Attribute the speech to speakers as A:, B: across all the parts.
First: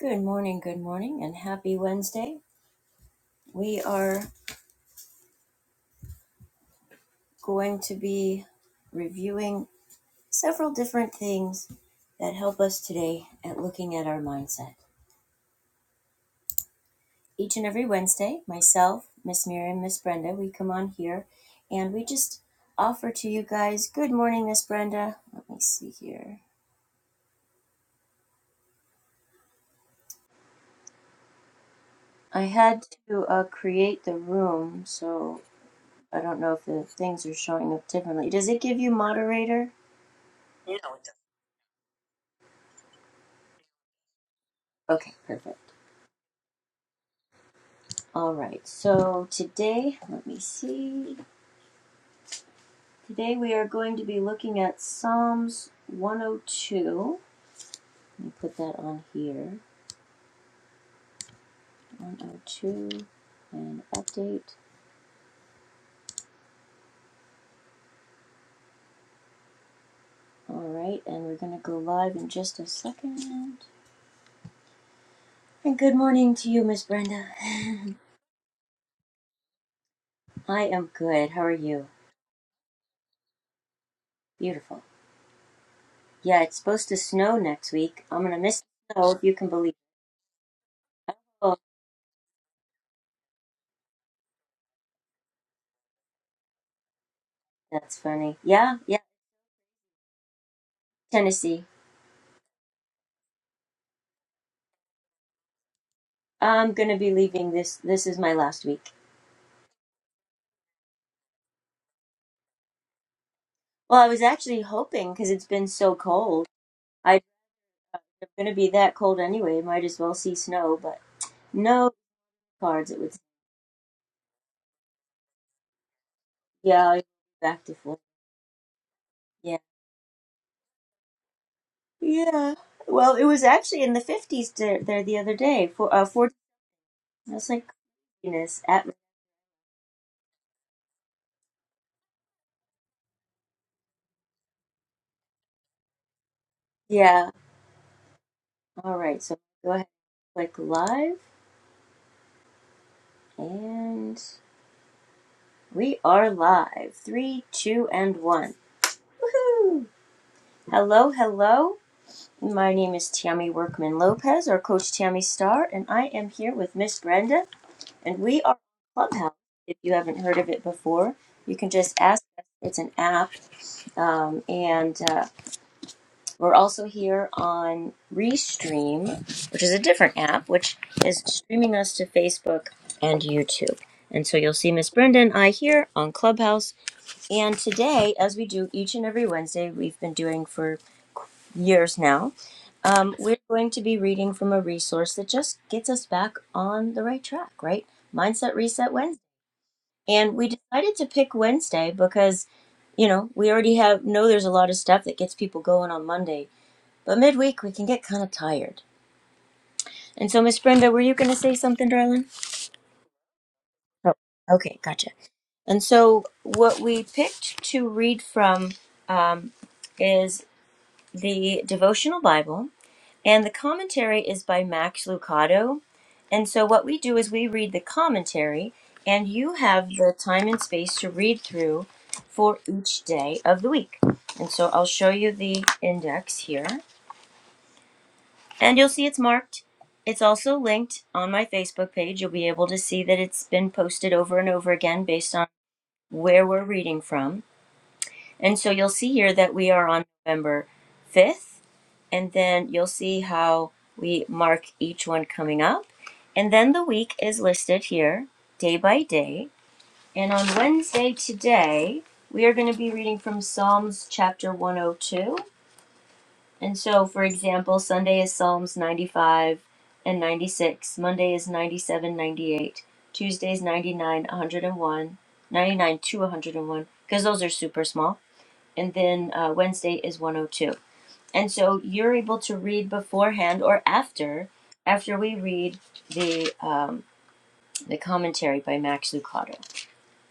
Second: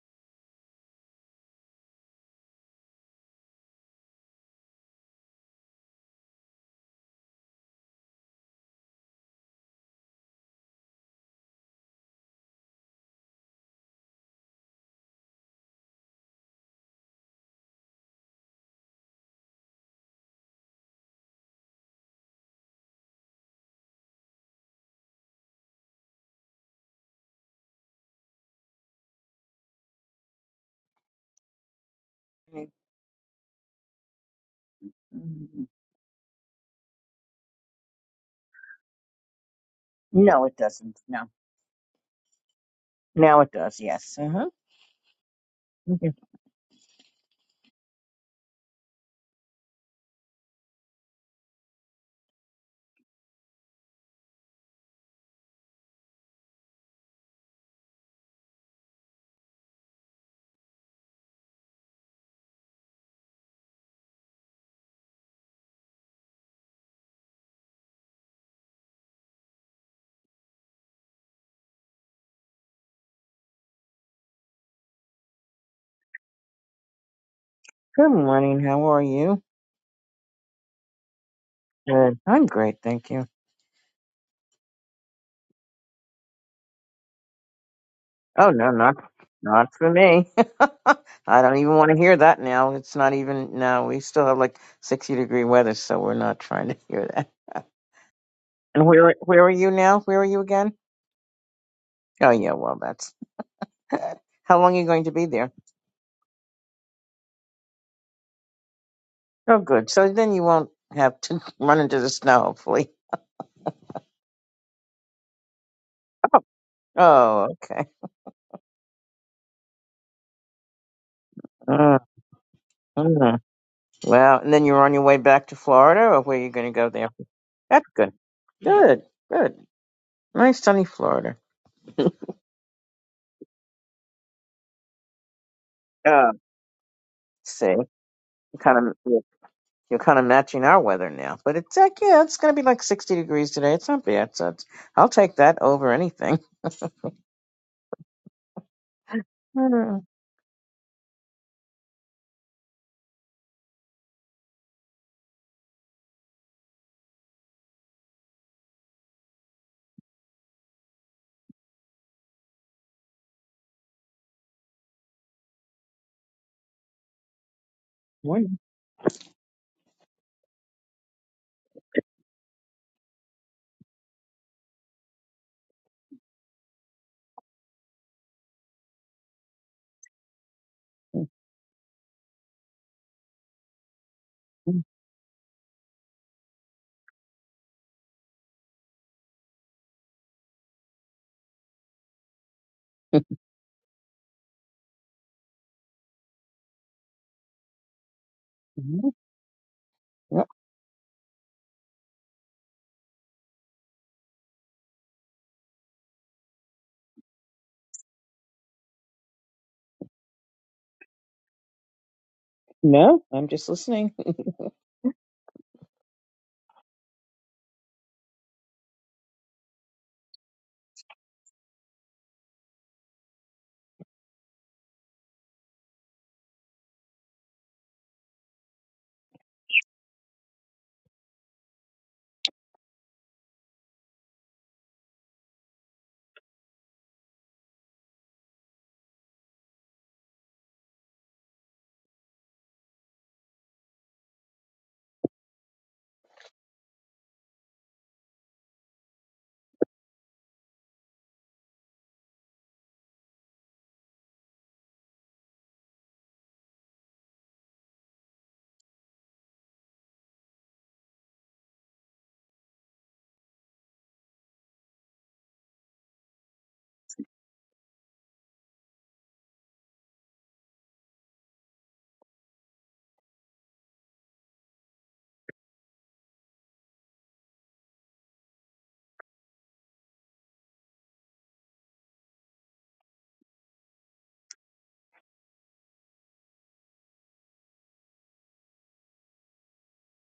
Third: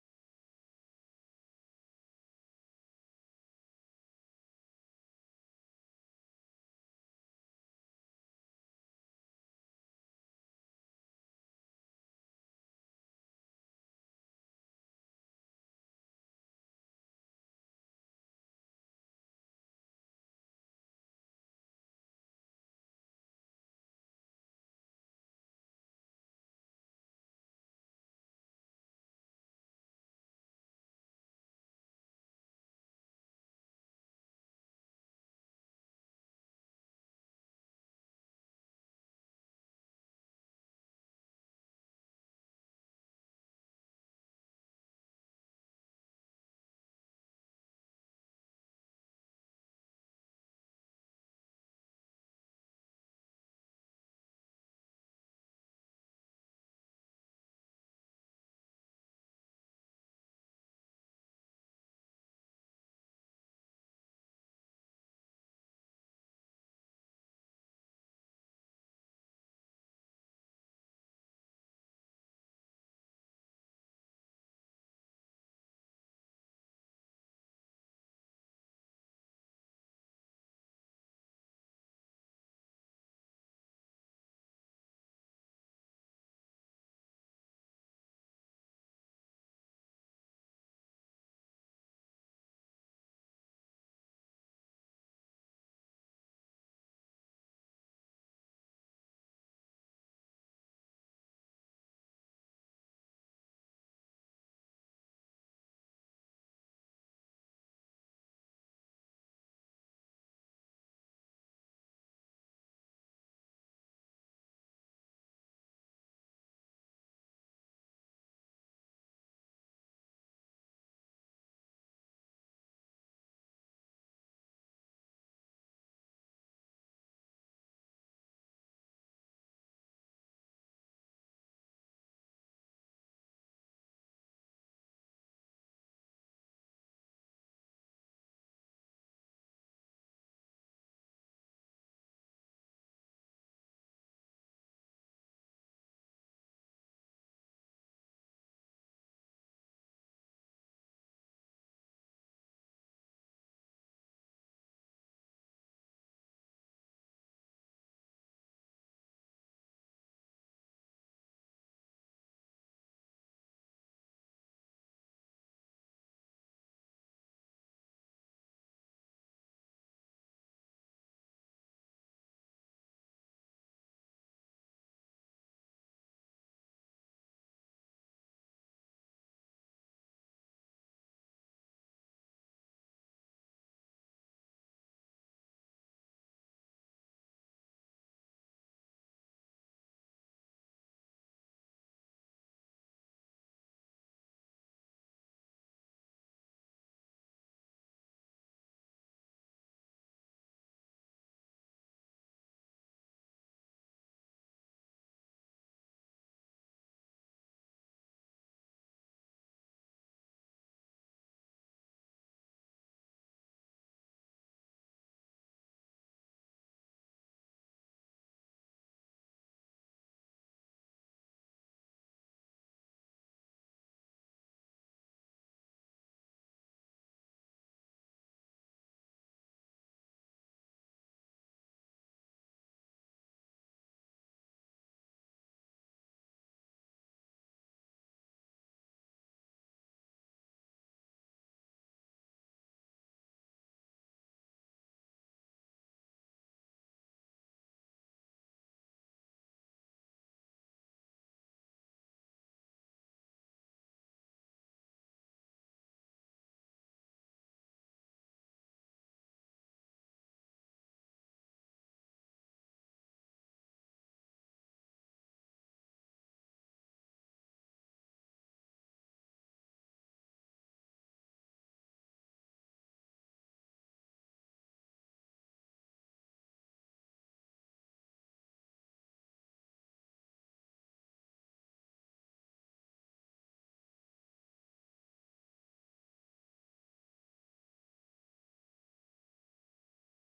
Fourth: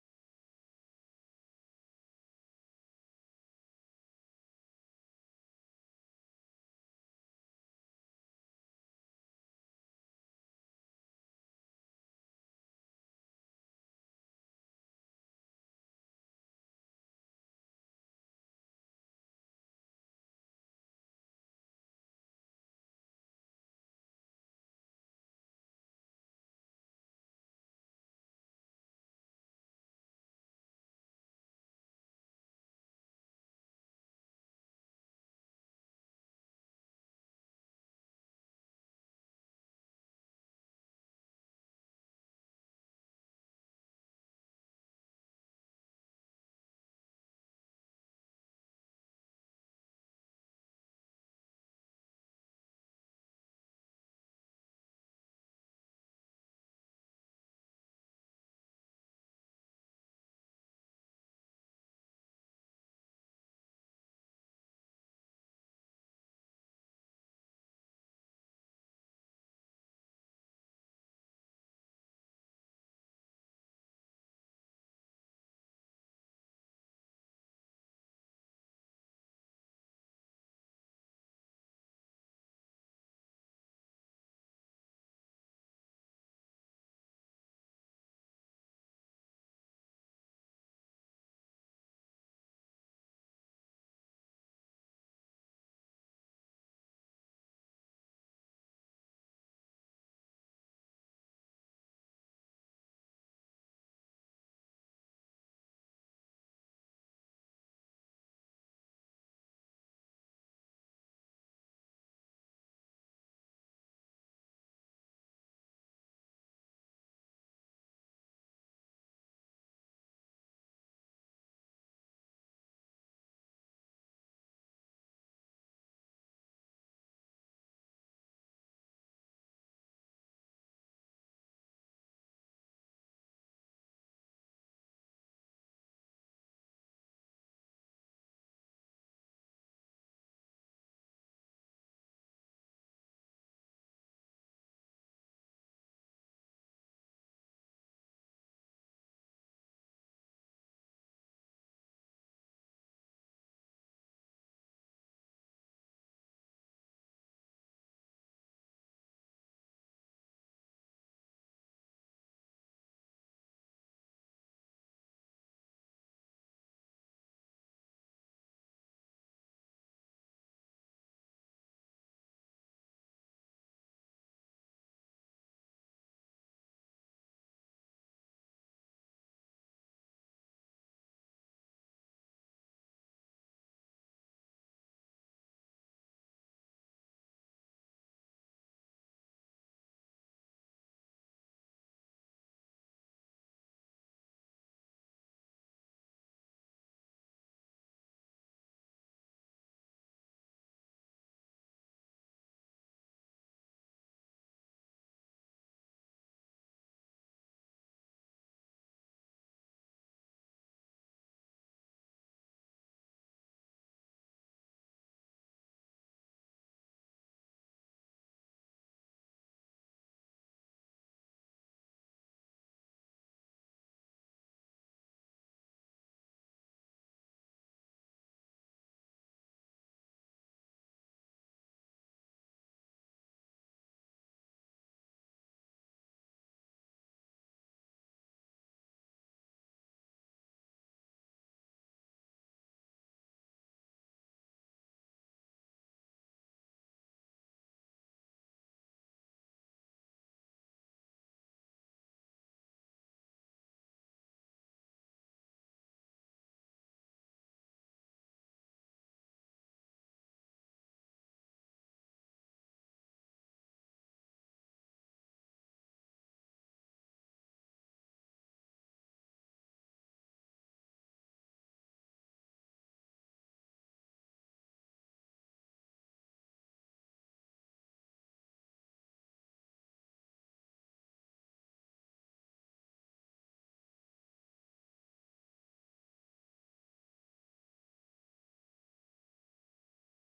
A: Good morning, good morning, and happy Wednesday. We are going to be reviewing several different things that help us today at looking at our mindset. Each and every Wednesday, myself, Miss Miriam, Miss Brenda, we come on here and we just offer to you guys, good morning, Miss Brenda. Let me see here. I had to uh, create the room, so
B: Mm,
A: I don't know if the things are showing up differently. Does it give you moderator?
B: No, it doesn't. No. Now it does, yes. Uh-huh.
A: Okay, perfect.
B: Okay.
A: All right, so today, let me see. Today we are going to be looking at Psalms 102. Let me put that on here. 102 and update. All right, and we're going to go live in just a second. And good morning to you, Miss Brenda.
B: Good morning. How are you?
A: I am good. How are you?
B: Good. I'm great, thank you.
A: Beautiful. Yeah, it's supposed to snow next week. I'm going to
B: Oh,
A: miss
B: no,
A: the
B: not
A: snow if you can believe.
B: not
A: it.
B: for me. I
A: Oh,
B: don't even want to hear that now. It's not even, no, we still have like 60 degree weather, so we're not trying to hear that.
A: that's funny. Yeah,
B: And
A: yeah,
B: where where are you now? Where are you again?
A: Tennessee.
B: Oh, yeah, well, that's. How long are you going to be there?
A: I'm going to be leaving this. This is my last week.
B: Oh, good. So then you won't have to run into the snow, hopefully.
A: Well, I was actually hoping because it's been so cold. I,
B: Oh, okay.
A: it's going to be that cold anyway. Might as well see snow, but no
B: Mm,
A: cards. It would.
B: mm. Well, and then you're on your way back to Florida, or where you going to go
A: Yeah, i
B: there?
A: back to
B: That's
A: Florida.
B: good. Good. Good.
A: Yeah,
B: Nice sunny Florida.
A: yeah. Well, it was actually in the fifties there, there the other day. For uh,
B: Uh,
A: forty. I was like
B: see,
A: craziness.
B: kind
A: At
B: of you're you're kind of matching our weather now, but it's like yeah, it's going to be like 60 degrees today. It's not bad. So it's, I'll take that over anything.
A: yeah. All right. So go ahead.
B: Mm,
A: Click live, and we are live. Three, two, and one. Woohoo! Hello, hello. My name is Tammy Workman Lopez, or Coach Tammy Star, and I am here with Miss Brenda, and we
B: wonderful.
A: are Clubhouse. If you haven't heard of it before, you can just ask us. It's an app, um, and uh, we're also here on Restream, which is a different app, which is streaming us to Facebook and YouTube. And so you'll see
B: Mhm.
A: Miss Brenda and I here on Clubhouse and today, as we do each and every Wednesday, we've been doing for years now, um, we're going to be reading from a resource that just gets us back on the right track, right? Mindset Reset Wednesday. And we
B: Yep.
A: decided to pick Wednesday because, you know, we already have know there's a lot of stuff that gets people going on Monday, but midweek we can get kind of tired. And so, Miss Brenda, were you going to say something, darling?
B: No, I'm just listening.
A: Oh, okay, gotcha. And so, what we picked to read from um, is the devotional Bible, and the commentary is by Max Lucado. And so, what we do is we read the commentary, and you have the time and space to read through for each day of the week. And so, I'll show you the index here, and you'll see it's marked. It's also linked on my Facebook page. You'll be able to see that it's been posted over and over again based on where we're reading from. And so, you'll see here that we are on November 5th and then you'll see how we mark each one coming up. And then the week is listed here, day by day. And on Wednesday today, we are going to be reading from Psalms chapter 102. And so, for example, Sunday is Psalms 95 and 96, Monday is 97, 98, Tuesday is 99, 101, 99 to 101, because those are super small. And then uh, Wednesday is 102. And so you're able to read beforehand or after, after we read the um, the commentary by Max Lucado.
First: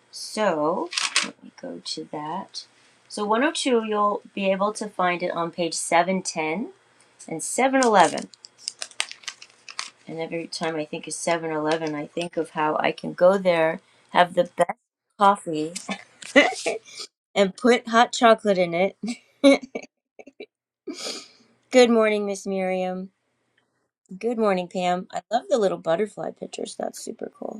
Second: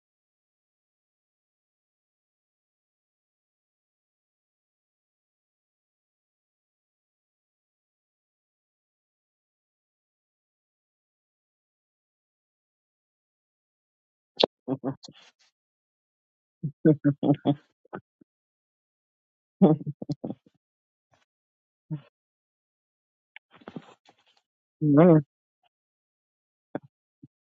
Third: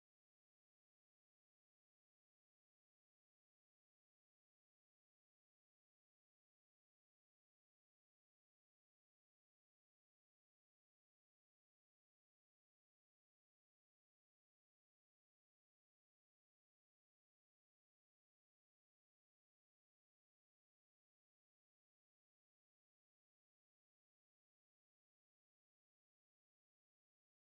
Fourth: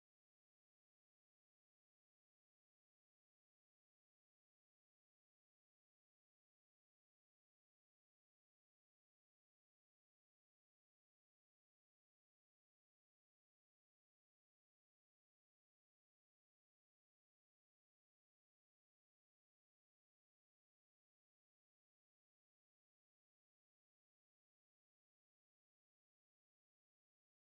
A: So let me go to that. So 102, you'll be able to find it on page 710 and 711. And every time I think of 711, I think of how I can go there, have the best coffee, and put hot chocolate in it. Good morning, Miss Miriam. Good morning, Pam.
B: Mm,
A: I love the little butterfly pictures. That's super cool.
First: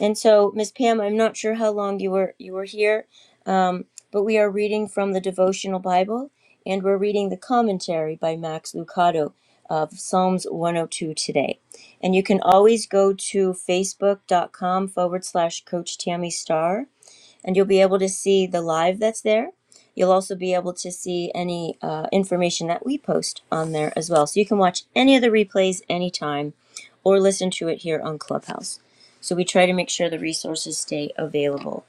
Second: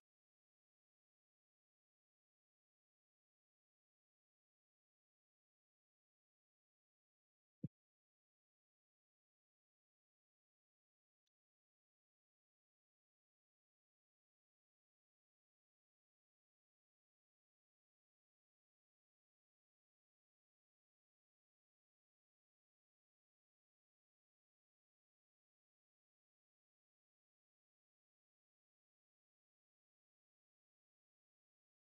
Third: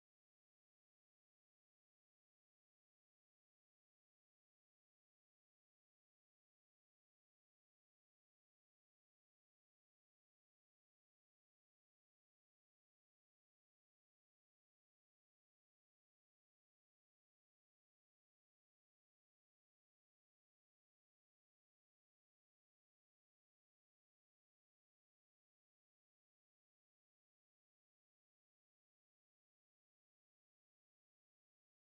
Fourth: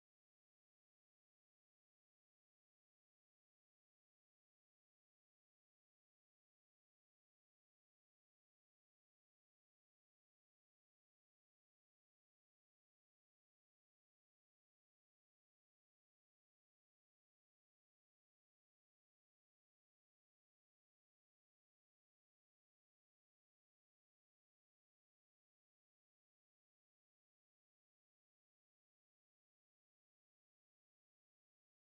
A: And so, Ms. Pam, I'm not sure how long you were you were here, um, but we are reading from the devotional Bible, and we're reading the commentary by Max Lucado of Psalms 102 today. And you can always go to facebook.com forward slash Coach Tammy Starr and you'll be able to see the live that's there. You'll also be able to see any uh, information that we post on there as well. So you can watch any of the replays anytime or listen to it here on Clubhouse. So we try to make sure the resources stay available.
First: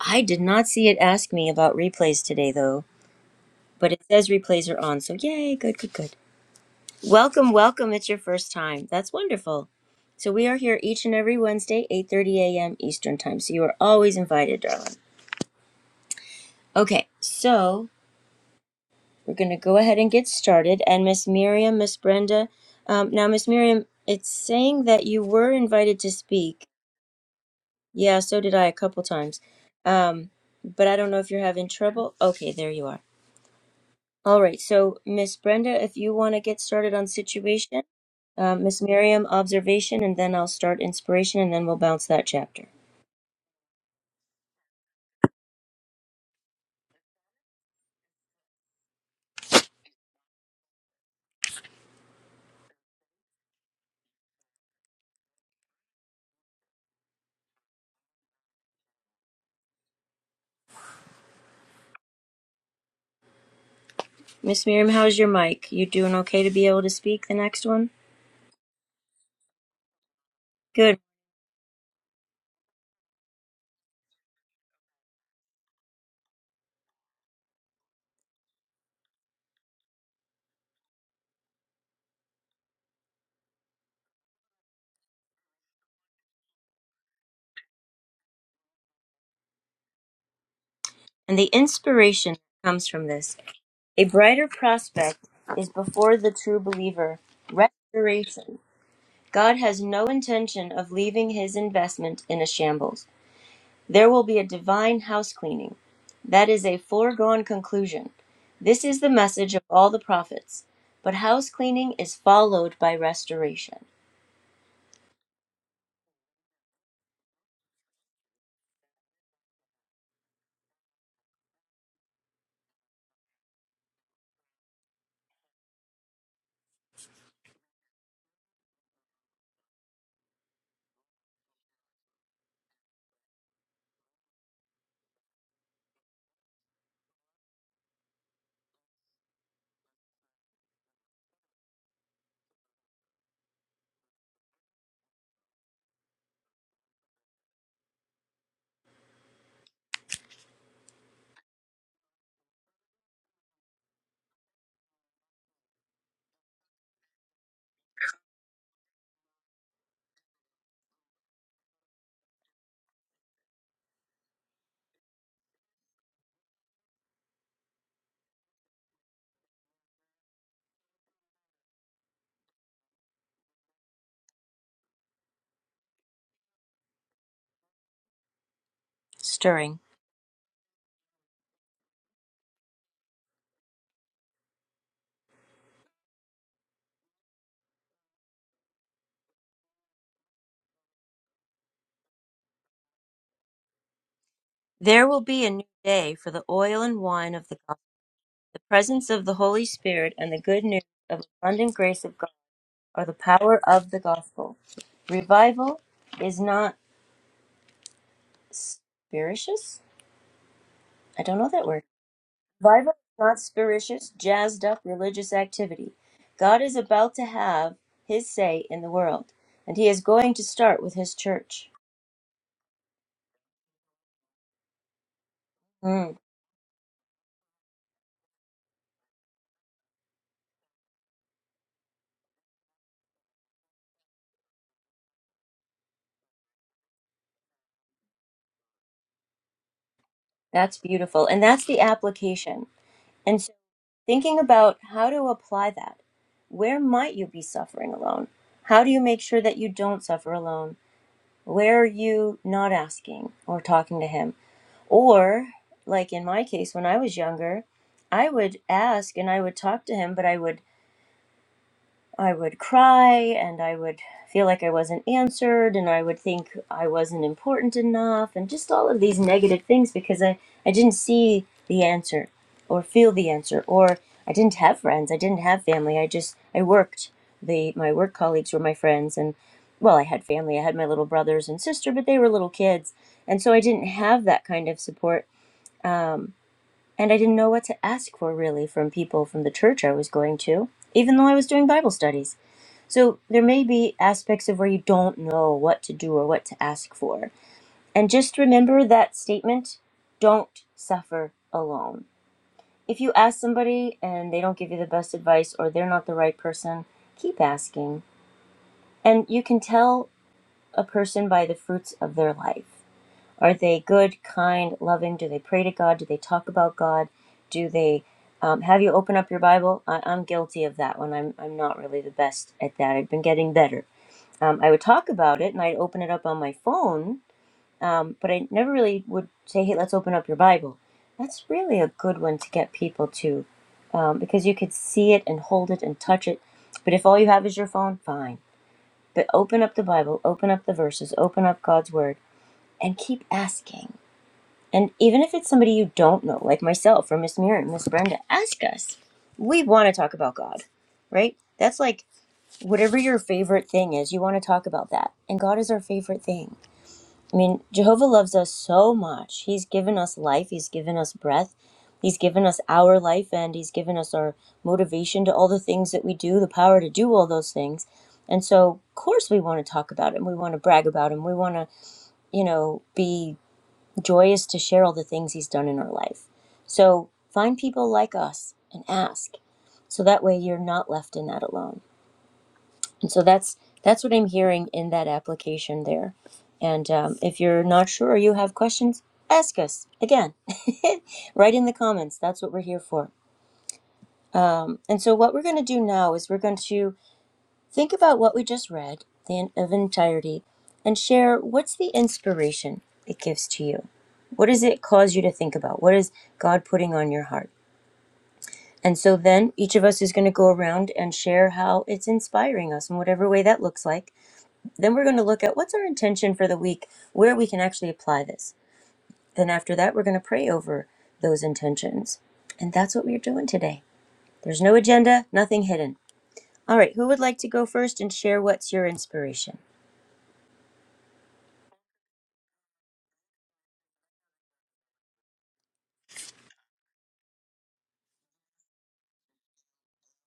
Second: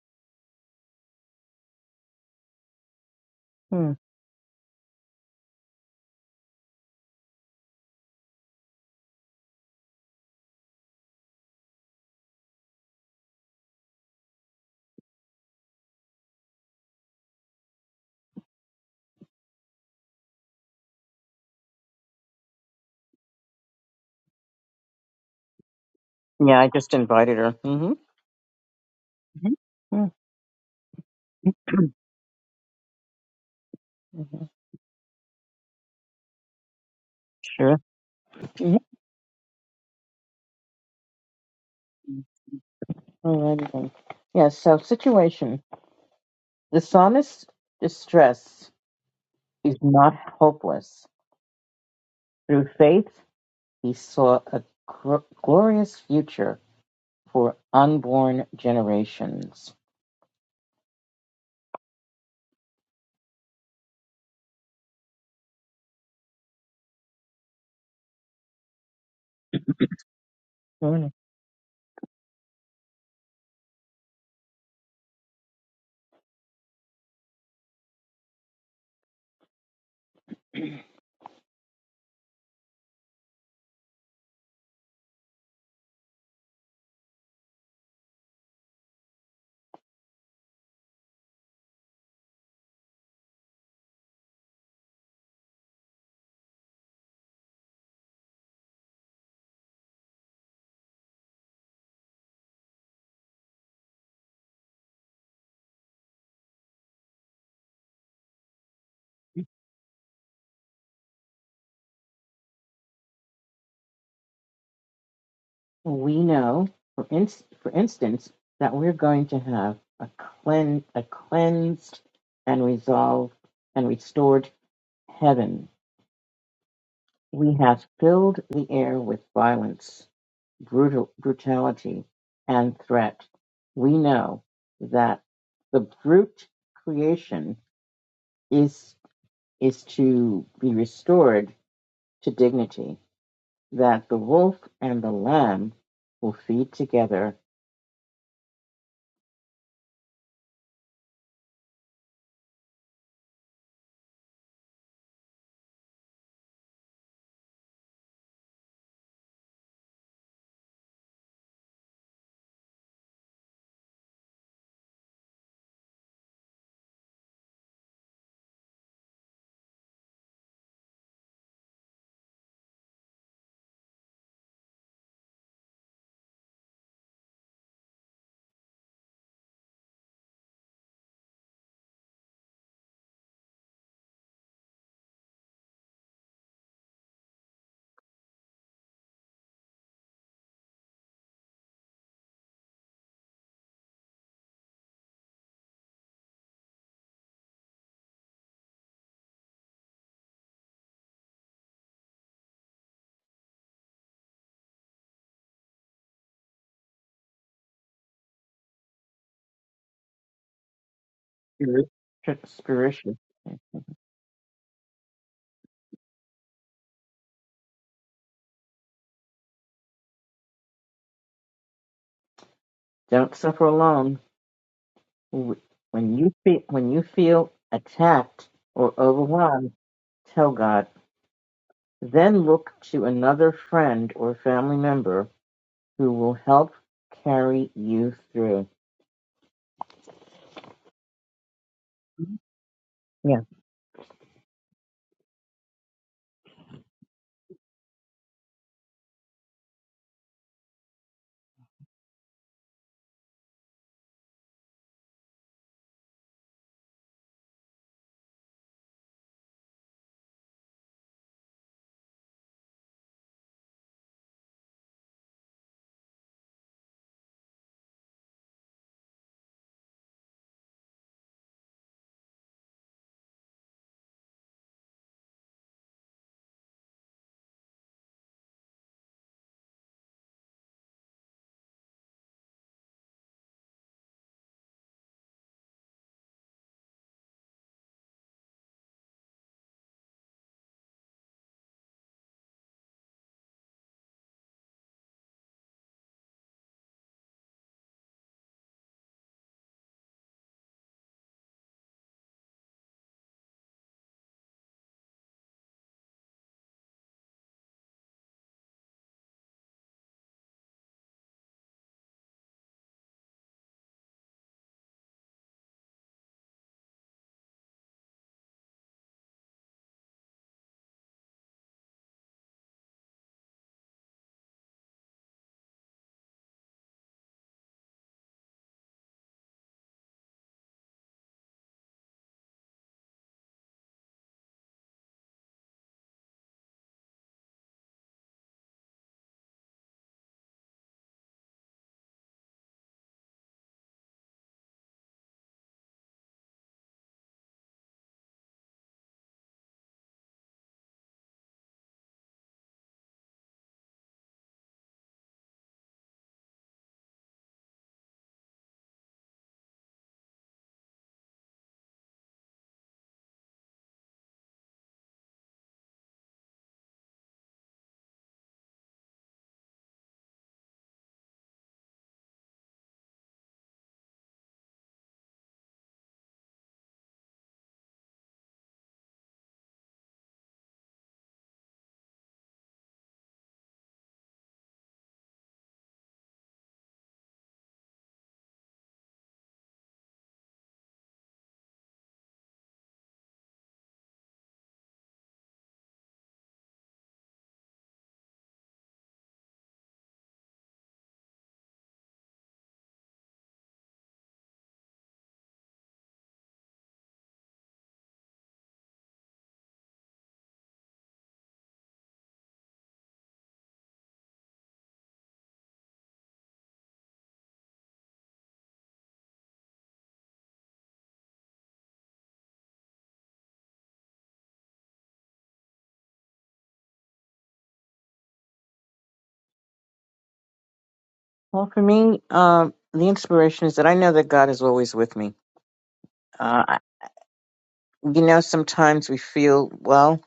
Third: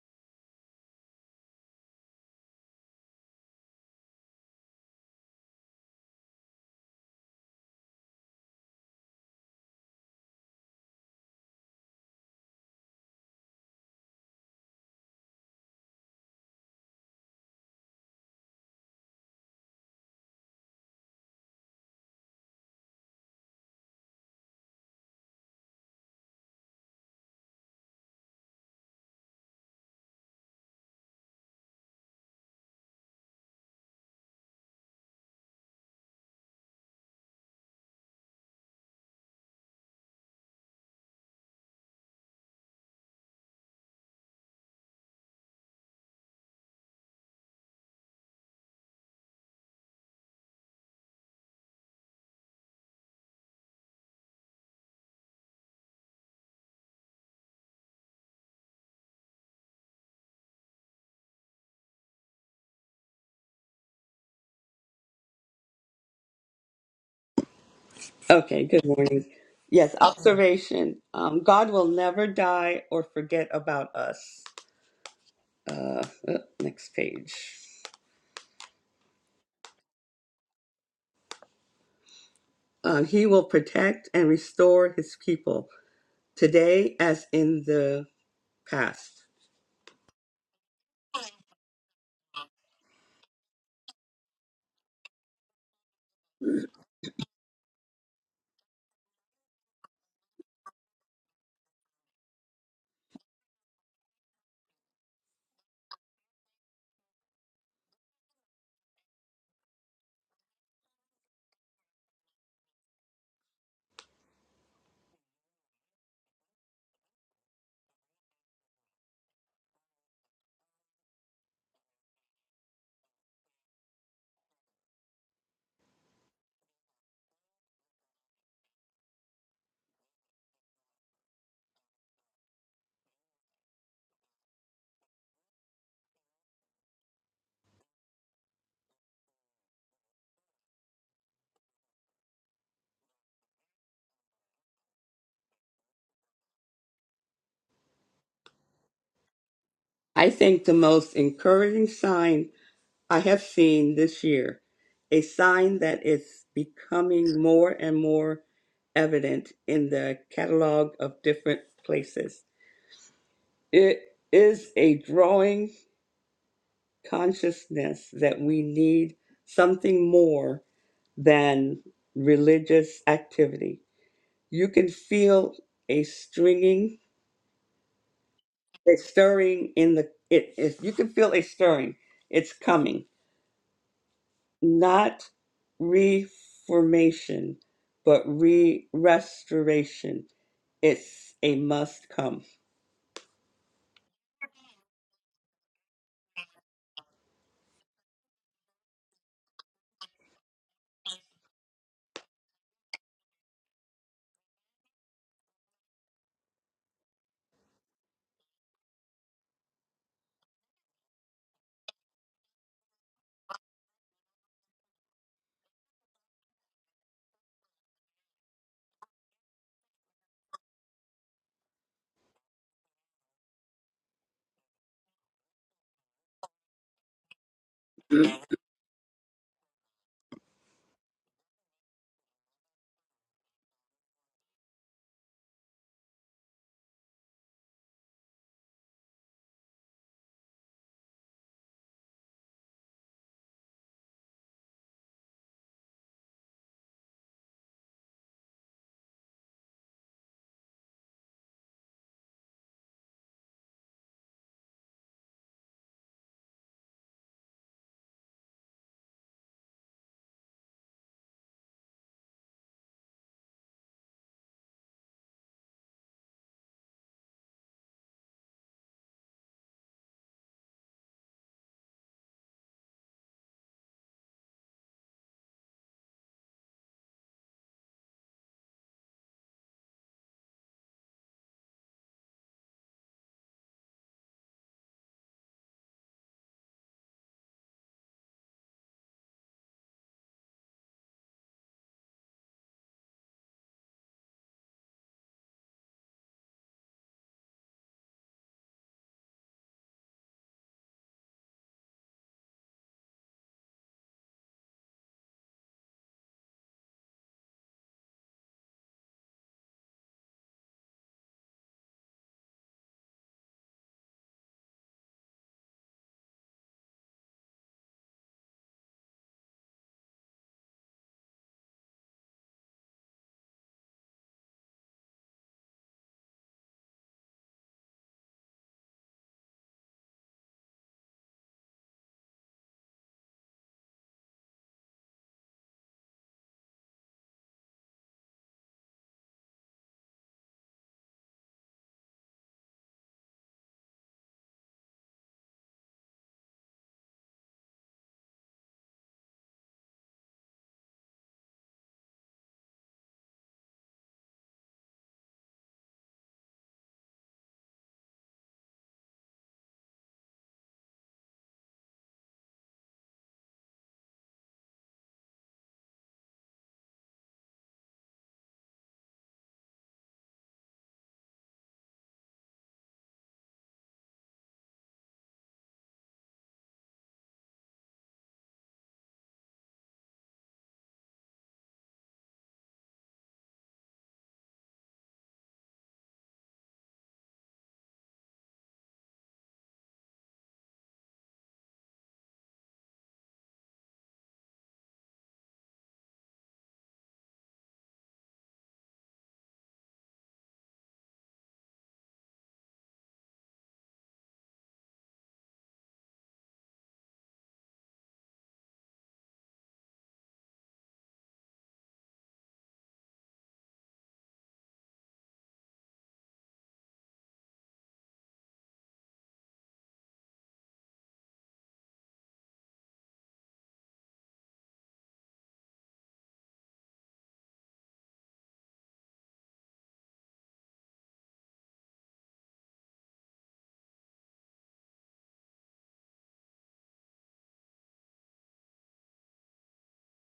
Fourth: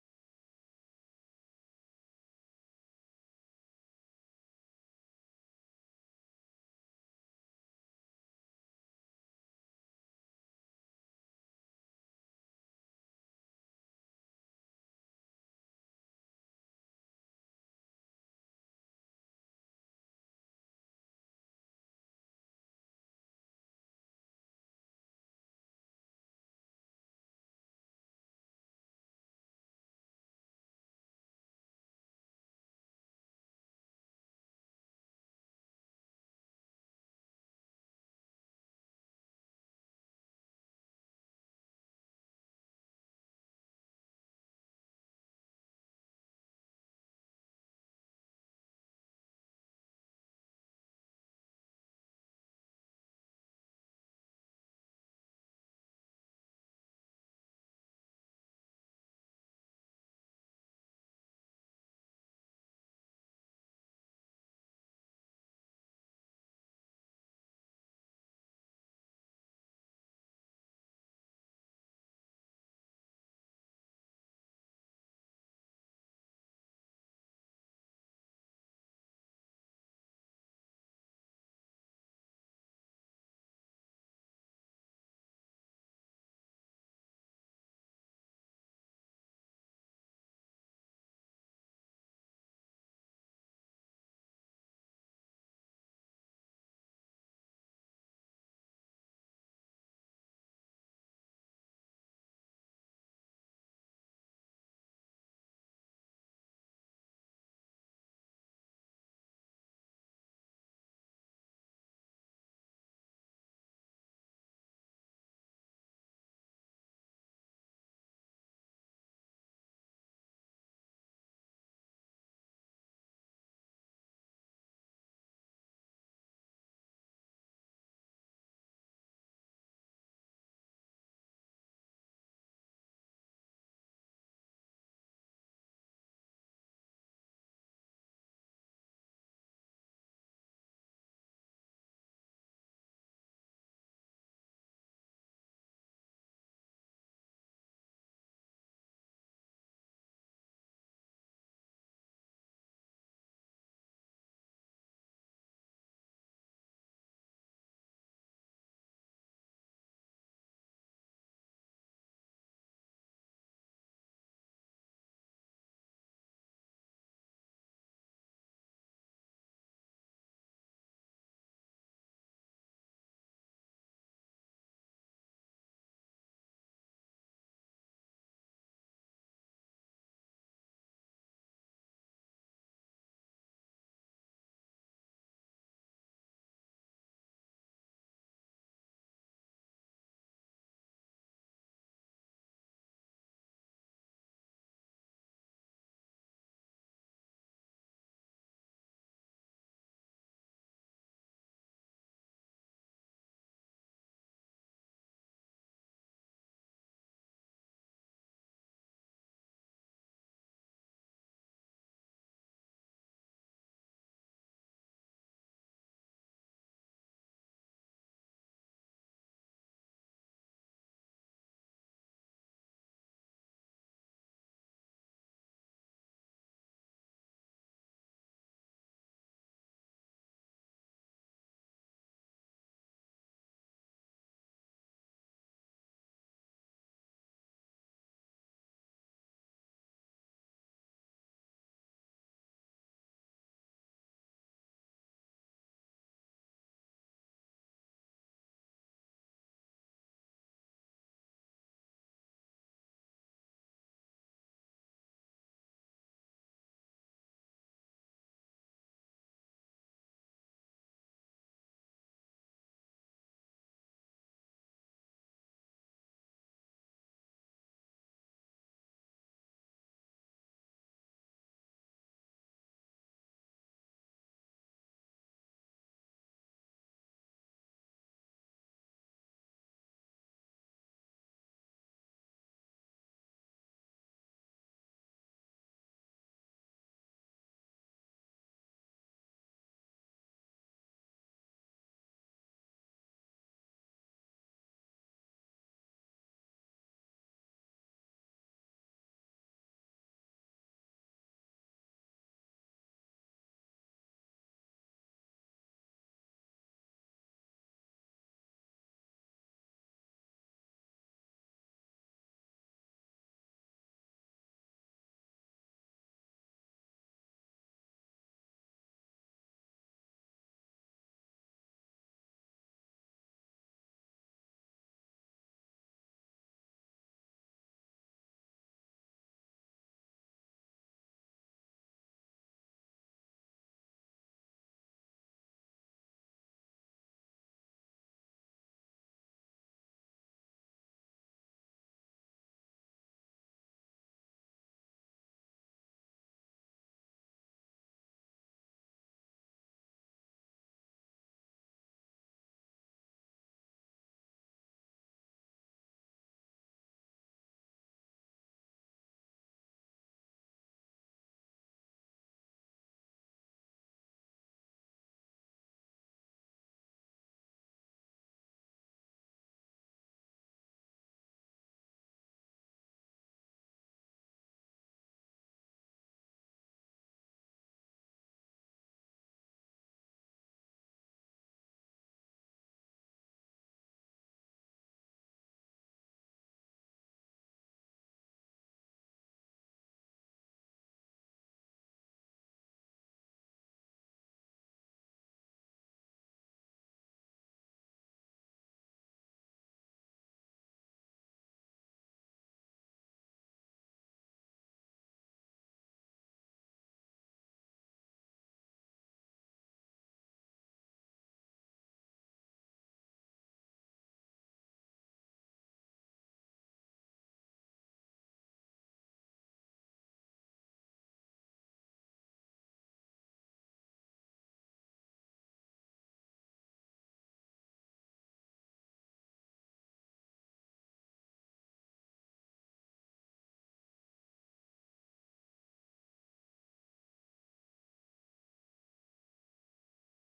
A: I did not see it ask me about replays today though, but
B: mm.
A: it says replays are on. So yay, good, good, good. Welcome, welcome. It's your first time. That's wonderful. So we are here each and every Wednesday, 8:30 a.m. Eastern Time. So you are always invited, darling. Okay, so We're going to go ahead and get started. And Miss Miriam, Miss Brenda, um, now Miss Miriam, it's saying that you were invited to
B: yeah,
A: speak.
B: I just invited her. hmm
A: Yeah, so did I a couple times.
B: hmm
A: Um, but I don't know if you're having trouble. Okay, there you are. All right, so Miss Brenda, if you want to get started on
B: Sure.
A: situation, uh,
B: Mhm.
A: Miss Miriam, observation, and then I'll start inspiration, and then we'll bounce that chapter.
B: Alrighty then. Yeah. So situation. The psalmist's distress is not hopeless. Through faith, he saw a gr- glorious future for unborn generations.
A: Miss Miriam, how's your mic? You doing okay to be able to speak the next one?
C: Okay, good morning. Yes,
A: Good.
C: observation.
B: Morning.
C: Um, God will never die or forget about us. Uh, uh, next page. Um, he will protect and restore his people today as in the past.
A: And the inspiration that comes from this. A brighter prospect is before the true believer restoration. God has no intention of leaving his investment in a shambles. There will be a divine house cleaning. That is a foregone conclusion. This is the message of all the prophets. But house cleaning is followed by restoration.
B: We know, for, ins for instance, that we're going to have a, clean- a cleansed and resolved and restored heaven. We have filled the air with violence. brutal, brutality and threat, we know that the brute creation is is to be restored to dignity. That the wolf and the lamb will feed together
C: I think the most encouraging sign I have seen this year, a sign that is becoming more and more evident in the catalog of different places. It is a drawing consciousness that we need something more than religious activity. You can feel a stringing, a stirring
A: Stirring.
C: in the it, it you can feel a stirring. It's coming. Not reformation, but re restoration. It's a must come.
A: There will be a new day for the oil and wine of the gospel, the presence of the Holy Spirit, and the good news of abundant grace of God. or the power of the gospel. Revival is not spirituous. I don't know that word. Revival
B: spiritually.
A: is not spirituous, jazzed up religious activity. God is about to have his say in the world, and he is going to start with his church.
B: Don't suffer alone. When
A: Mm,
B: you feel when you feel attacked or overwhelmed, tell God. Then look to another friend or family member who will help carry you through.
A: that's beautiful. And that's the application. And
B: Yeah.
A: so thinking about how to apply that. Where might you be suffering alone? How do you make sure that you don't suffer alone? Where are you not asking or talking to him? Or, like in my case, when I was younger, I would ask and I would talk to him, but I would I would cry and I would feel like I wasn't answered and I would think I wasn't important enough and just all of these negative things because I, I didn't see the answer or feel the answer or I didn't have friends, I didn't have family. I just I worked. The my work colleagues were my friends and well, I had family. I had my little brothers and sister, but they were little kids. And so I didn't have that kind of support and I didn't know what to ask for really from people from the church I was going to, even though I was doing Bible studies. So there may be aspects of where you don't know what to do or what to ask for. And just remember that statement don't suffer alone. If you ask somebody and they don't give you the best advice or they're not the right person, keep asking. And you can tell a person by the fruits of their life. Are they good, kind, loving? Do they pray to God? Do they talk about God? Do they um, have you open up your Bible? I, I'm guilty of that one. I'm, I'm not really the best at that. I've been getting better. Um, I would talk about it and I'd open it up on my phone, but I never really would say, hey, let's open up your Bible. That's really a good one to get people to um, because you could see it and hold it and touch it. But if all you have is your phone, fine. But open up the Bible, open up the verses, open up God's Word, and keep asking and even if it's somebody you don't know, like myself or Miss Mirren, Miss Brenda, ask us. We want to talk about God, right? That's like whatever your favorite thing is, you want to talk about that. And God is our favorite thing. I mean, Jehovah loves us so much. He's given us life, He's given us breath, He's given us our life, and He's given us our motivation to all the things that we do, the power to do all those things. And so, of course, we want to talk about Him. We want to brag about Him. We want to, you know, be Joy is to share all the things He's done in our life. So find people like us and ask, so that way you're not left in that alone. And so that's that's what I'm hearing in that application there. And um, if you're not sure or you have questions, ask us again, right in the comments. That's what we're here for. Um, and so what we're going to do now is we're going to think about what we just read the in- of entirety, and share what's the inspiration it gives to you. What does it cause you to think about? What is God putting on your heart? And so then each of us is going to go around and share how it's inspiring us in whatever way that looks like. Then we're going to look at what's our intention for the week, where we can actually apply this. Then after that, we're going to pray over those intentions. And that's what we're doing today. There's no agenda, nothing hidden. All right, who would like to go first and share what's your inspiration?
B: Well, for me, um, the inspiration is that I know that God is always with me. Uh, I- you know, sometimes we feel, well,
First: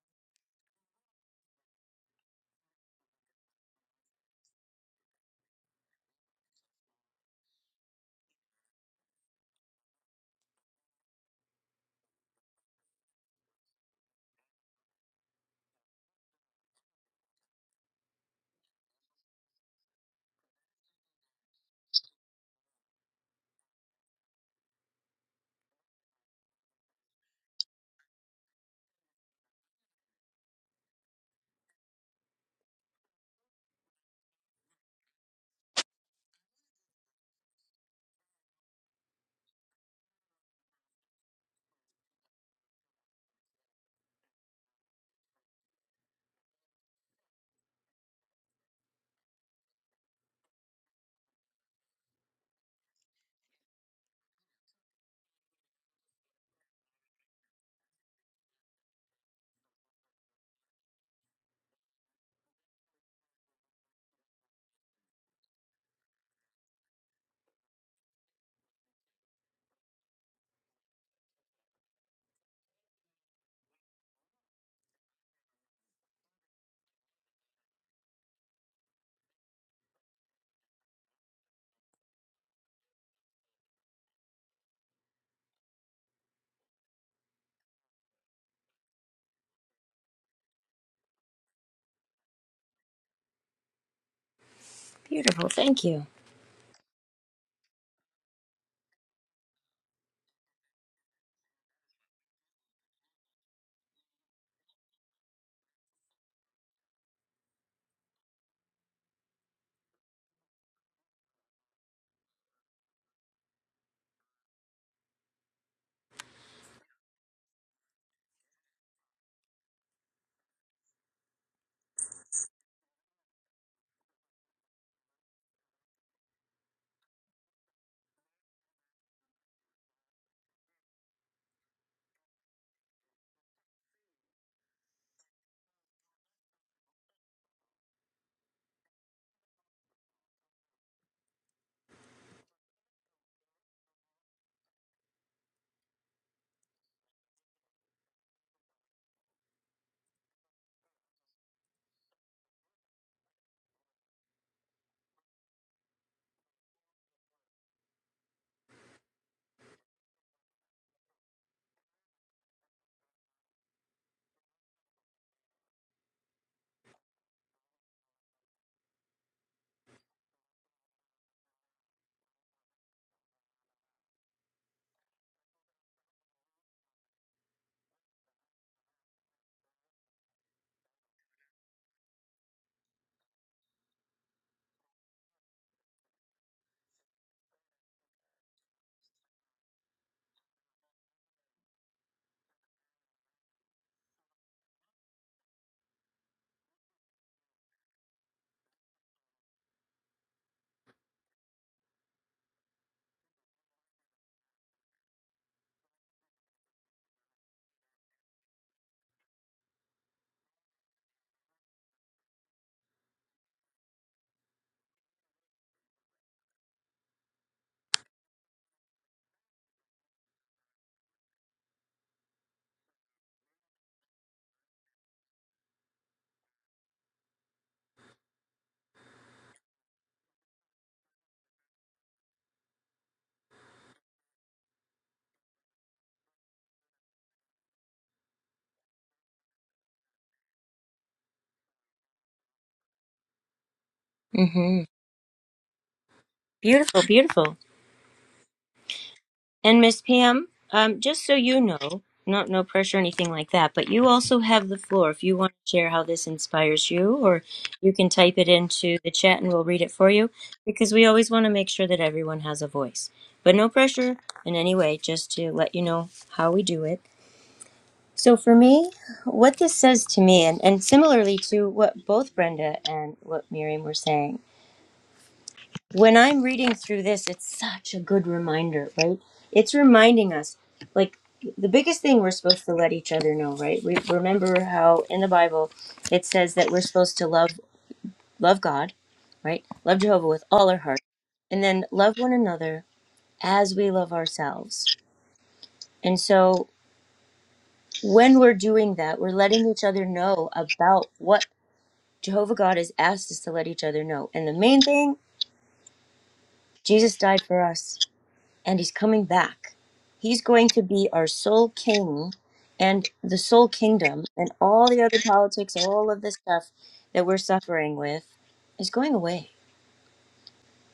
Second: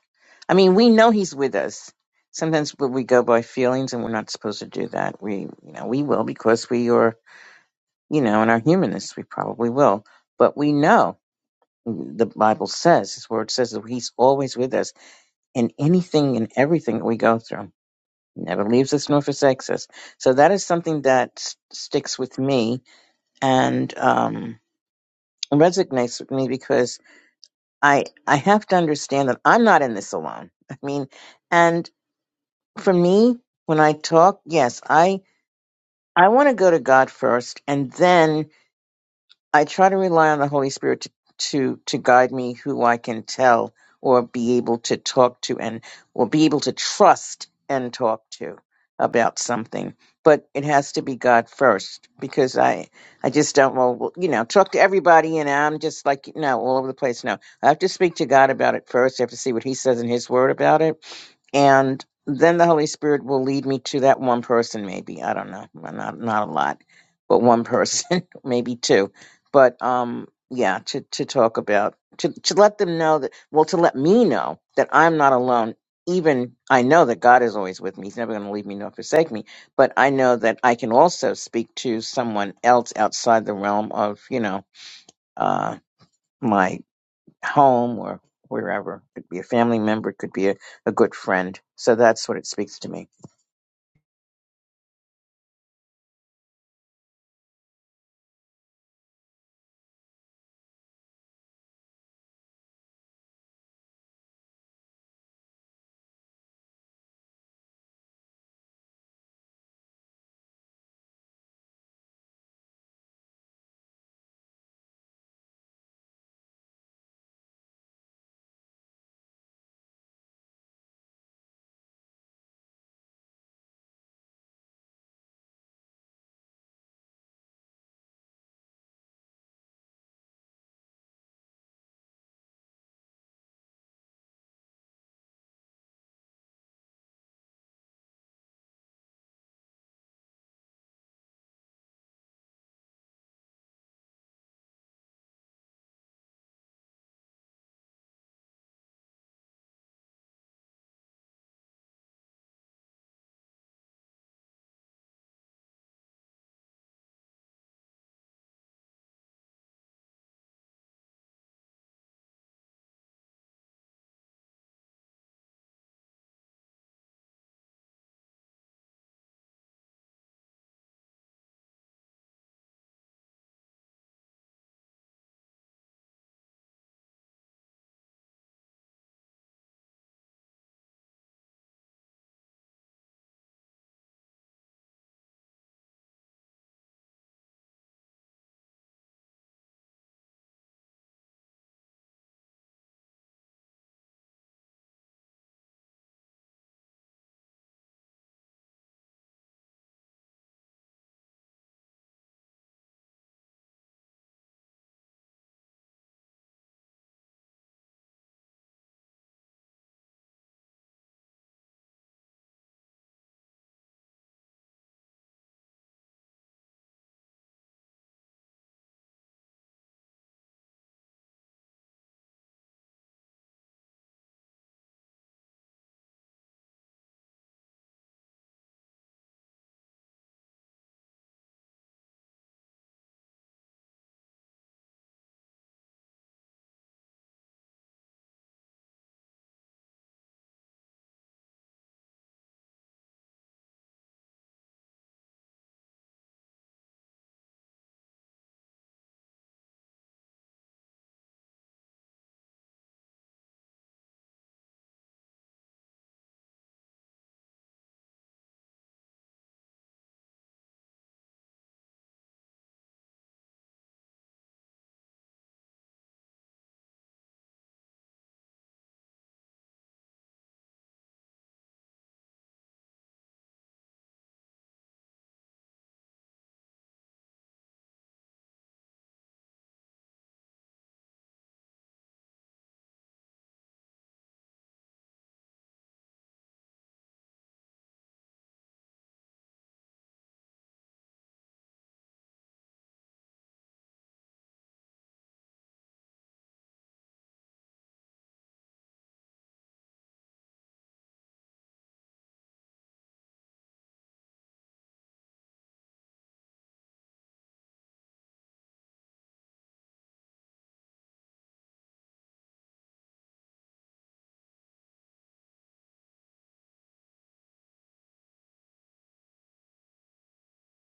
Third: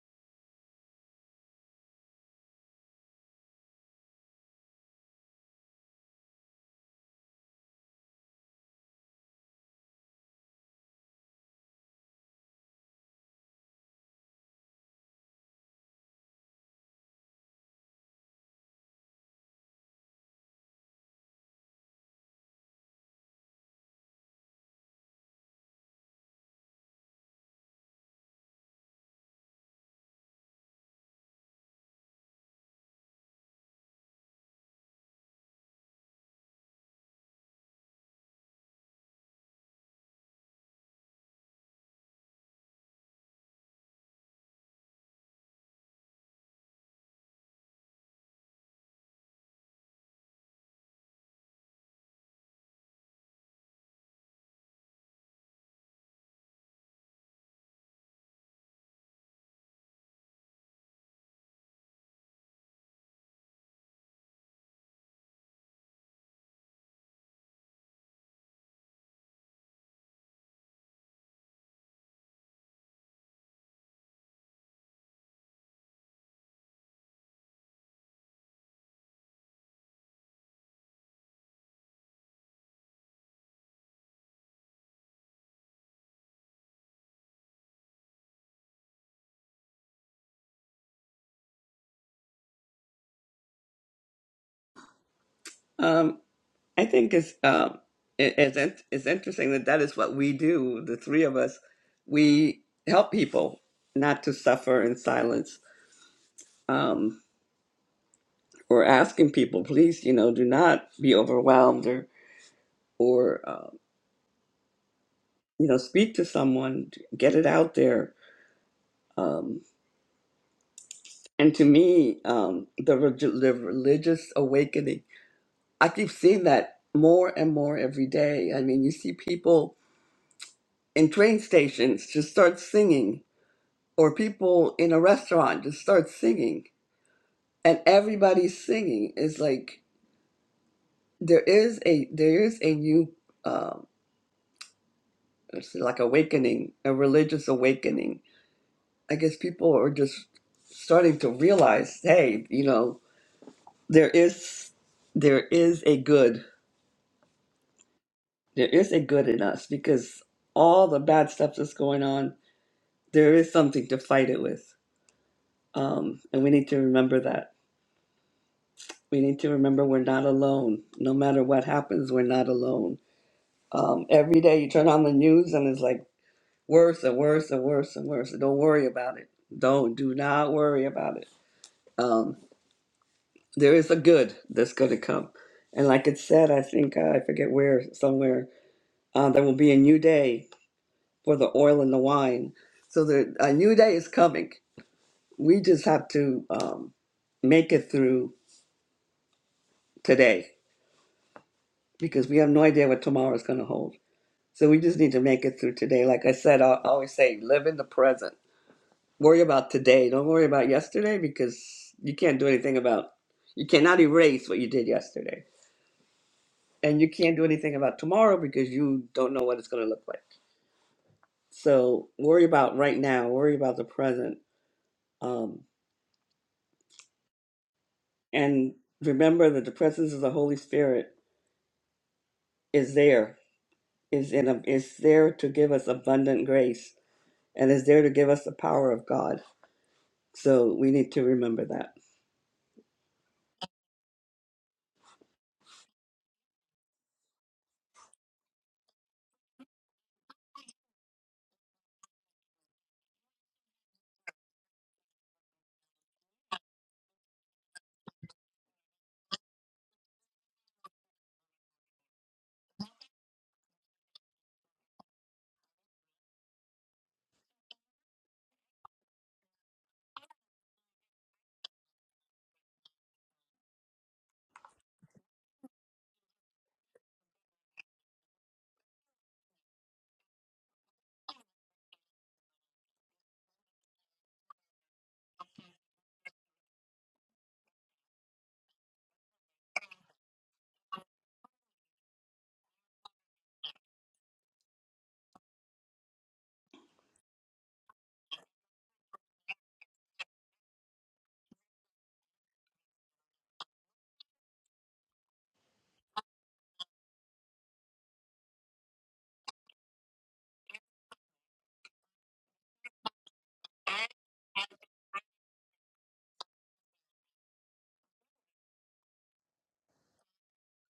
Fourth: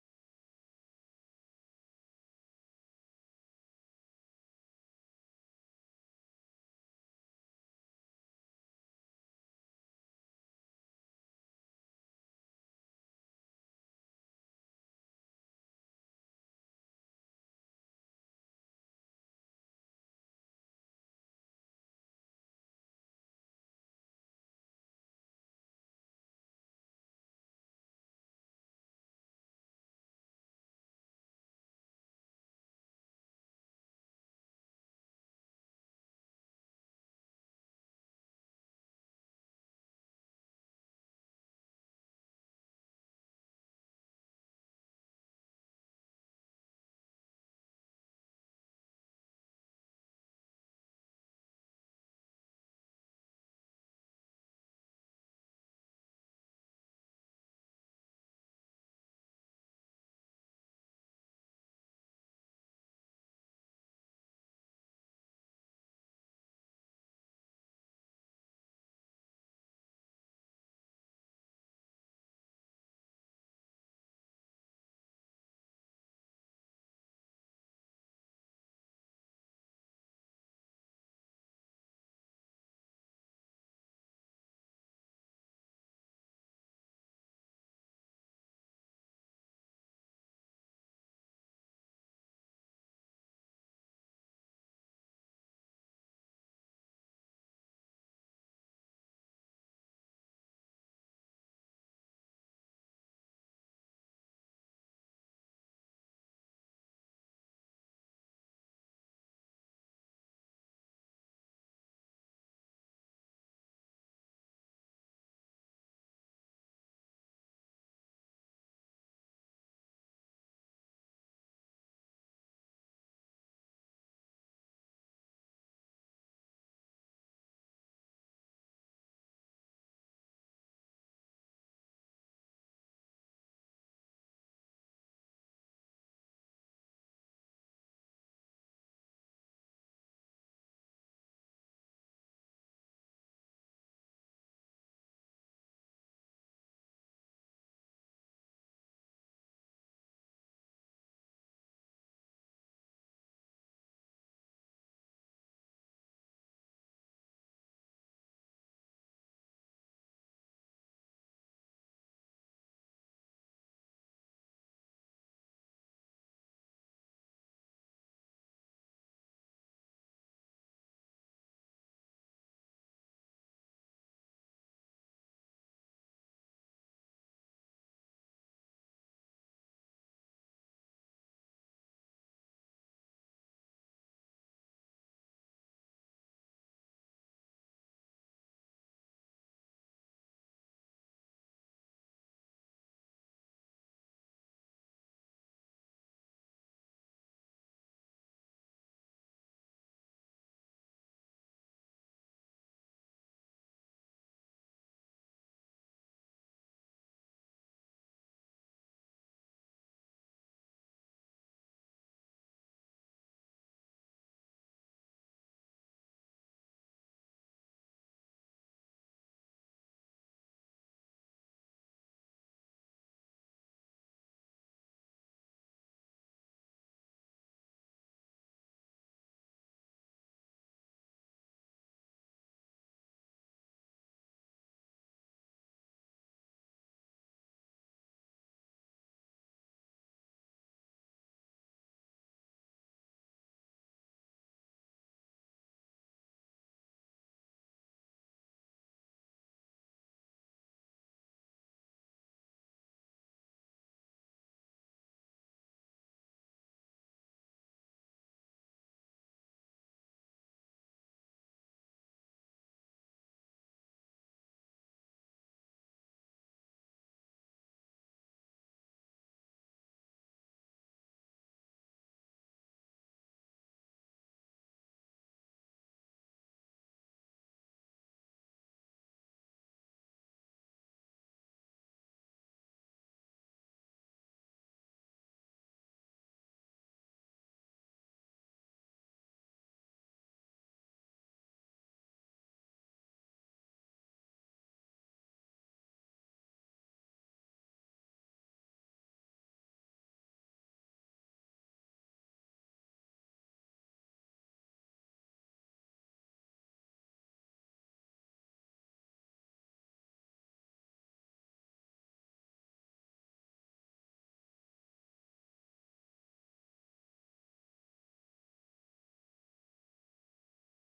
B: I mean, we know He's with us. Sometimes we we go by feelings and we're not supposed to do that. We, you know, we will because we are, you know, in our humanness, we probably will. But we know mm, the Bible says, His Word says that He's always with us in anything and everything that we go through. never leaves us nor forsakes us. So that is something that s- sticks with me and um, resonates with me because I I have to understand that I'm not in this alone. I mean, and for me, when I talk, yes, I I want to go to God first, and then I try to rely on the Holy Spirit to, to to guide me who I can tell or be able to talk to and or be able to trust and talk to about something. But it has to be God first because I I just don't well well, you know talk to everybody and I'm just like you know all over the place. No, I have to speak to God about it first. I have to see what He says in His Word about it and then the Holy Spirit will lead me to that one person, maybe I don't know, Well, not not a lot, but one person, maybe two, but um, yeah, to to talk about to to let them know that well, to let me know that I'm not alone. Even I know that God is always with me; He's never going to leave me nor forsake me. But I know that I can also speak to someone else outside the realm of you know uh, my home or wherever. Could be a family member, could be a, a good friend. So that's what it speaks to me.
A: Beautiful, thank you.
C: Um, I think it's um it, it's in- it's interesting that that is what we do. The three of us, we help people not to suffer in silence. Um, we're asking people, please, you know, do not be overwhelmed or or uh, you know, speak to someone, get it out there. Um, and to me, um, the, relig- the religious awakening, I keep seeing that more and more every day. I mean, you see people in train stations just start singing or people in a restaurant just start singing and everybody's singing It's like there is a there is a new um it's like awakening a religious awakening i guess people are just starting to realize hey you know there is there is a good there is a good in us because all the bad stuff that's going on there is something to fight it with um and we need to remember that We need to remember we're not alone. No matter what happens, we're not alone. Um, every day you turn on the news and it's like worse and worse and worse and worse. Don't worry about it. Don't do not worry about it. Um, there is a good that's going to come, and like it said, I think uh, I forget where somewhere uh, there will be a new day for the oil and the wine. So there, a new day is coming. We just have to um, make it through today because we have no idea what tomorrow is going to hold. So we just need to make it through today. Like I said, I I always say, live in the present. Worry about today. Don't worry about yesterday because you can't do anything about, you cannot erase what you did yesterday. And you can't do anything about tomorrow because you don't know what it's going to look like. So worry about right now. Worry about the present. Um, and remember that the presence of the Holy Spirit is there, is, in a, is there to give us abundant grace and is there to give us the power of God. So we need to remember that.
A: mm hmm Beautiful, beautiful. And Miss Pam, um, just so you know, not no pressure, or anything like that, but you also have the floor if you want to share how this inspires you, or you can type it into the chat and we'll read it for you because we always want to make sure that everyone has a voice. But no pressure in any way, just to let you know how we do it. So for me, what this says to me, and, and similarly to what both Brenda and what Miriam were saying, when I'm reading through this, it's such a good reminder, right? It's reminding us, like, the biggest thing we're supposed to let each other know, right? We remember how in the Bible it says that we're supposed to love love God, right? Love Jehovah with all our heart, and then love one another as we love ourselves. And so when we're doing that, we're letting each other know about what Jehovah God has asked us to let each other know. And the main thing, Jesus died for us. and he's coming back. He's going to be our soul king and the soul kingdom and all the other politics, all of this stuff that we're suffering with is going away.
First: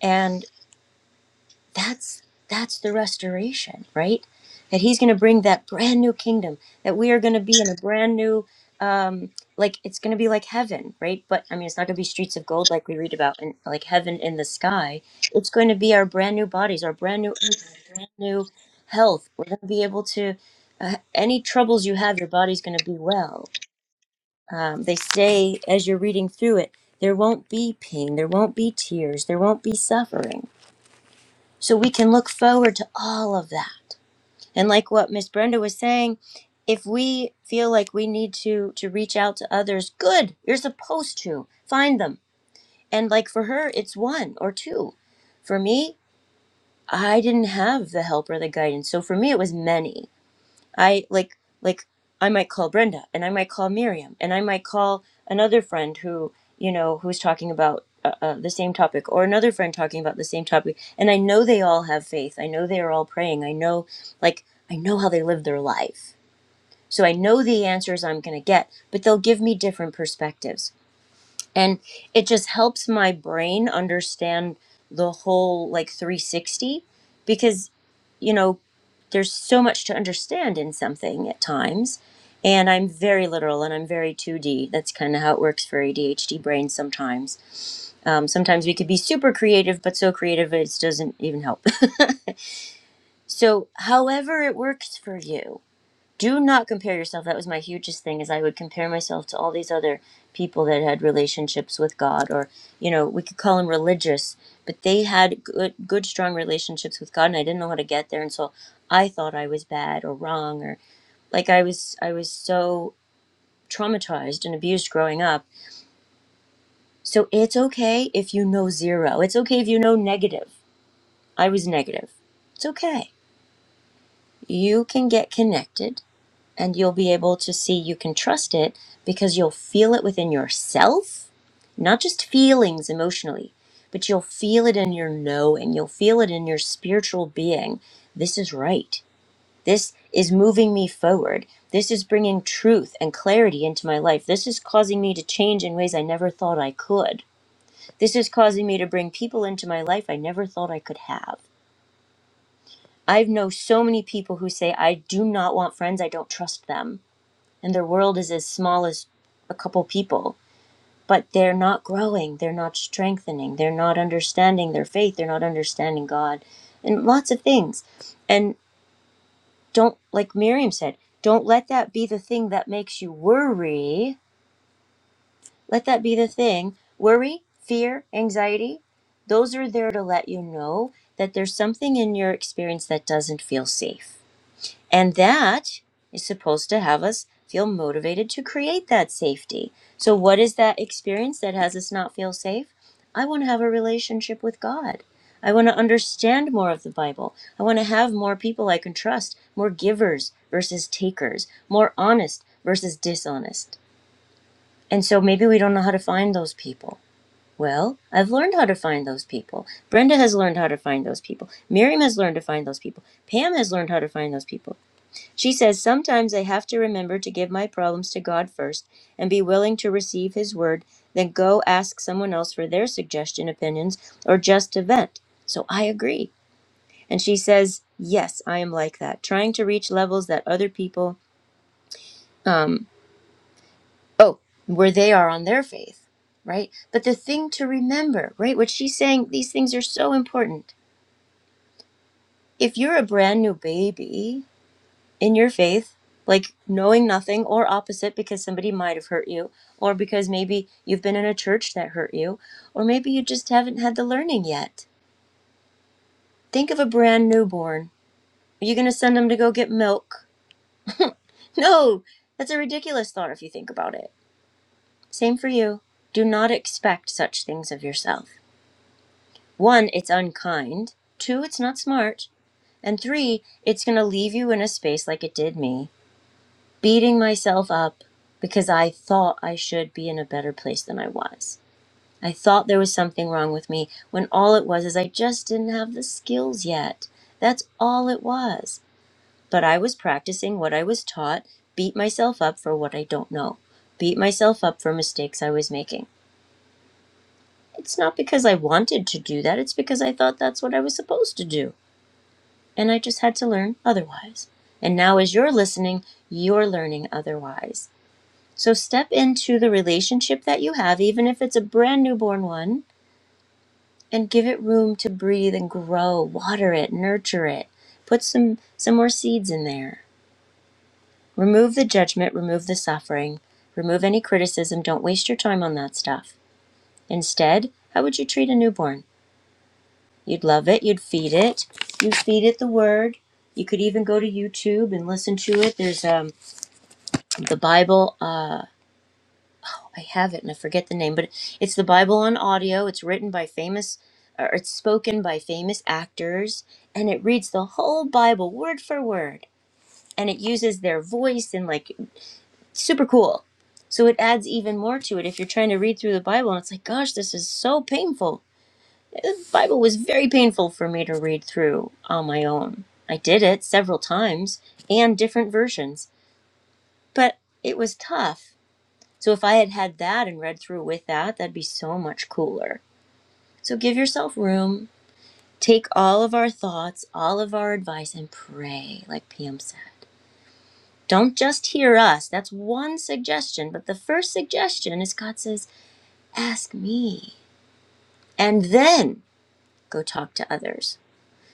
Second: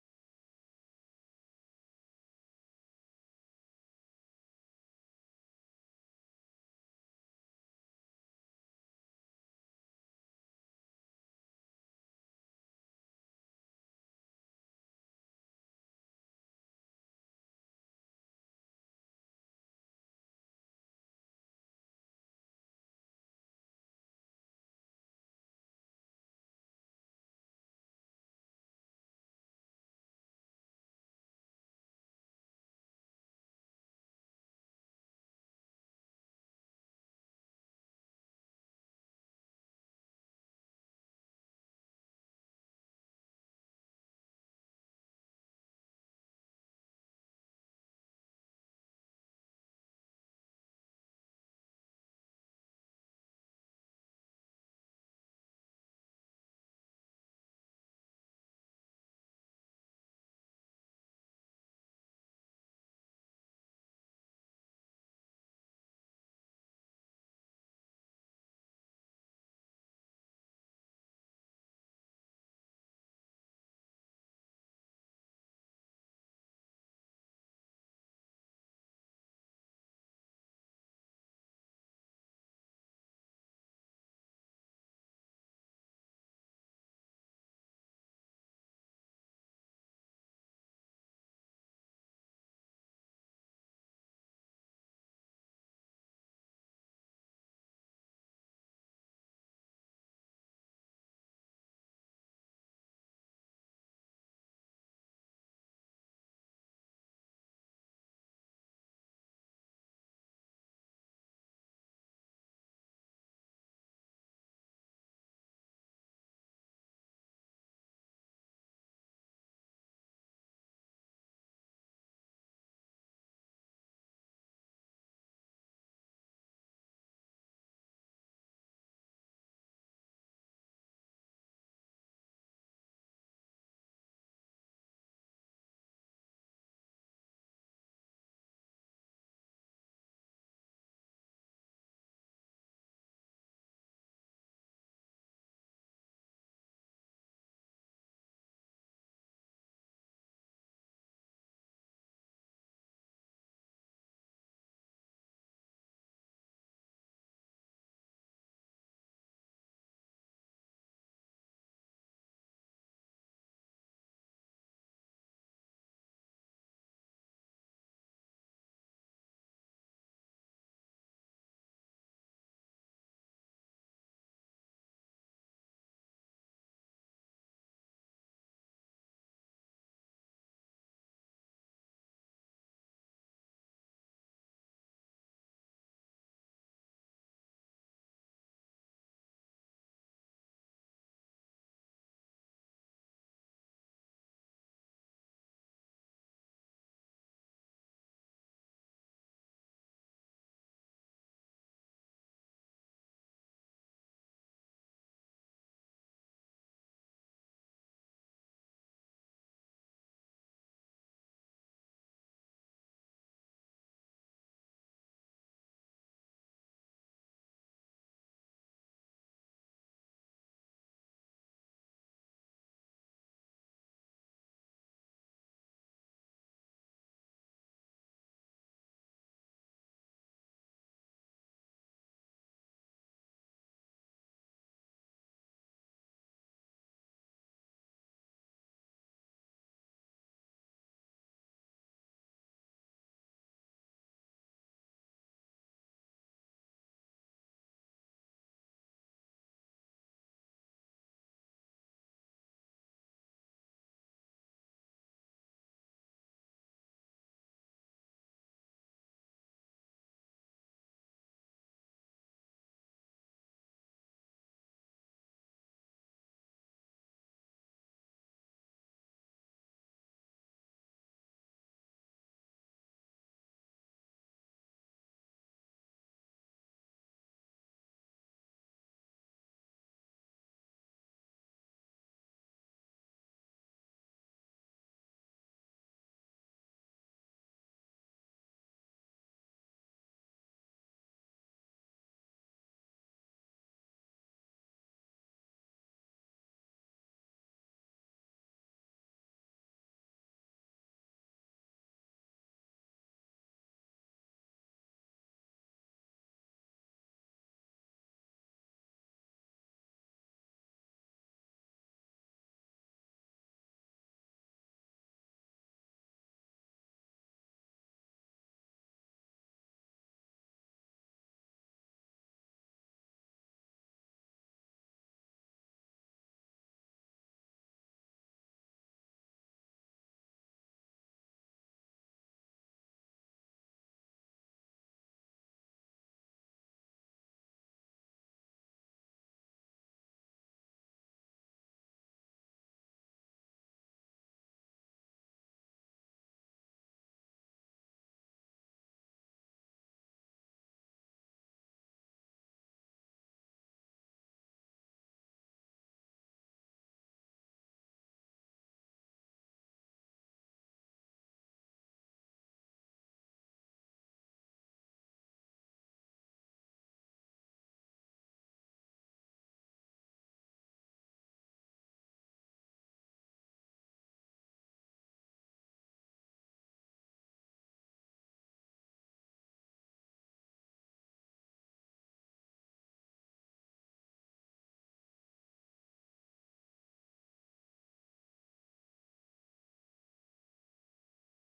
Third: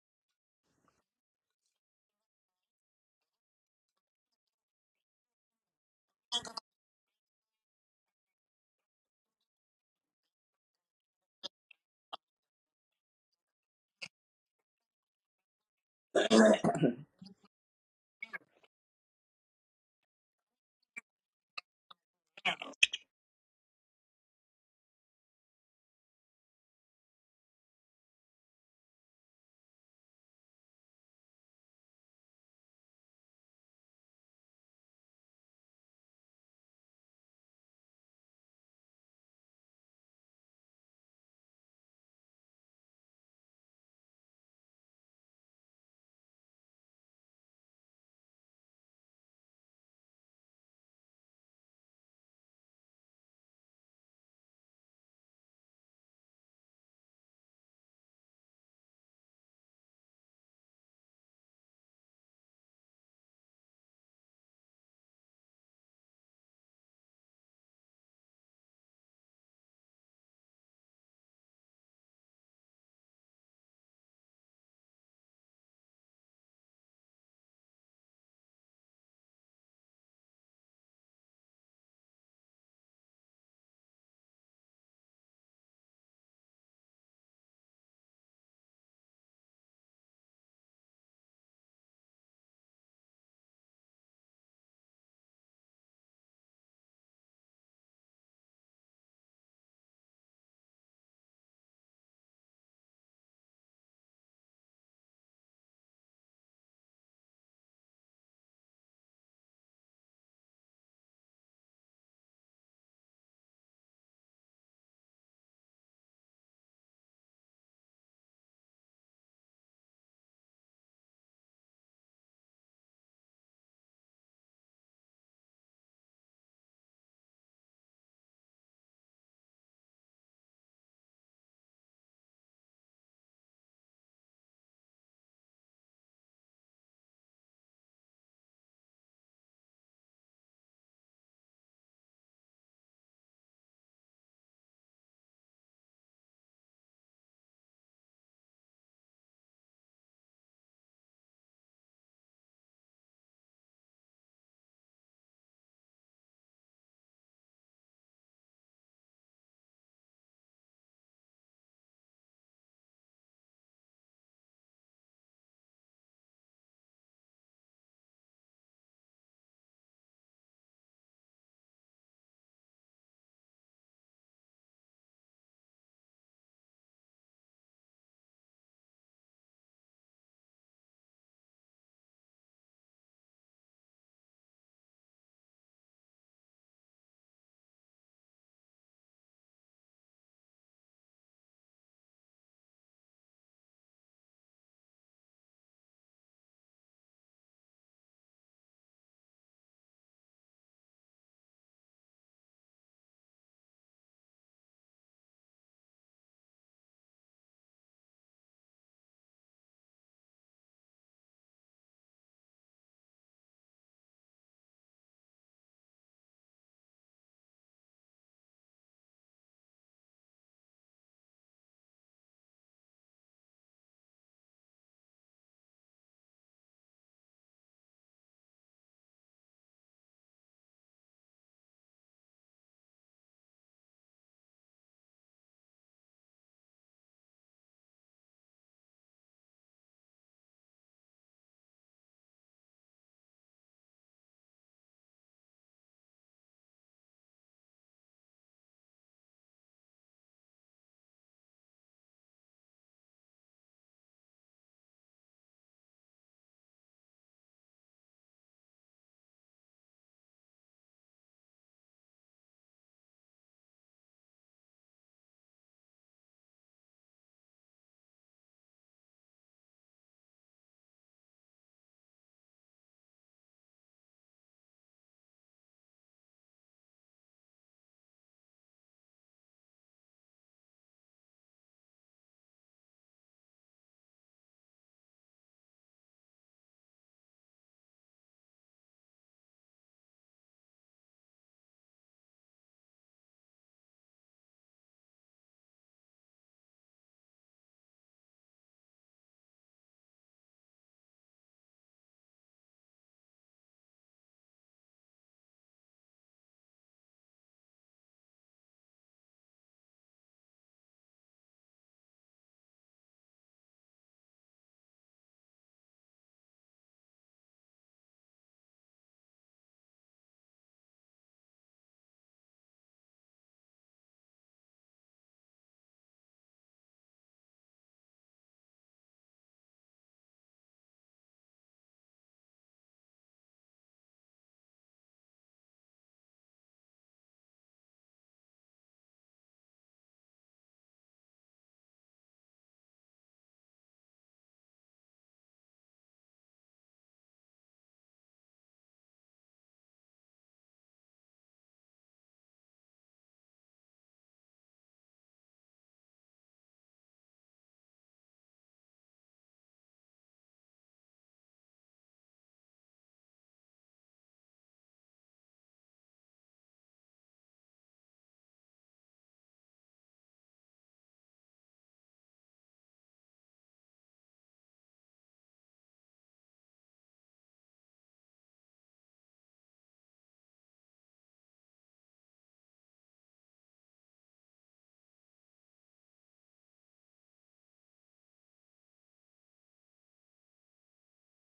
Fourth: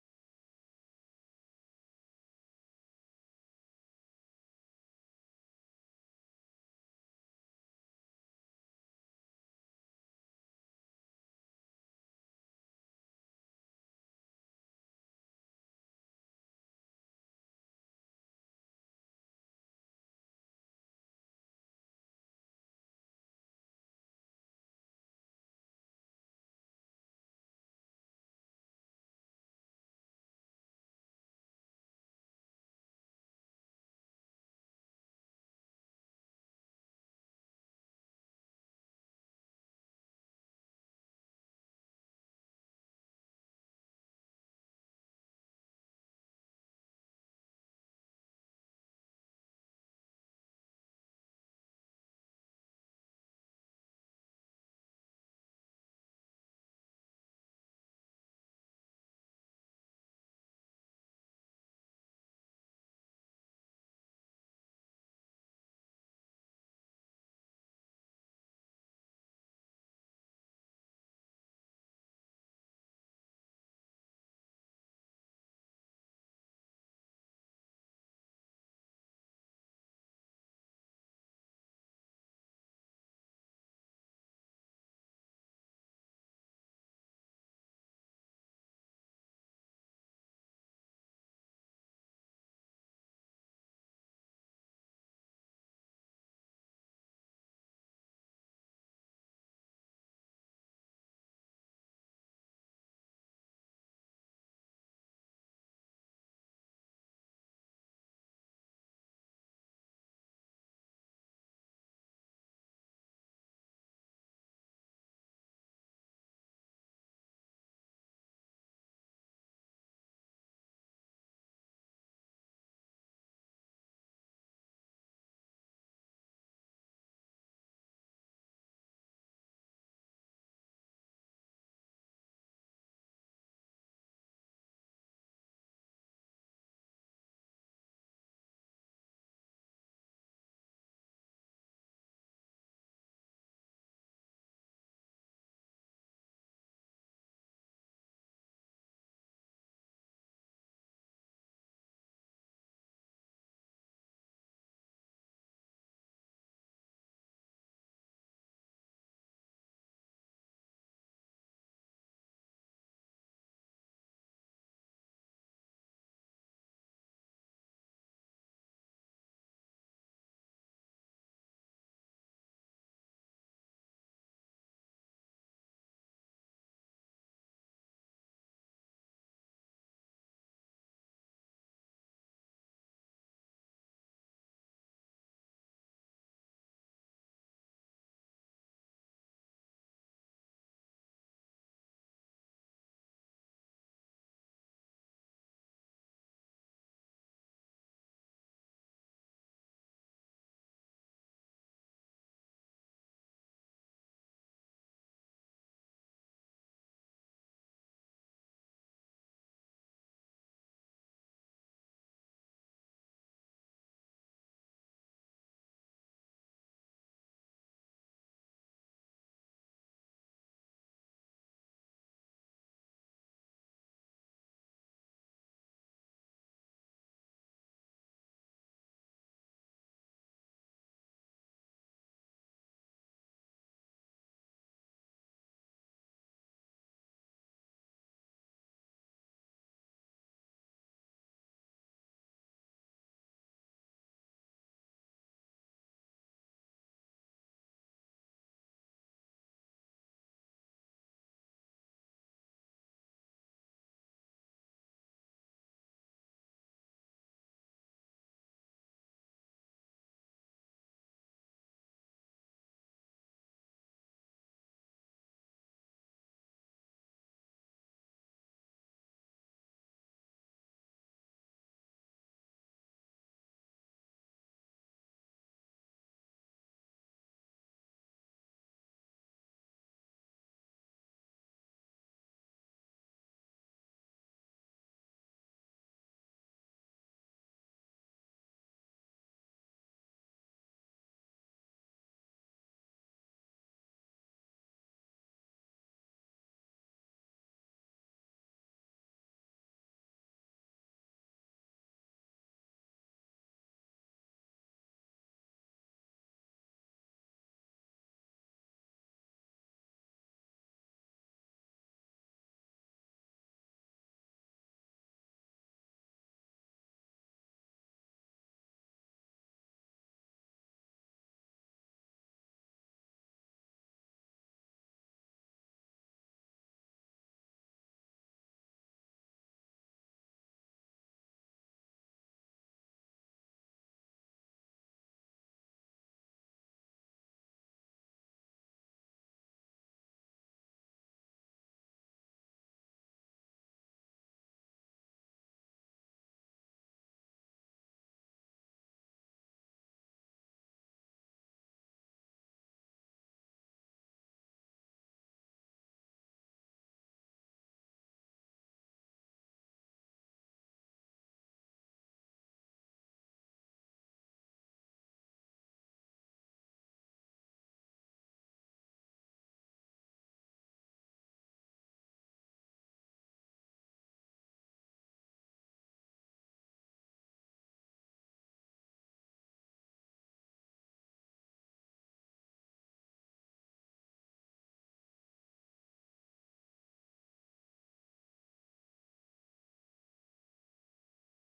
A: And that's that's the restoration right that he's going to bring that brand new kingdom that we are going to be in a brand new um like it's going to be like heaven right but i mean it's not going to be streets of gold like we read about and like heaven in the sky it's going to be our brand new bodies our brand new earth, our brand new health we're going to be able to uh, any troubles you have your body's going to be well um, they say as you're reading through it there won't be pain there won't be tears there won't be suffering so we can look forward to all of that. And like what Miss Brenda was saying, if we feel like we need to to reach out to others, good. You're supposed to find them. And like for her, it's one or two. For me, I didn't have the help or the guidance. So for me it was many. I like like I might call Brenda and I might call Miriam and I might call another friend who you know who's talking about uh, uh, the same topic or another friend talking about the same topic and I know they all have faith. I know they are all praying. I know like I know how they live their life. So I know the answers I'm going to get, but they'll give me different perspectives. And it just helps my brain understand the whole like 360 because you know, there's so much to understand in something at times. And I'm very literal and I'm very 2D. That's kind of how it works for ADHD brains sometimes. Um, sometimes we could be super creative, but so creative it doesn't even help. so, however, it works for you do not compare yourself that was my hugest thing is i would compare myself to all these other people that had relationships with god or you know we could call them religious but they had good good strong relationships with god and i didn't know how to get there and so i thought i was bad or wrong or like i was i was so traumatized and abused growing up so it's okay if you know zero it's okay if you know negative i was negative it's okay you can get connected and you'll be able to see you can trust it because you'll feel it within yourself, not just feelings emotionally, but you'll feel it in your knowing, you'll feel it in your spiritual being. This is right. This is moving me forward. This is bringing truth and clarity into my life. This is causing me to change in ways I never thought I could. This is causing me to bring people into my life I never thought I could have. I know so many people who say, I do not want friends, I don't trust them and their world is as small as a couple people but they're not growing they're not strengthening they're not understanding their faith they're not understanding god and lots of things and don't like miriam said don't let that be the thing that makes you worry let that be the thing worry fear anxiety those are there to let you know that there's something in your experience that doesn't feel safe And that is supposed to have us feel motivated to create that safety. So, what is that experience that has us not feel safe? I want to have a relationship with God. I want to understand more of the Bible. I want to have more people I can trust, more givers versus takers, more honest versus dishonest. And so maybe we don't know how to find those people. Well, I've learned how to find those people. Brenda has learned how to find those people. Miriam has learned to find those people. Pam has learned how to find those people. She says, Sometimes I have to remember to give my problems to God first and be willing to receive His word, then go ask someone else for their suggestion, opinions, or just to vent. So I agree. And she says, Yes, I am like that, trying to reach levels that other people, um, oh, where they are on their faith, right? But the thing to remember, right, what she's saying, these things are so important. If you're a brand new baby, in your faith, like knowing nothing or opposite because somebody might have hurt you, or because maybe you've been in a church that hurt you, or maybe you just haven't had the learning yet. Think of a brand newborn. Are you going to send them to go get milk? No, that's a ridiculous thought if you think about it. Same for you. Do not expect such things of yourself. One, it's unkind. Two, it's not smart. And three, it's going to leave you in a space like it did me beating myself up because I thought I should be in a better place than I was. I thought there was something wrong with me when all it was is I just didn't have the skills yet. That's all it was. But I was practicing what I was taught, beat myself up for what I don't know, beat myself up for mistakes I was making. It's not because I wanted to do that, it's because I thought that's what I was supposed to do. And I just had to learn otherwise. And now, as you're listening, you're learning otherwise So step into the relationship that you have, even if it's a brand newborn one, and give it room to breathe and grow. Water it, nurture it. Put some some more seeds in there. Remove the judgment, remove the suffering, remove any criticism. Don't waste your time on that stuff. Instead, how would you treat a newborn? You'd love it, you'd feed it. You feed it the word. You could even go to YouTube and listen to it. There's um, the Bible. uh, I have it and I forget the name, but it's the Bible on audio. It's written by famous, or it's spoken by famous actors, and it reads the whole Bible word for word, and it uses their voice and like super cool. So it adds even more to it if you're trying to read through the Bible, and it's like, gosh, this is so painful. The Bible was very painful for me to read through on my own. I did it several times and different versions, but it was tough so if I had had that and read through with that, that'd be so much cooler. So give yourself room, take all of our thoughts, all of our advice, and pray, like PM said. Don't just hear us. That's one suggestion. But the first suggestion is God says, ask me. And then go talk to others.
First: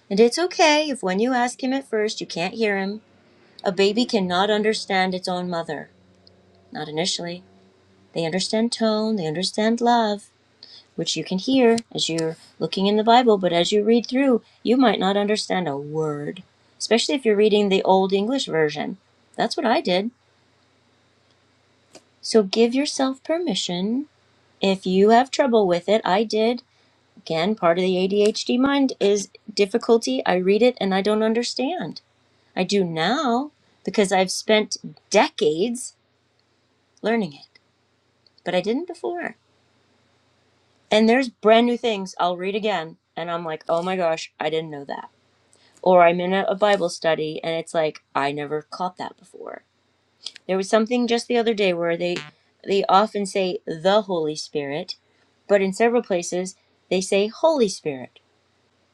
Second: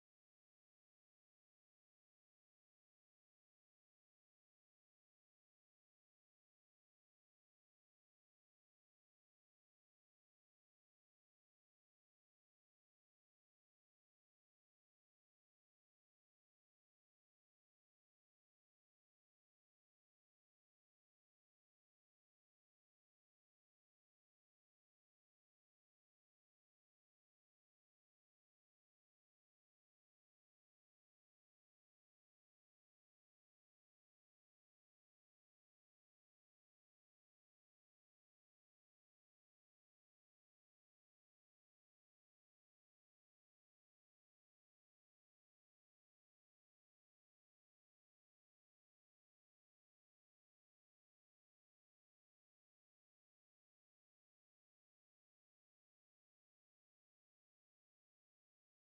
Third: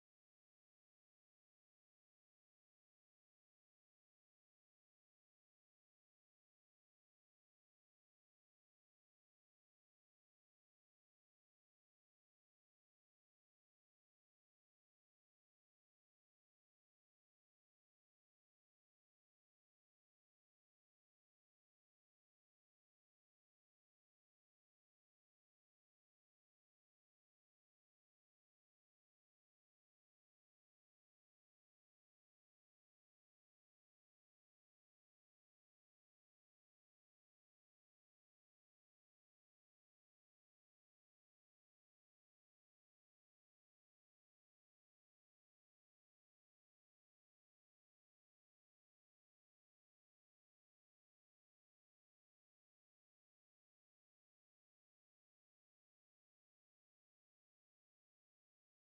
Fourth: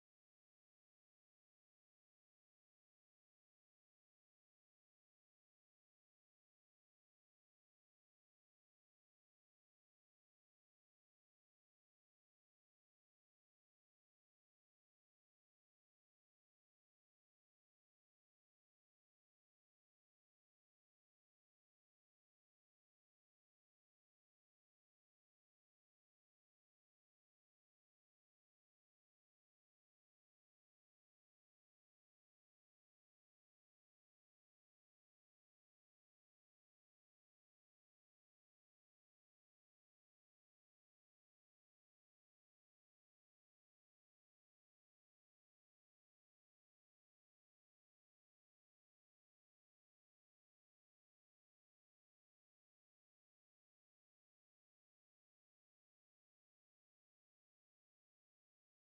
A: And it's okay if when you ask Him at first, you can't hear Him. A baby cannot understand its own mother, not initially. They understand tone, they understand love which you can hear as you're looking in the Bible, but as you read through, you might not understand a word, especially if you're reading the Old English Version. That's what I did. So give yourself permission if you have trouble with it. I did. Again, part of the ADHD mind is difficulty. I read it and I don't understand. I do now because I've spent decades learning it, but I didn't before. And there's brand new things I'll read again. And I'm like, oh my gosh, I didn't know that or I'm in a, Bible study and it's like I never caught that before. There was something just the other day where they they often say the Holy Spirit, but in several places they say Holy Spirit.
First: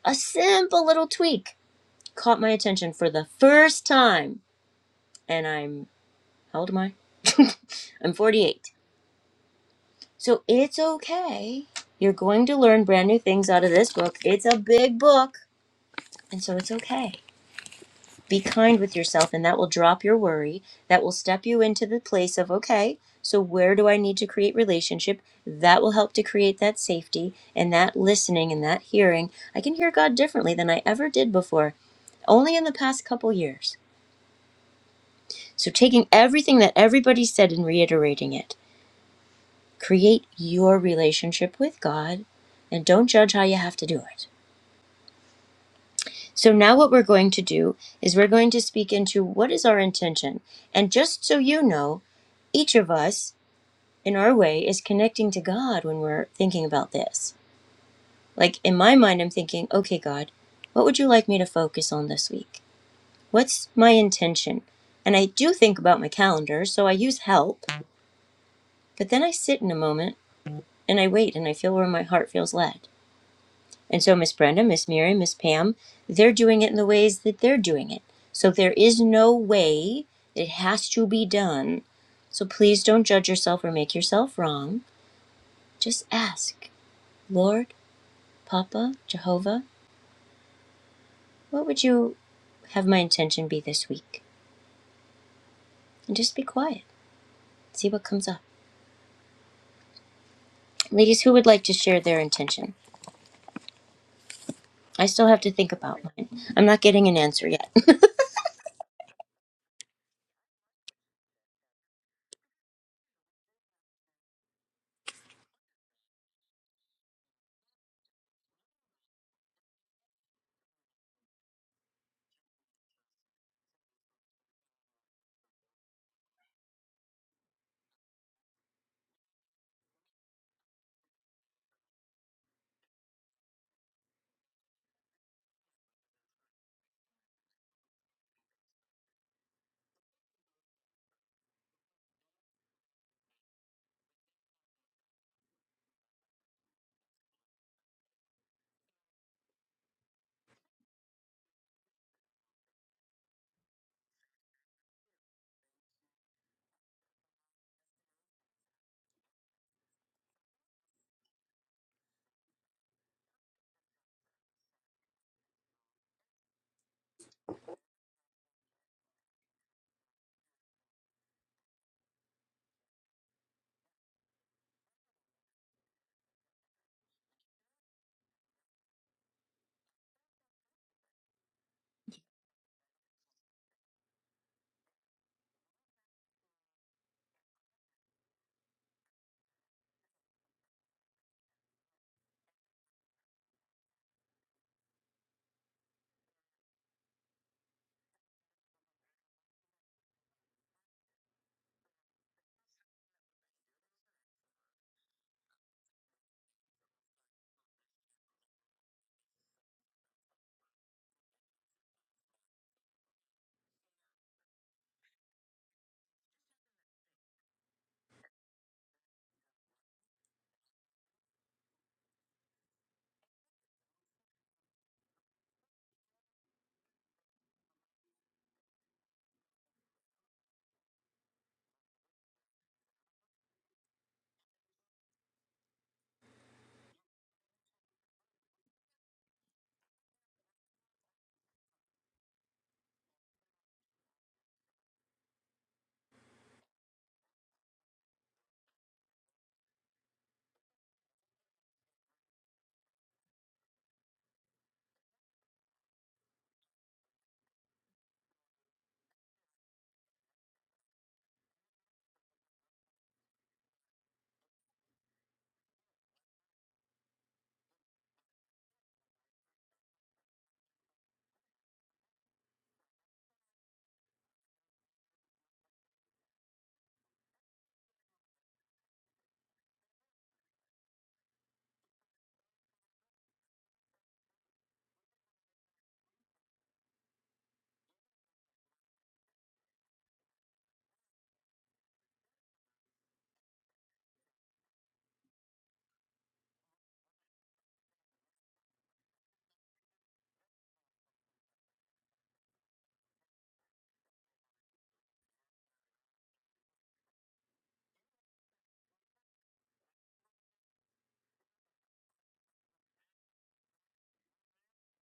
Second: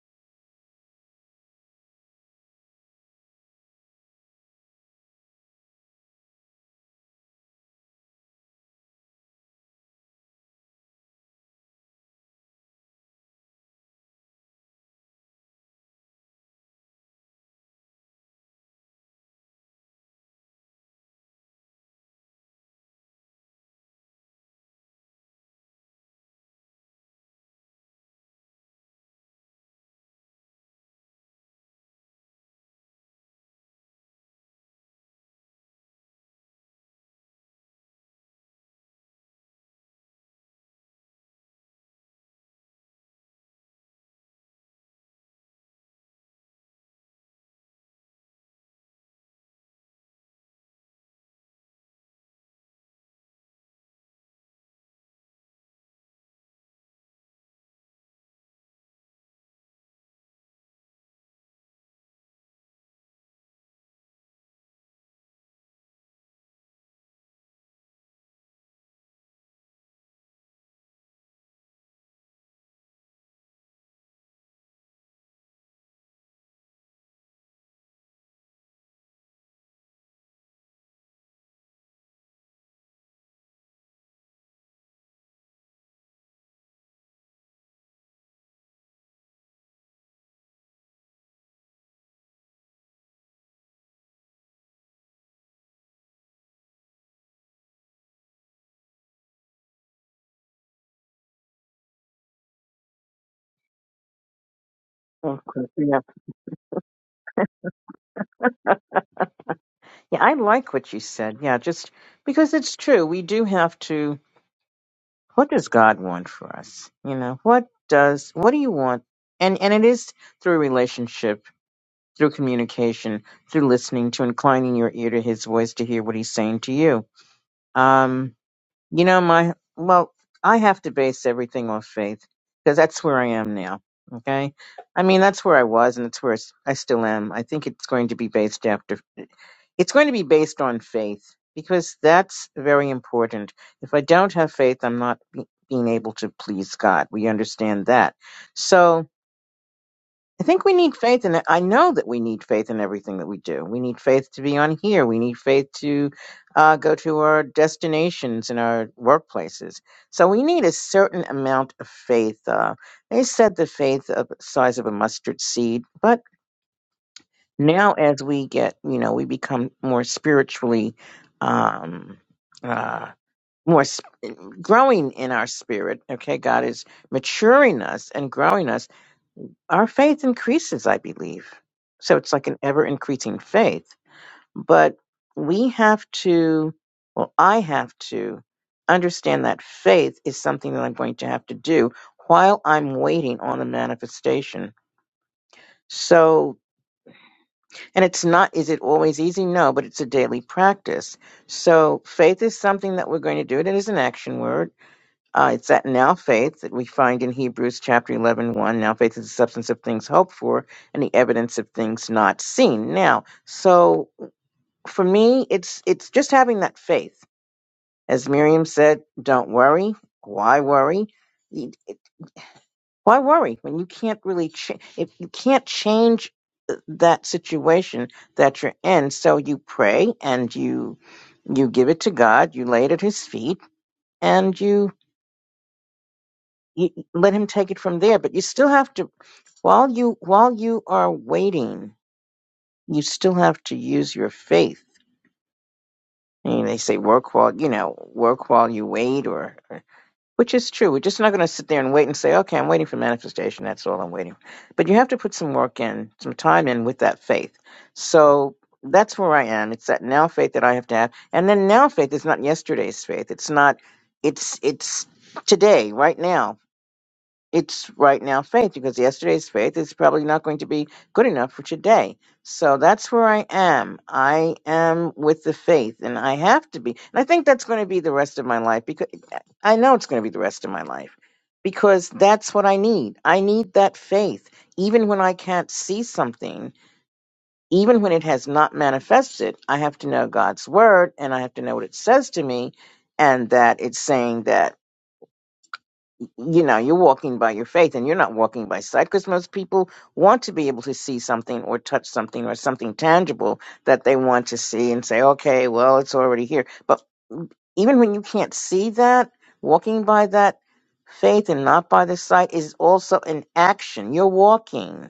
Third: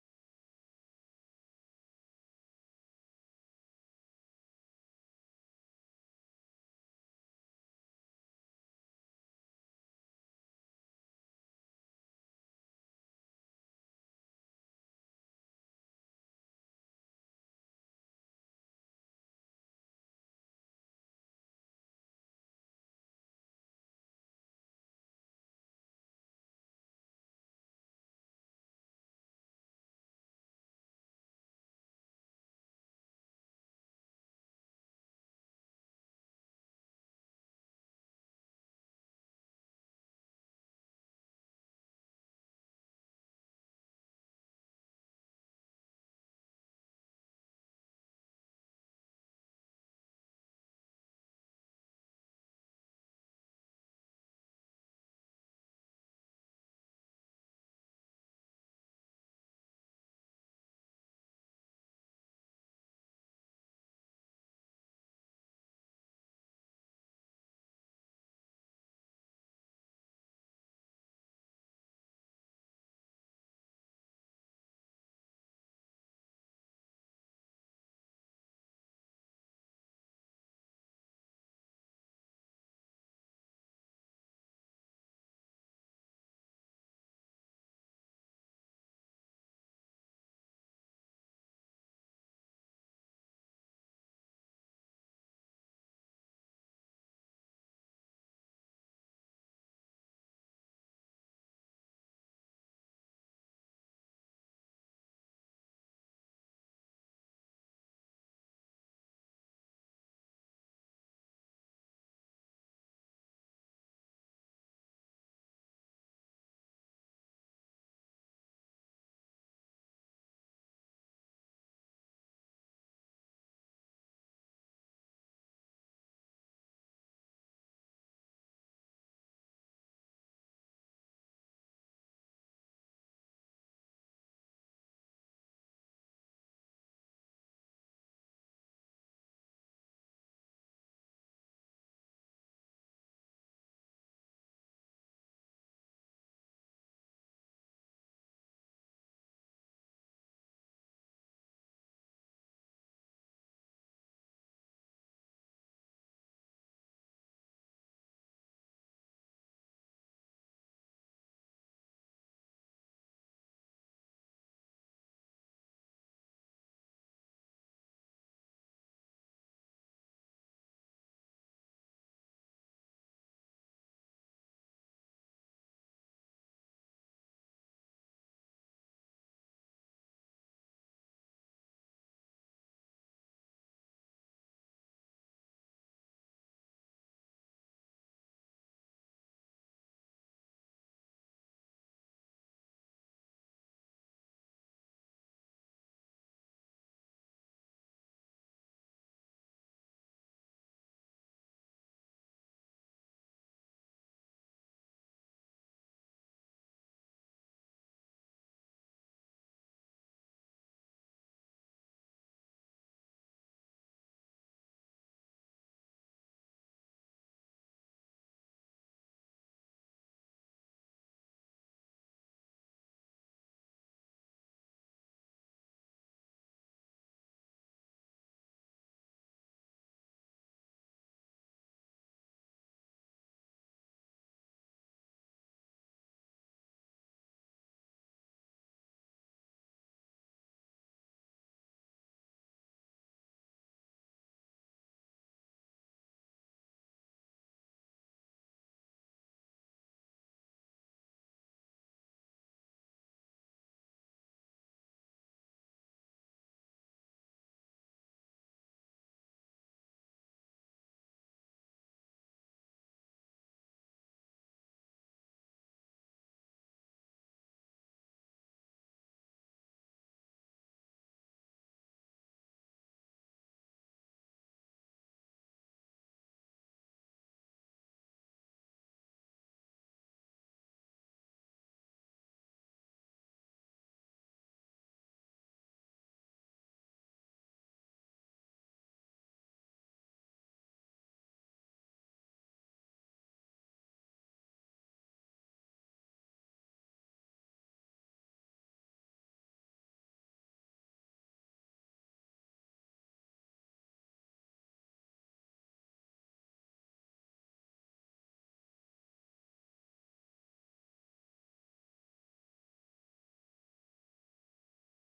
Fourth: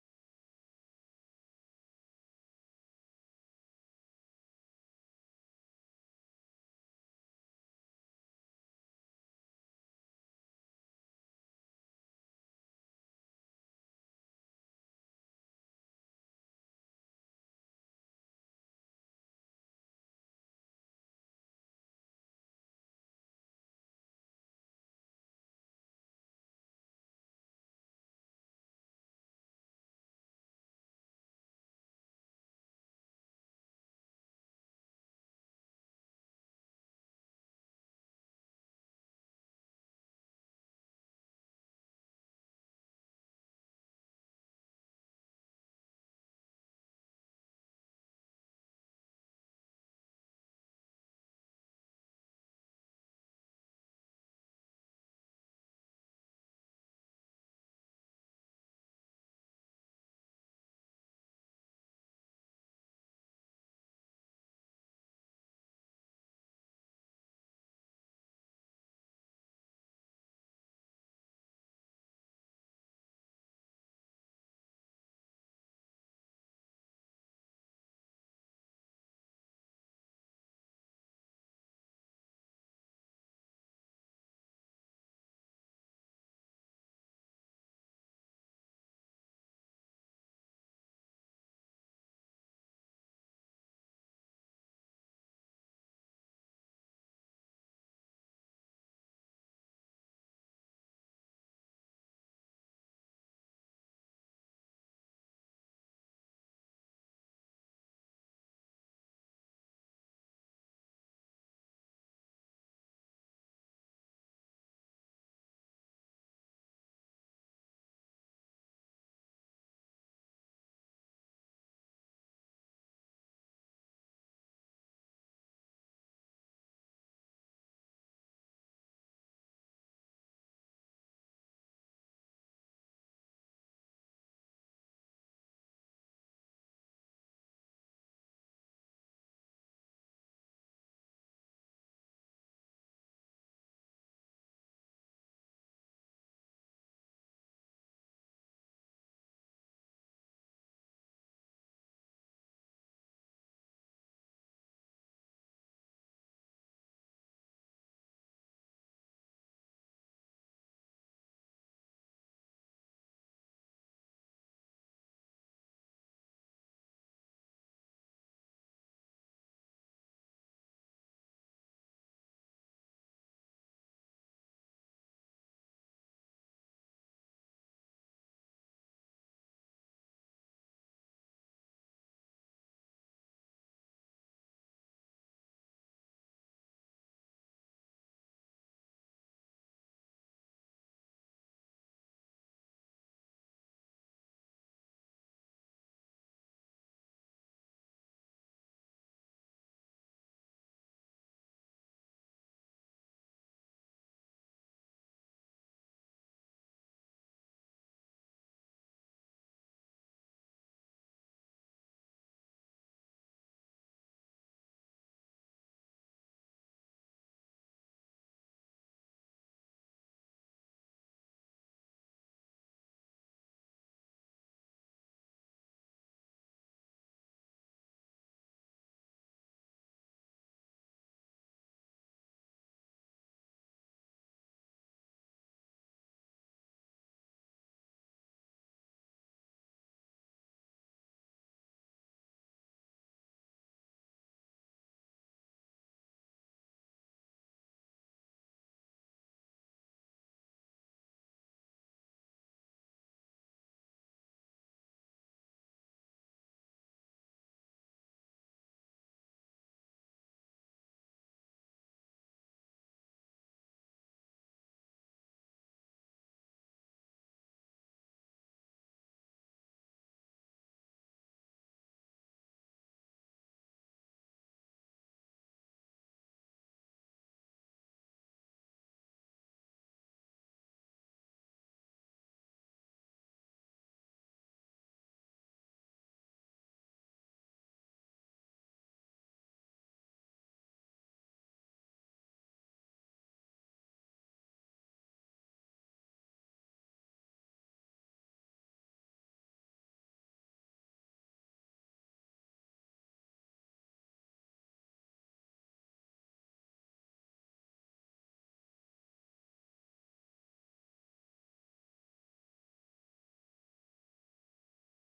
A: A simple little tweak caught my attention for the first time and I'm how old am I? I'm 48. So it's okay. You're going to learn brand new things out of this book. It's a big book, and so it's okay. Be kind with yourself, and that will drop your worry. That will step you into the place of, okay, so where do I need to create relationship? That will help to create that safety and that listening and that hearing. I can hear God differently than I ever did before, only in the past couple years. So, taking everything that everybody said and reiterating it, create your relationship with God and don't judge how you have to do it. So, now what we're going to do is we're going to speak into what is our intention. And just so you know, each of us in our way is connecting to God when we're thinking about this. Like in my mind, I'm thinking, okay, God, what would you like me to focus on this week? What's my intention? And I do think about my calendar, so I use help, but then I sit in a moment and I wait and I feel where my heart feels led. And so Miss Brenda, Miss Mary, Miss Pam, they're doing it in the ways that they're doing it. So there is no way that it has to be done. So please don't judge yourself or make yourself wrong. Just ask. Lord, Papa, Jehovah, what would you have my intention be this week? And just be quiet. See what comes up. Ladies, who would like to share their intention? I still have
B: Of
A: to
B: course,
A: think
B: yeah.
A: about mine. I'm not getting an answer yet.
B: Yeah, I like what you said. Yeah, just because it's true. We do have to what does God want for us? You know, what does what do you want? And and it is through relationship, through communication, through listening to inclining your ear to his voice to hear what he's saying to you. Um You know, my, well, I have to base everything off faith because that's where I am now. Okay. I mean, that's where I was and it's where s- I still am. I think it's going to be based after, it's going to be based on faith because that's very important. If I don't have faith, I'm not be, being able to please God. We understand that. So, I think we need faith in it. I know that we need faith in everything that we do. We need faith to be on here. We need faith to uh, go to our destinations and our workplaces. So we need a certain amount of faith. Uh, they said the faith of the size of a mustard seed, but now as we get, you know, we become more spiritually, um, uh, more sp- growing in our spirit. Okay, God is maturing us and growing us our faith increases, I believe. So it's like an ever increasing faith. But we have to, well, I have to understand that faith is something that I'm going to have to do while I'm waiting on the manifestation. So, and it's not, is it always easy? No, but it's a daily practice. So faith is something that we're going to do. It is an action word uh, it's that now faith that we find in Hebrews chapter eleven one. Now faith is the substance of things hoped for and the evidence of things not seen. Now, so for me, it's it's just having that faith. As Miriam said, don't worry. Why worry? Y- it- Why worry when you can't really cha- if you can't change uh, that situation that you're in? So you pray and you you give it to God. You lay it at His feet and you you, let him take it from there. But you still have to while you while you are waiting, you still have to use your faith. And they say work while you know work while you wait, or, or which is true. We're just not going to sit there and wait and say, okay, I'm waiting for manifestation. That's all I'm waiting. for. But you have to put some work in, some time in with that faith. So that's where I am. It's that now faith that I have to have, and then now faith is not yesterday's faith. It's not. It's it's today, right now it's right now faith because yesterday's faith is probably not going to be good enough for today. So that's where I am. I am with the faith and I have to be. And I think that's going to be the rest of my life because I know it's going to be the rest of my life because that's what I need. I need that faith. Even when I can't see something, even when it has not manifested, I have to know God's word and I have to know what it says to me and that it's saying that you know you're walking by your faith and you're not walking by sight because most people want to be able to see something or touch something or something tangible that they want to see and say okay well it's already here but even when you can't see that walking by that faith and not by the sight is also an action you're walking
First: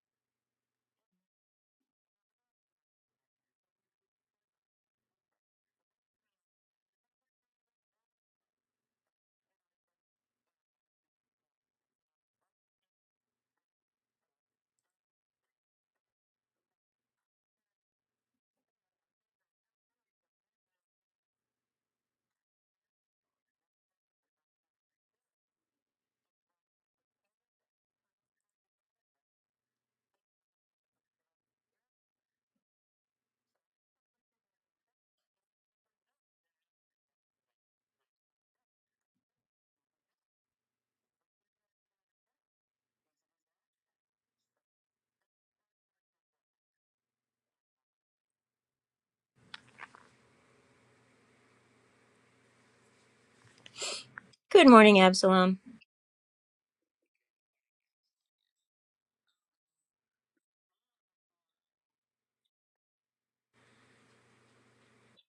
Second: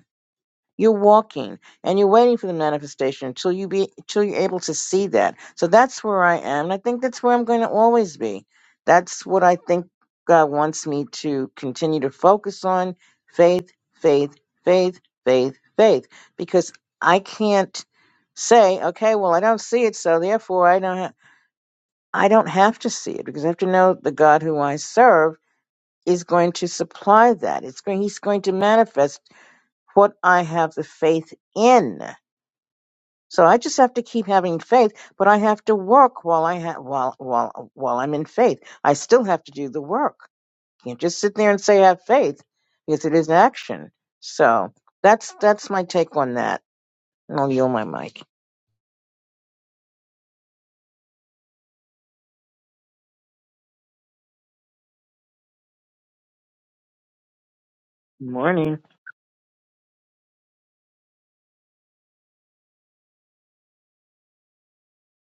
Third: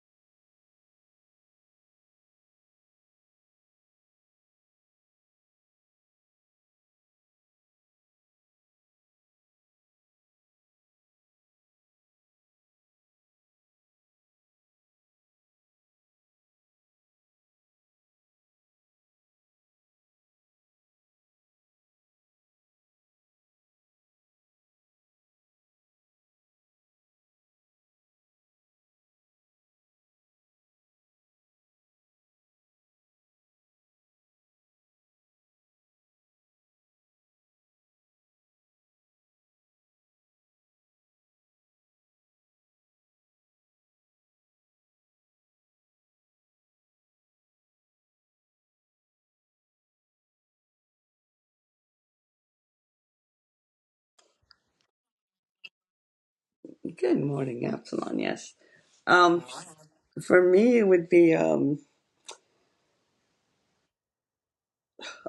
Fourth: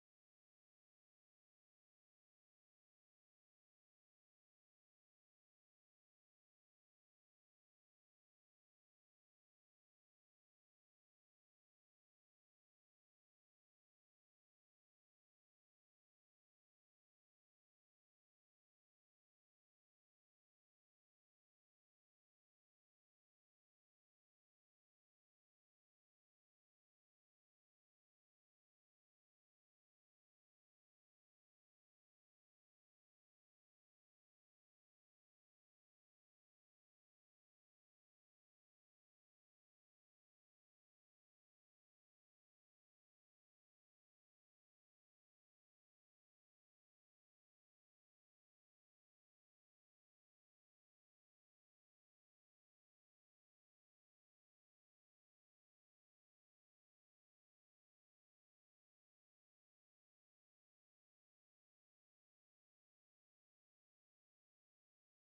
B: you're walking and you're waiting for the manifestation until you be until you're able to see that. So that's where I am. And I think that's where I'm going to always be. That's what I think God wants me to continue to focus on faith, faith, faith, faith, faith. Because I can't say, okay, well I don't see it, so therefore I don't ha- I don't have to see it because I have to know the God who I serve is going to supply that. It's going he's going to manifest what I have the faith in. So I just have to keep having faith, but I have to work while I ha- while while while I'm in faith. I still have to do the work. You Can't just sit there and say I have faith because it is action. So that's that's my take on that. And I'll yield my mic.
A: Good morning, Absalom.
C: Good morning, Absalon.
B: Good
C: Yes.
B: morning.
C: Um, for me, it would be um.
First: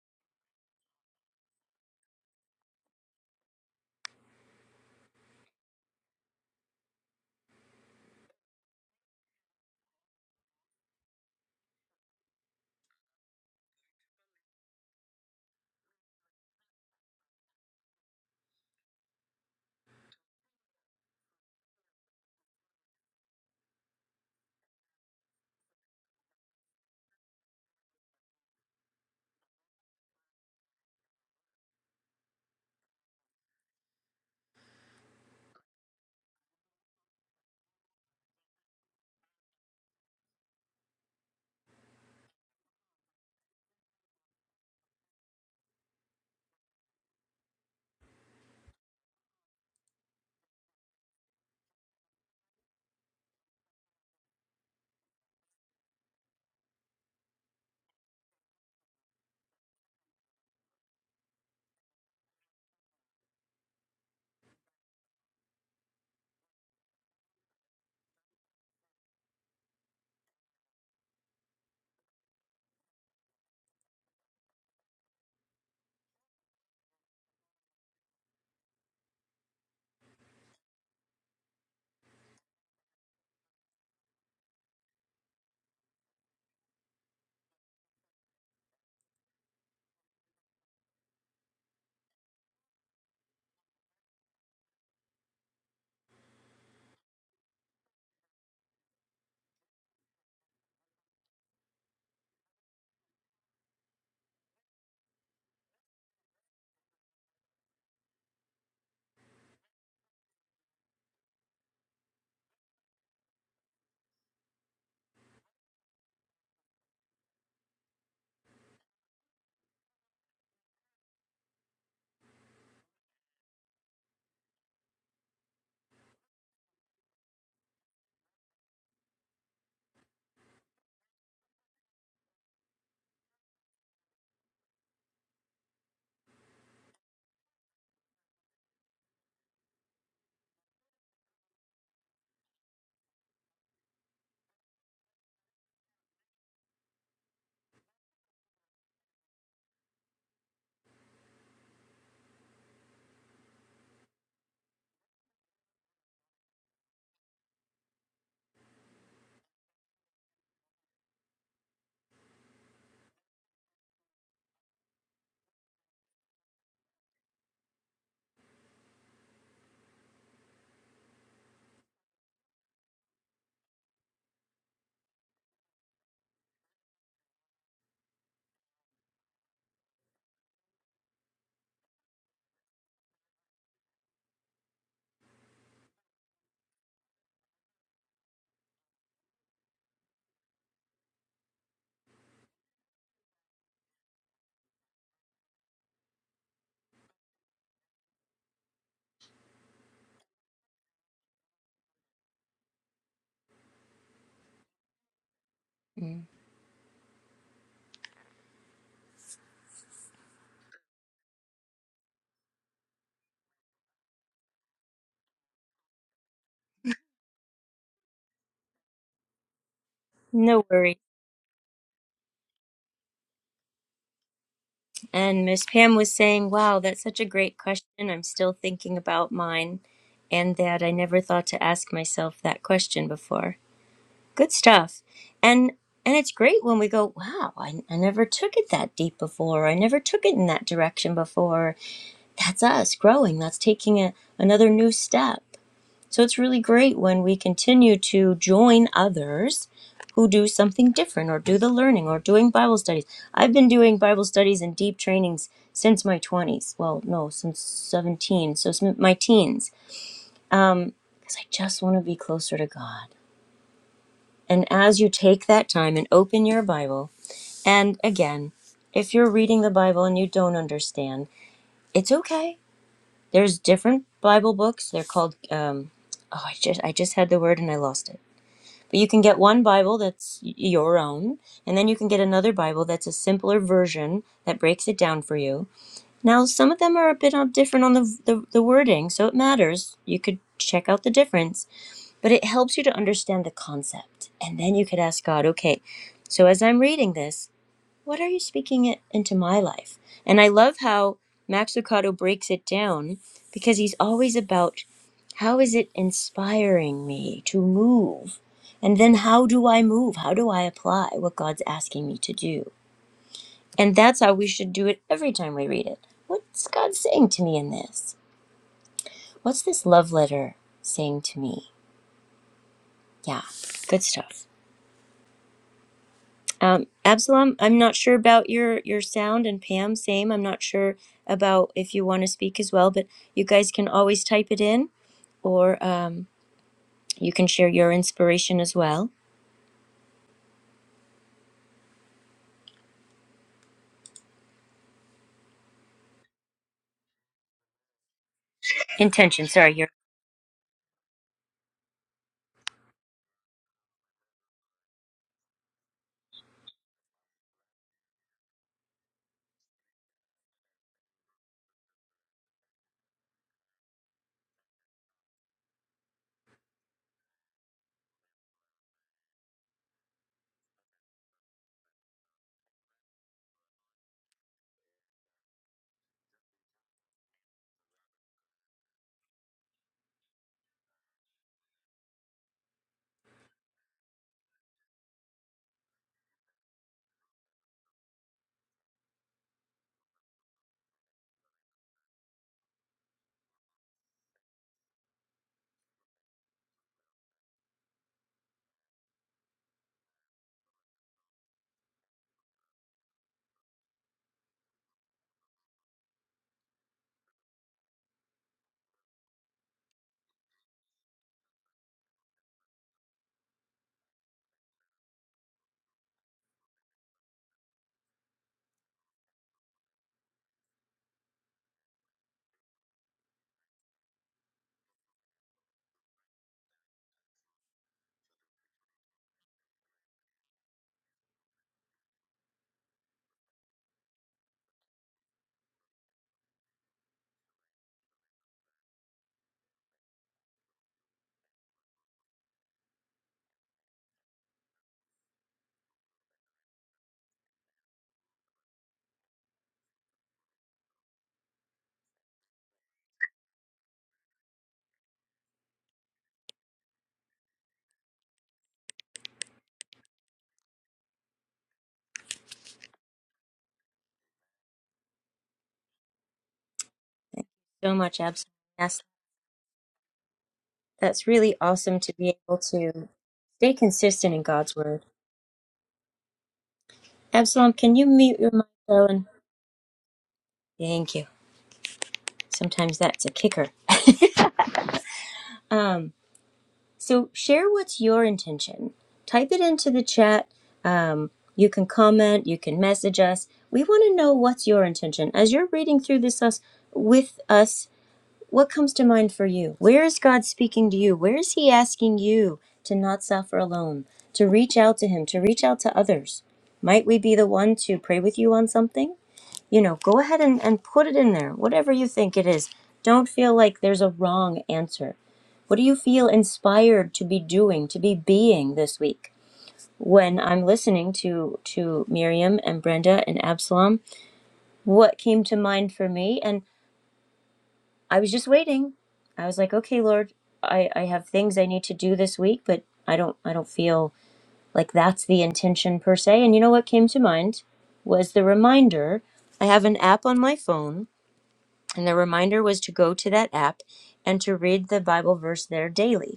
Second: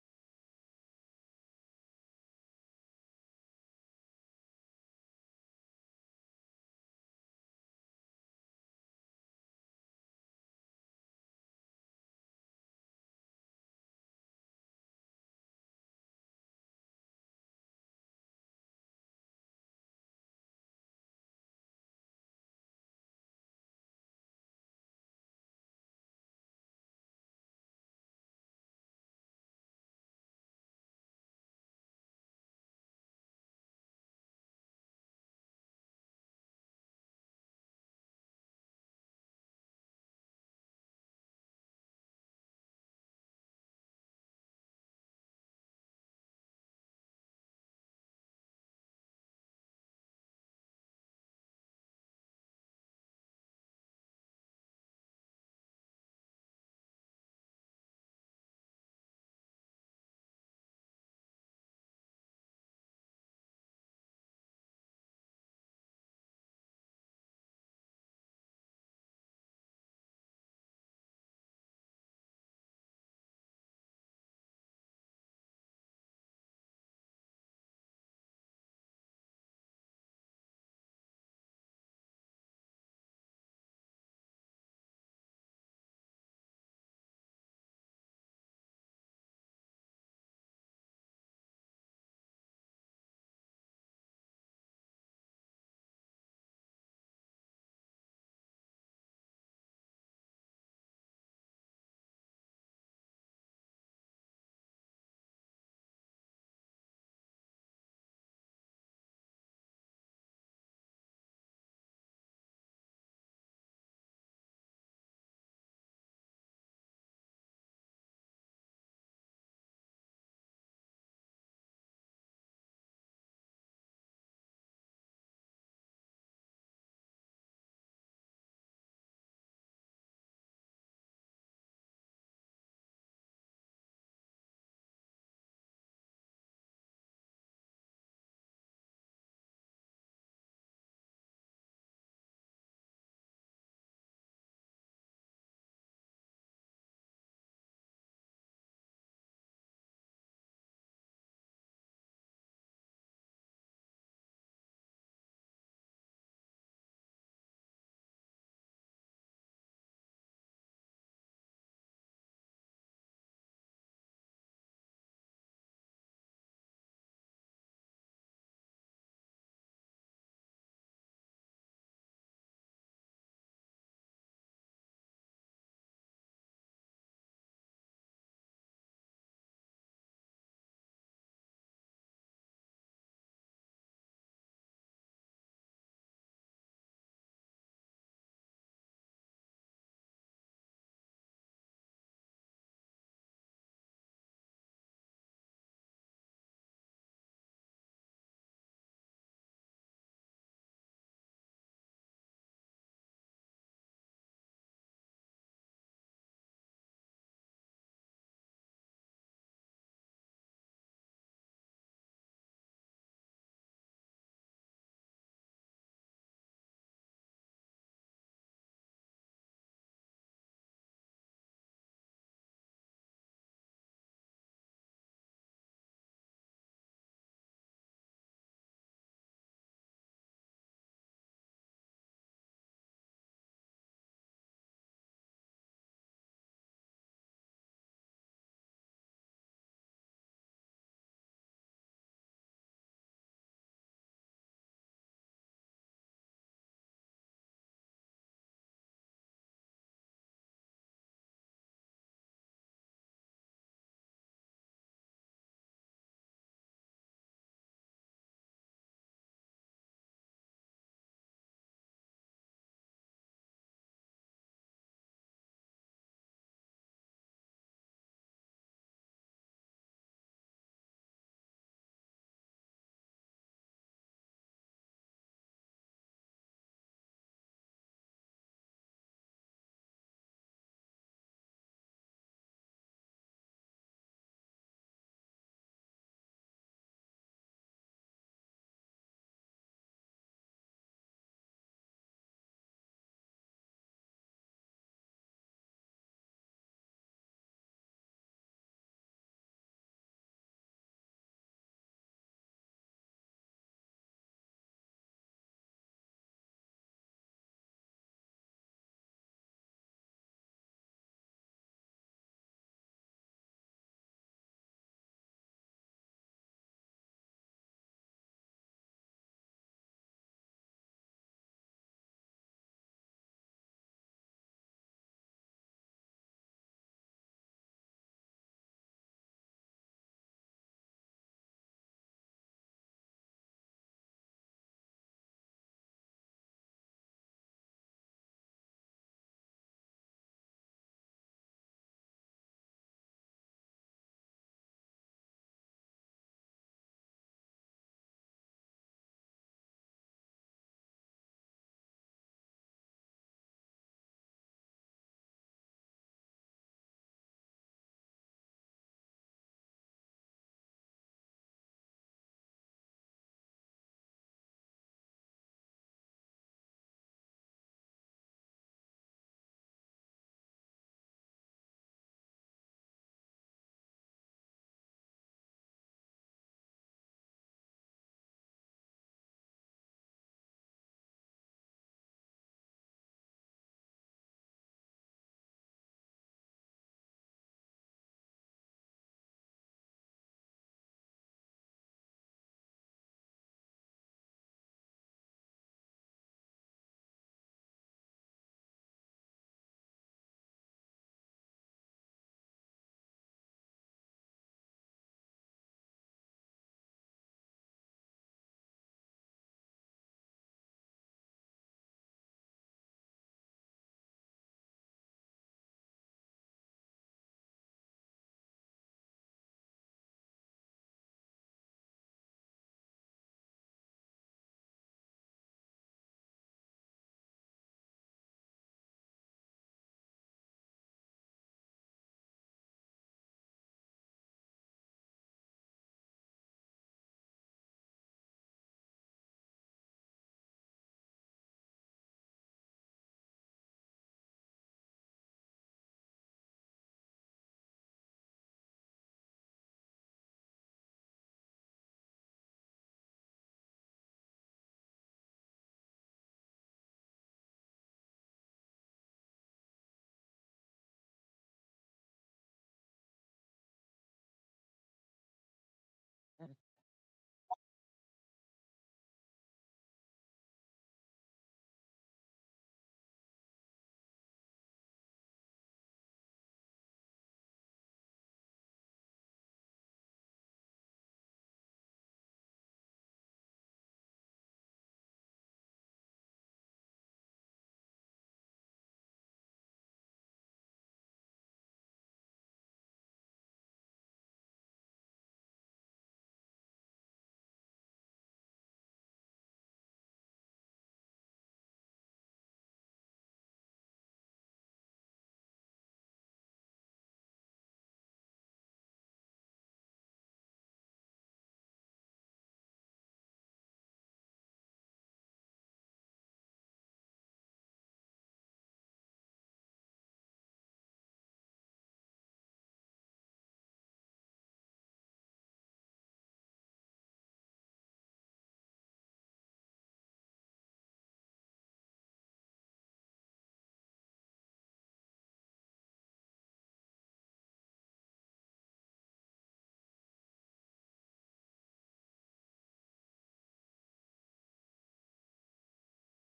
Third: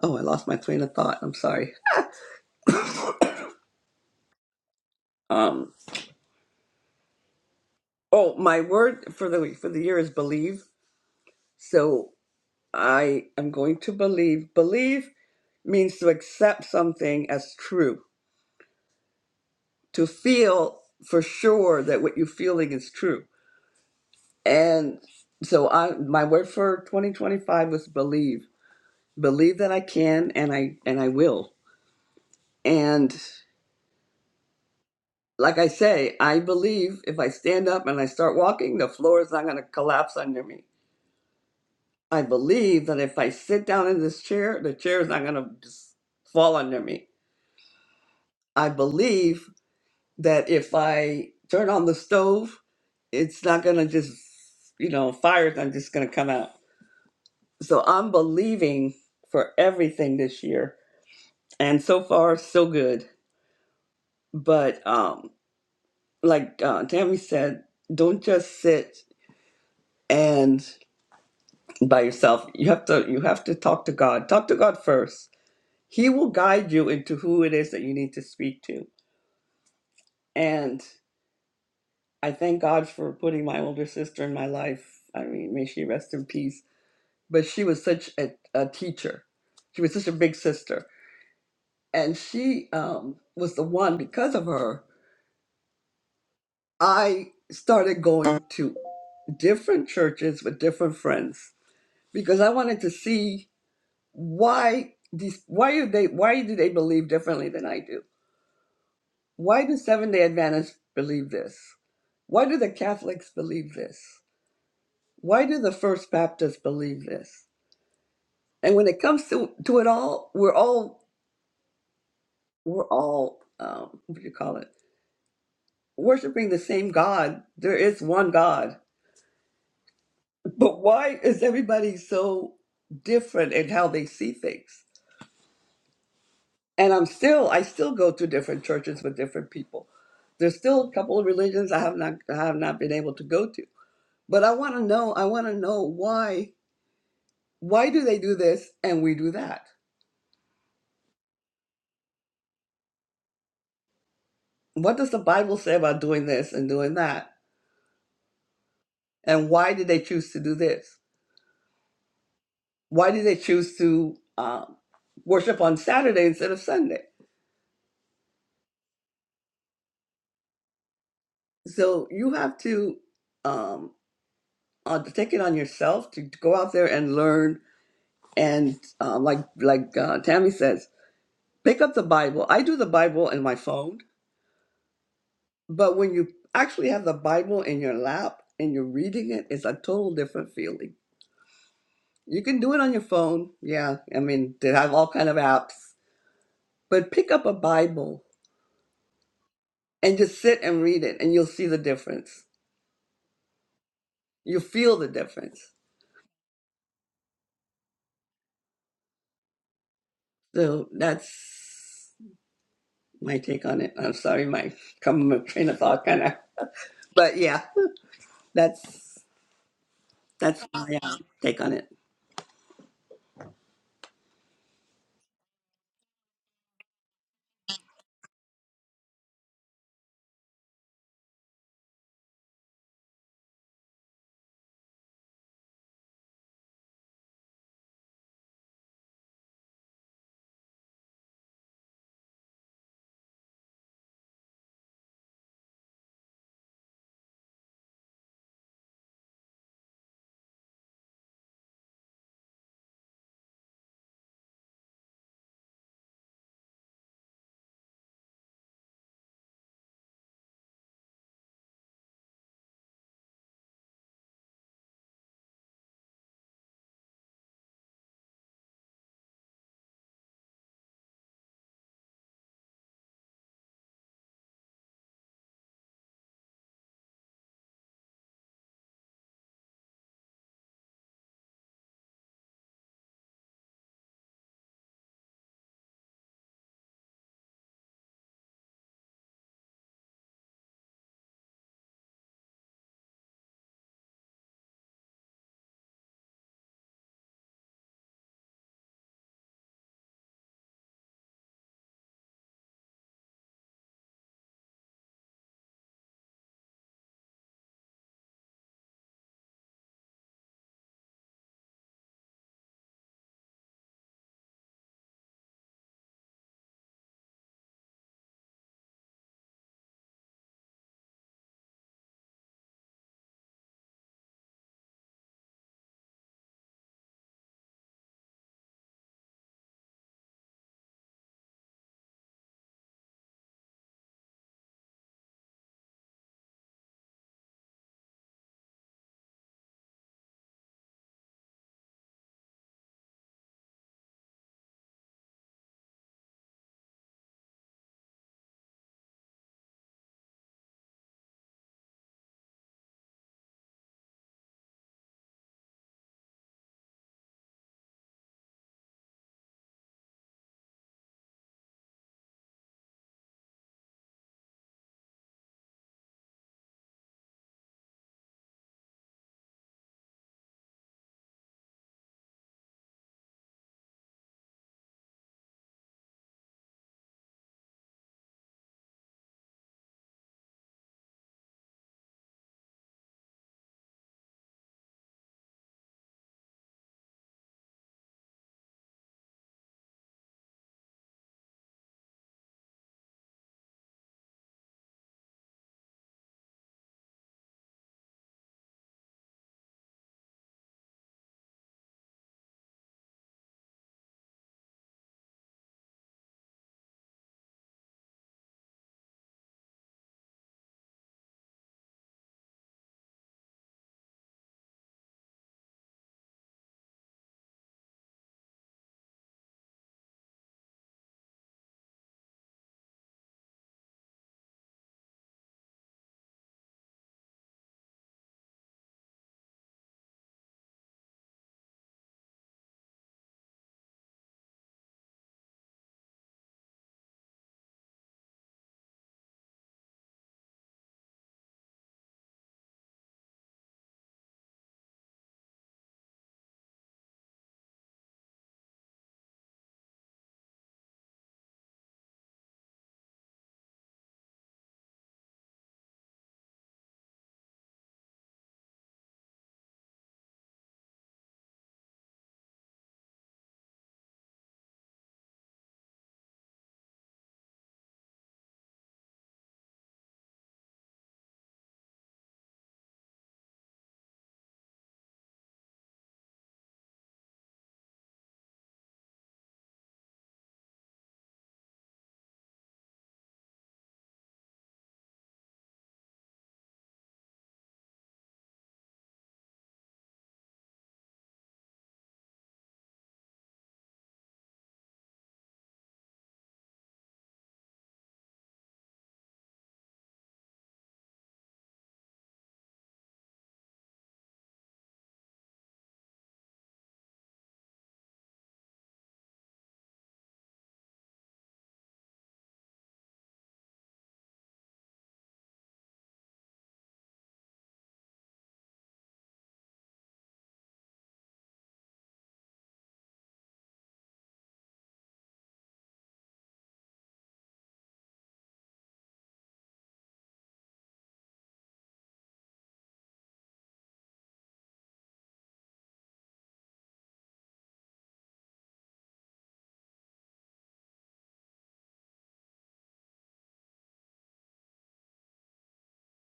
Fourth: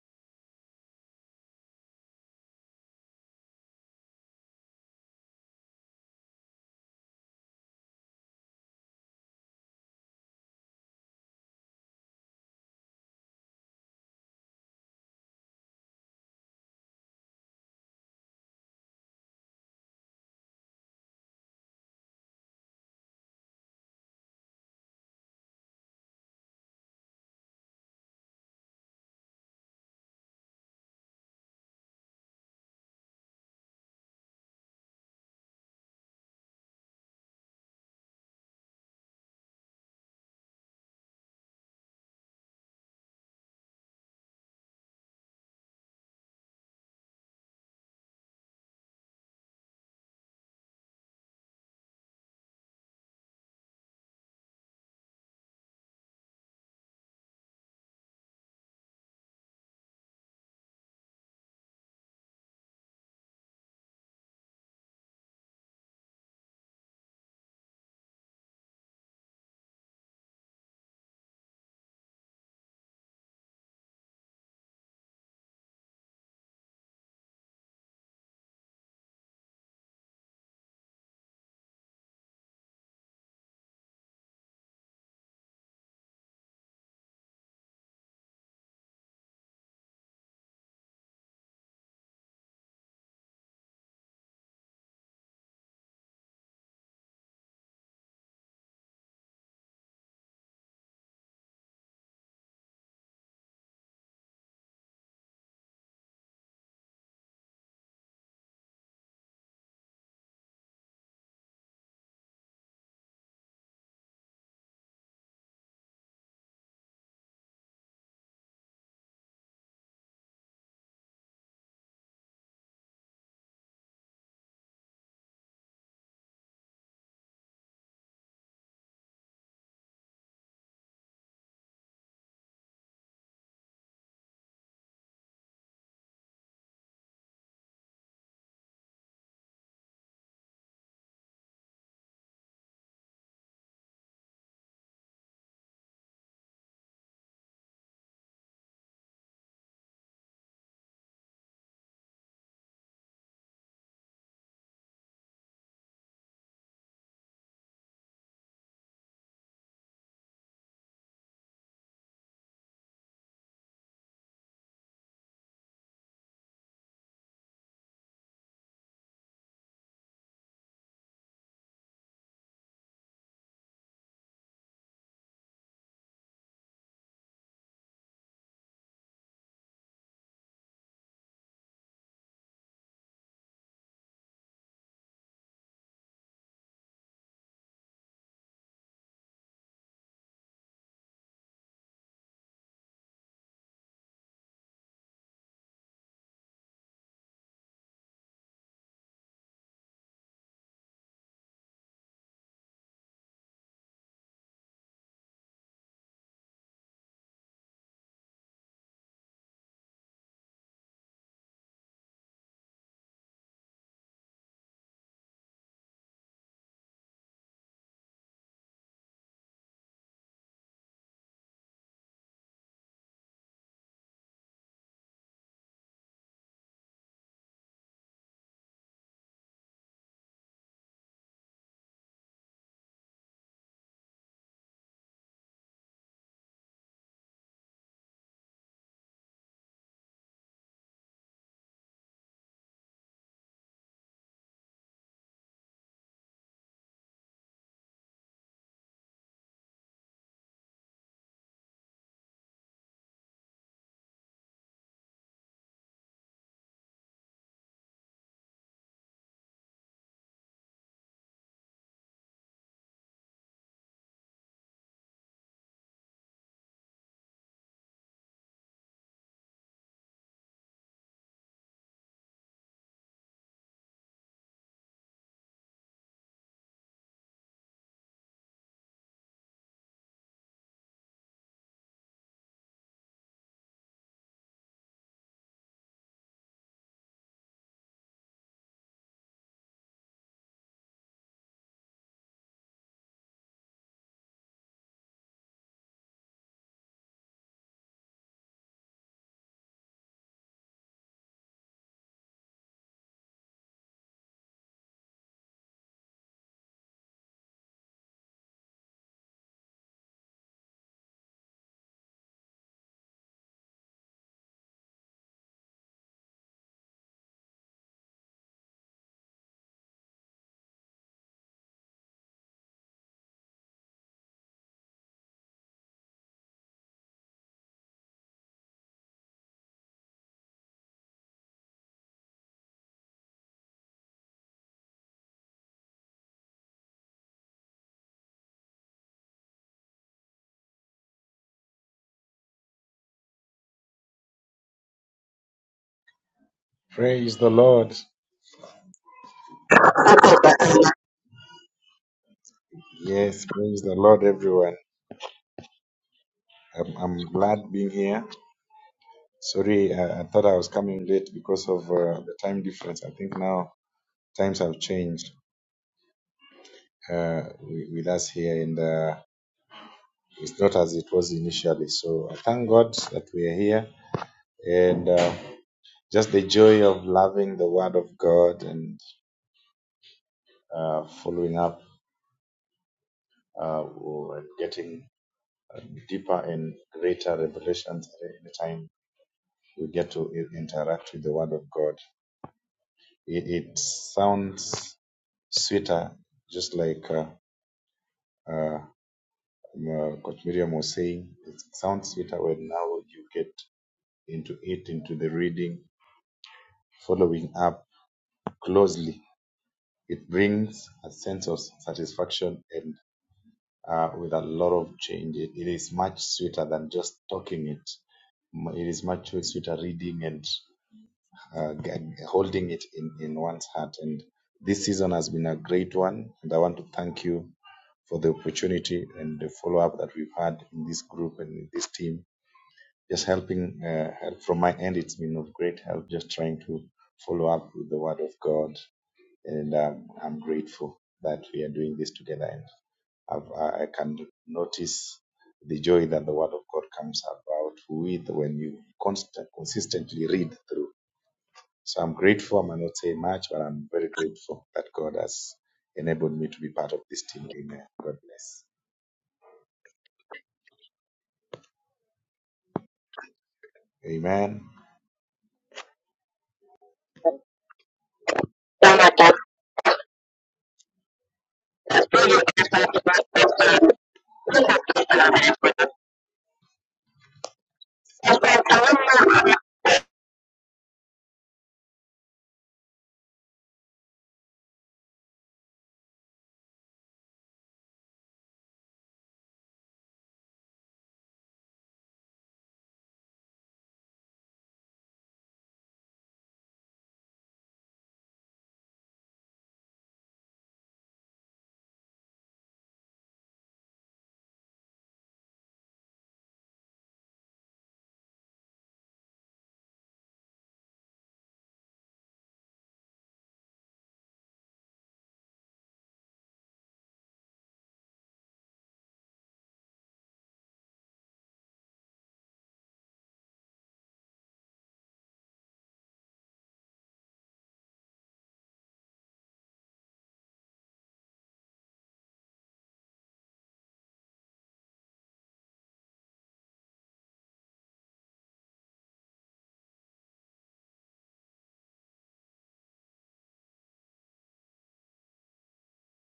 C: Oh, I lost my train of thought. I'm sorry. Um. Oh, my word for the for the year is believe. So I am going to believe. Believe means to accept something as true. To feel for sure that what you're feeling is true. And so I my word for 2025 was believe. Believe that I can and I and I will. And like I say, I believe if I stand up and I start walking, the floor is not going to collapse under me. I believe that if I sit down in this chair, the chair is not going to just fall under me. I believe that if I turn on the stove, it's not going to just, you know, fire's not just going to come out. So I'm believing for everything this year. And so far, so good. But um, like uh, Tammy said, don't just sit and by yourself. You have to you have to talk to God. Talk to God first. He will guide you into who it is that you need to speak to. And I thank God for putting my older sister in my life. I mean, may she rest in peace. But she was such a, a teacher. She was such a big sister. And she um, was the one, because of her, I started going to different churches with different friends because I wanted to see why these why do they why do they believe differently than I do? Why do Seventh Day Adventists believe this? Why do the Catholics believe this? Why do the First Baptists believe this? And when it comes to to it all, we're all we're all um, what do you call it? Worshiping the same God. There is one God, but why is everybody so different in how they see things? and I'm still I still go to different churches with different people. There's still a couple of religions I have not I have not been able to go to. But I want to know I want to know why why do they do this and we do that? What does the Bible say about doing this and doing that? And why did they choose to do this? Why did they choose to um, worship on Saturday instead of Sunday? So you have to um, uh, to take it on yourself to, to go out there and learn and um, like like uh, Tammy says Pick up the Bible. I do the Bible in my phone, but when you actually have the Bible in your lap and you're reading it, it's a total different feeling. You can do it on your phone. Yeah, I mean, they have all kind of apps, but pick up a Bible and just sit and read it and you'll see the difference. You feel the difference.
A: Mm,
C: So that's my take on it. I'm sorry, my come my train of thought kind of, but yeah, that's
A: No
C: that's my
A: worry.
C: uh, take on it.
A: And Miss Pam was saying, wow, that's such a great question. I'm still thinking about mine and that I never thought to ask myself that question before. good stuff and and it's great when we go wow I, I never took it that deep before i never took it in that direction before that's us growing that's taking a, another new step so it's really great when we continue to join others who do something different or do the learning or doing bible studies i've been doing bible studies and deep trainings since my 20s well no since 17 so it's my teens um because i just want to be closer to god and as you take that time and open your Bible, and again, if you're reading the Bible and you don't understand, it's okay. There's different Bible books. They're called. Um, oh, I just I just had the word and I lost it. But you can get one Bible that's y- your own, and then you can get another Bible that's a simpler version that breaks it down for you. Now, some of them are a bit uh, different on the, the the wording, so it matters. You could check out the difference but it helps you to understand the concept. And then you could ask God, okay, so as I'm reading this, what are you speaking it into my life? And I love how Max Lucado breaks it down because he's always about how is it inspiring me to move? And then how do I move? How do I apply what God's asking me to do? And that's how we should do it every time we read it. What's God saying to me in this? What's this love letter saying to me? Yeah, good stuff. Um, Absalom, I'm not sure about your your sound, and Pam, same. I'm not sure about if you want to speak as well, but you guys can always type it in, or um, you can share your inspiration as well.
D: Praise the Lord.
A: Intention. Sorry, you're
D: Yes, praise the Lord, everyone. I'm, I'm glad being here. Sorry, I, I thought I was coming late because of uh, the time difference. I think now times have changed uh, wi- with us here, and uh, it's not as it was initially. So I thank God that we are here, and uh, just the joy of loving the Word of God and uh, following up uh, and getting uh, deeper and greater revelations at any time we get to interact with the Word of God. It, it sounds sweeter, just like uh, uh, um, uh, Coach Miriam was saying. It sounds sweeter when now you get into it, into the reading, following up closely. It brings a sense of satisfaction and uh, with a lot of change. It, it is much sweeter than just talking it. It is much sweeter reading and uh, holding it in, in one's heart. And this season has been a great one. And I want to thank you for the opportunity and the follow up that we've had in this group and in this team. Just helping uh, help from my end, it's been of great help just trying to follow up with the Word of God. And um, I'm grateful that we are doing this together. And I've, I can notice the joy that the Word of God comes about with when you constant, consistently read through. So I'm grateful. I might not say much, but I'm very grateful that God has enabled me to be part of this team. Amen. God bless. Amen.
A: so much Absalom. That's that's really awesome to be able to stay consistent in God's word. Absalom, can you mute your mic, though? thank you. Sometimes that's a kicker. Um, So share what's your intention. Type it into the chat. Um, you can comment. You can message us. We want to know what's your intention as you're reading through this us with us. What comes to mind for you? Where is God speaking to you? Where is He asking you to not suffer alone? To reach out to Him. To reach out to others. Might we be the one to pray with you on something? You know, go ahead and, and put it in there. Whatever you think it is. Don't feel like there's a wrong answer what do you feel inspired to be doing, to be being this week? When I'm listening to to Miriam and Brenda and Absalom, what came to mind for me? And I was just waiting. I was like, okay, Lord, I, I have things I need to do this week, but I don't I don't feel like that's the intention per se. And you know what came to mind was the reminder. I have an app on my phone, and the reminder was to go to that app and to read the Bible verse there daily.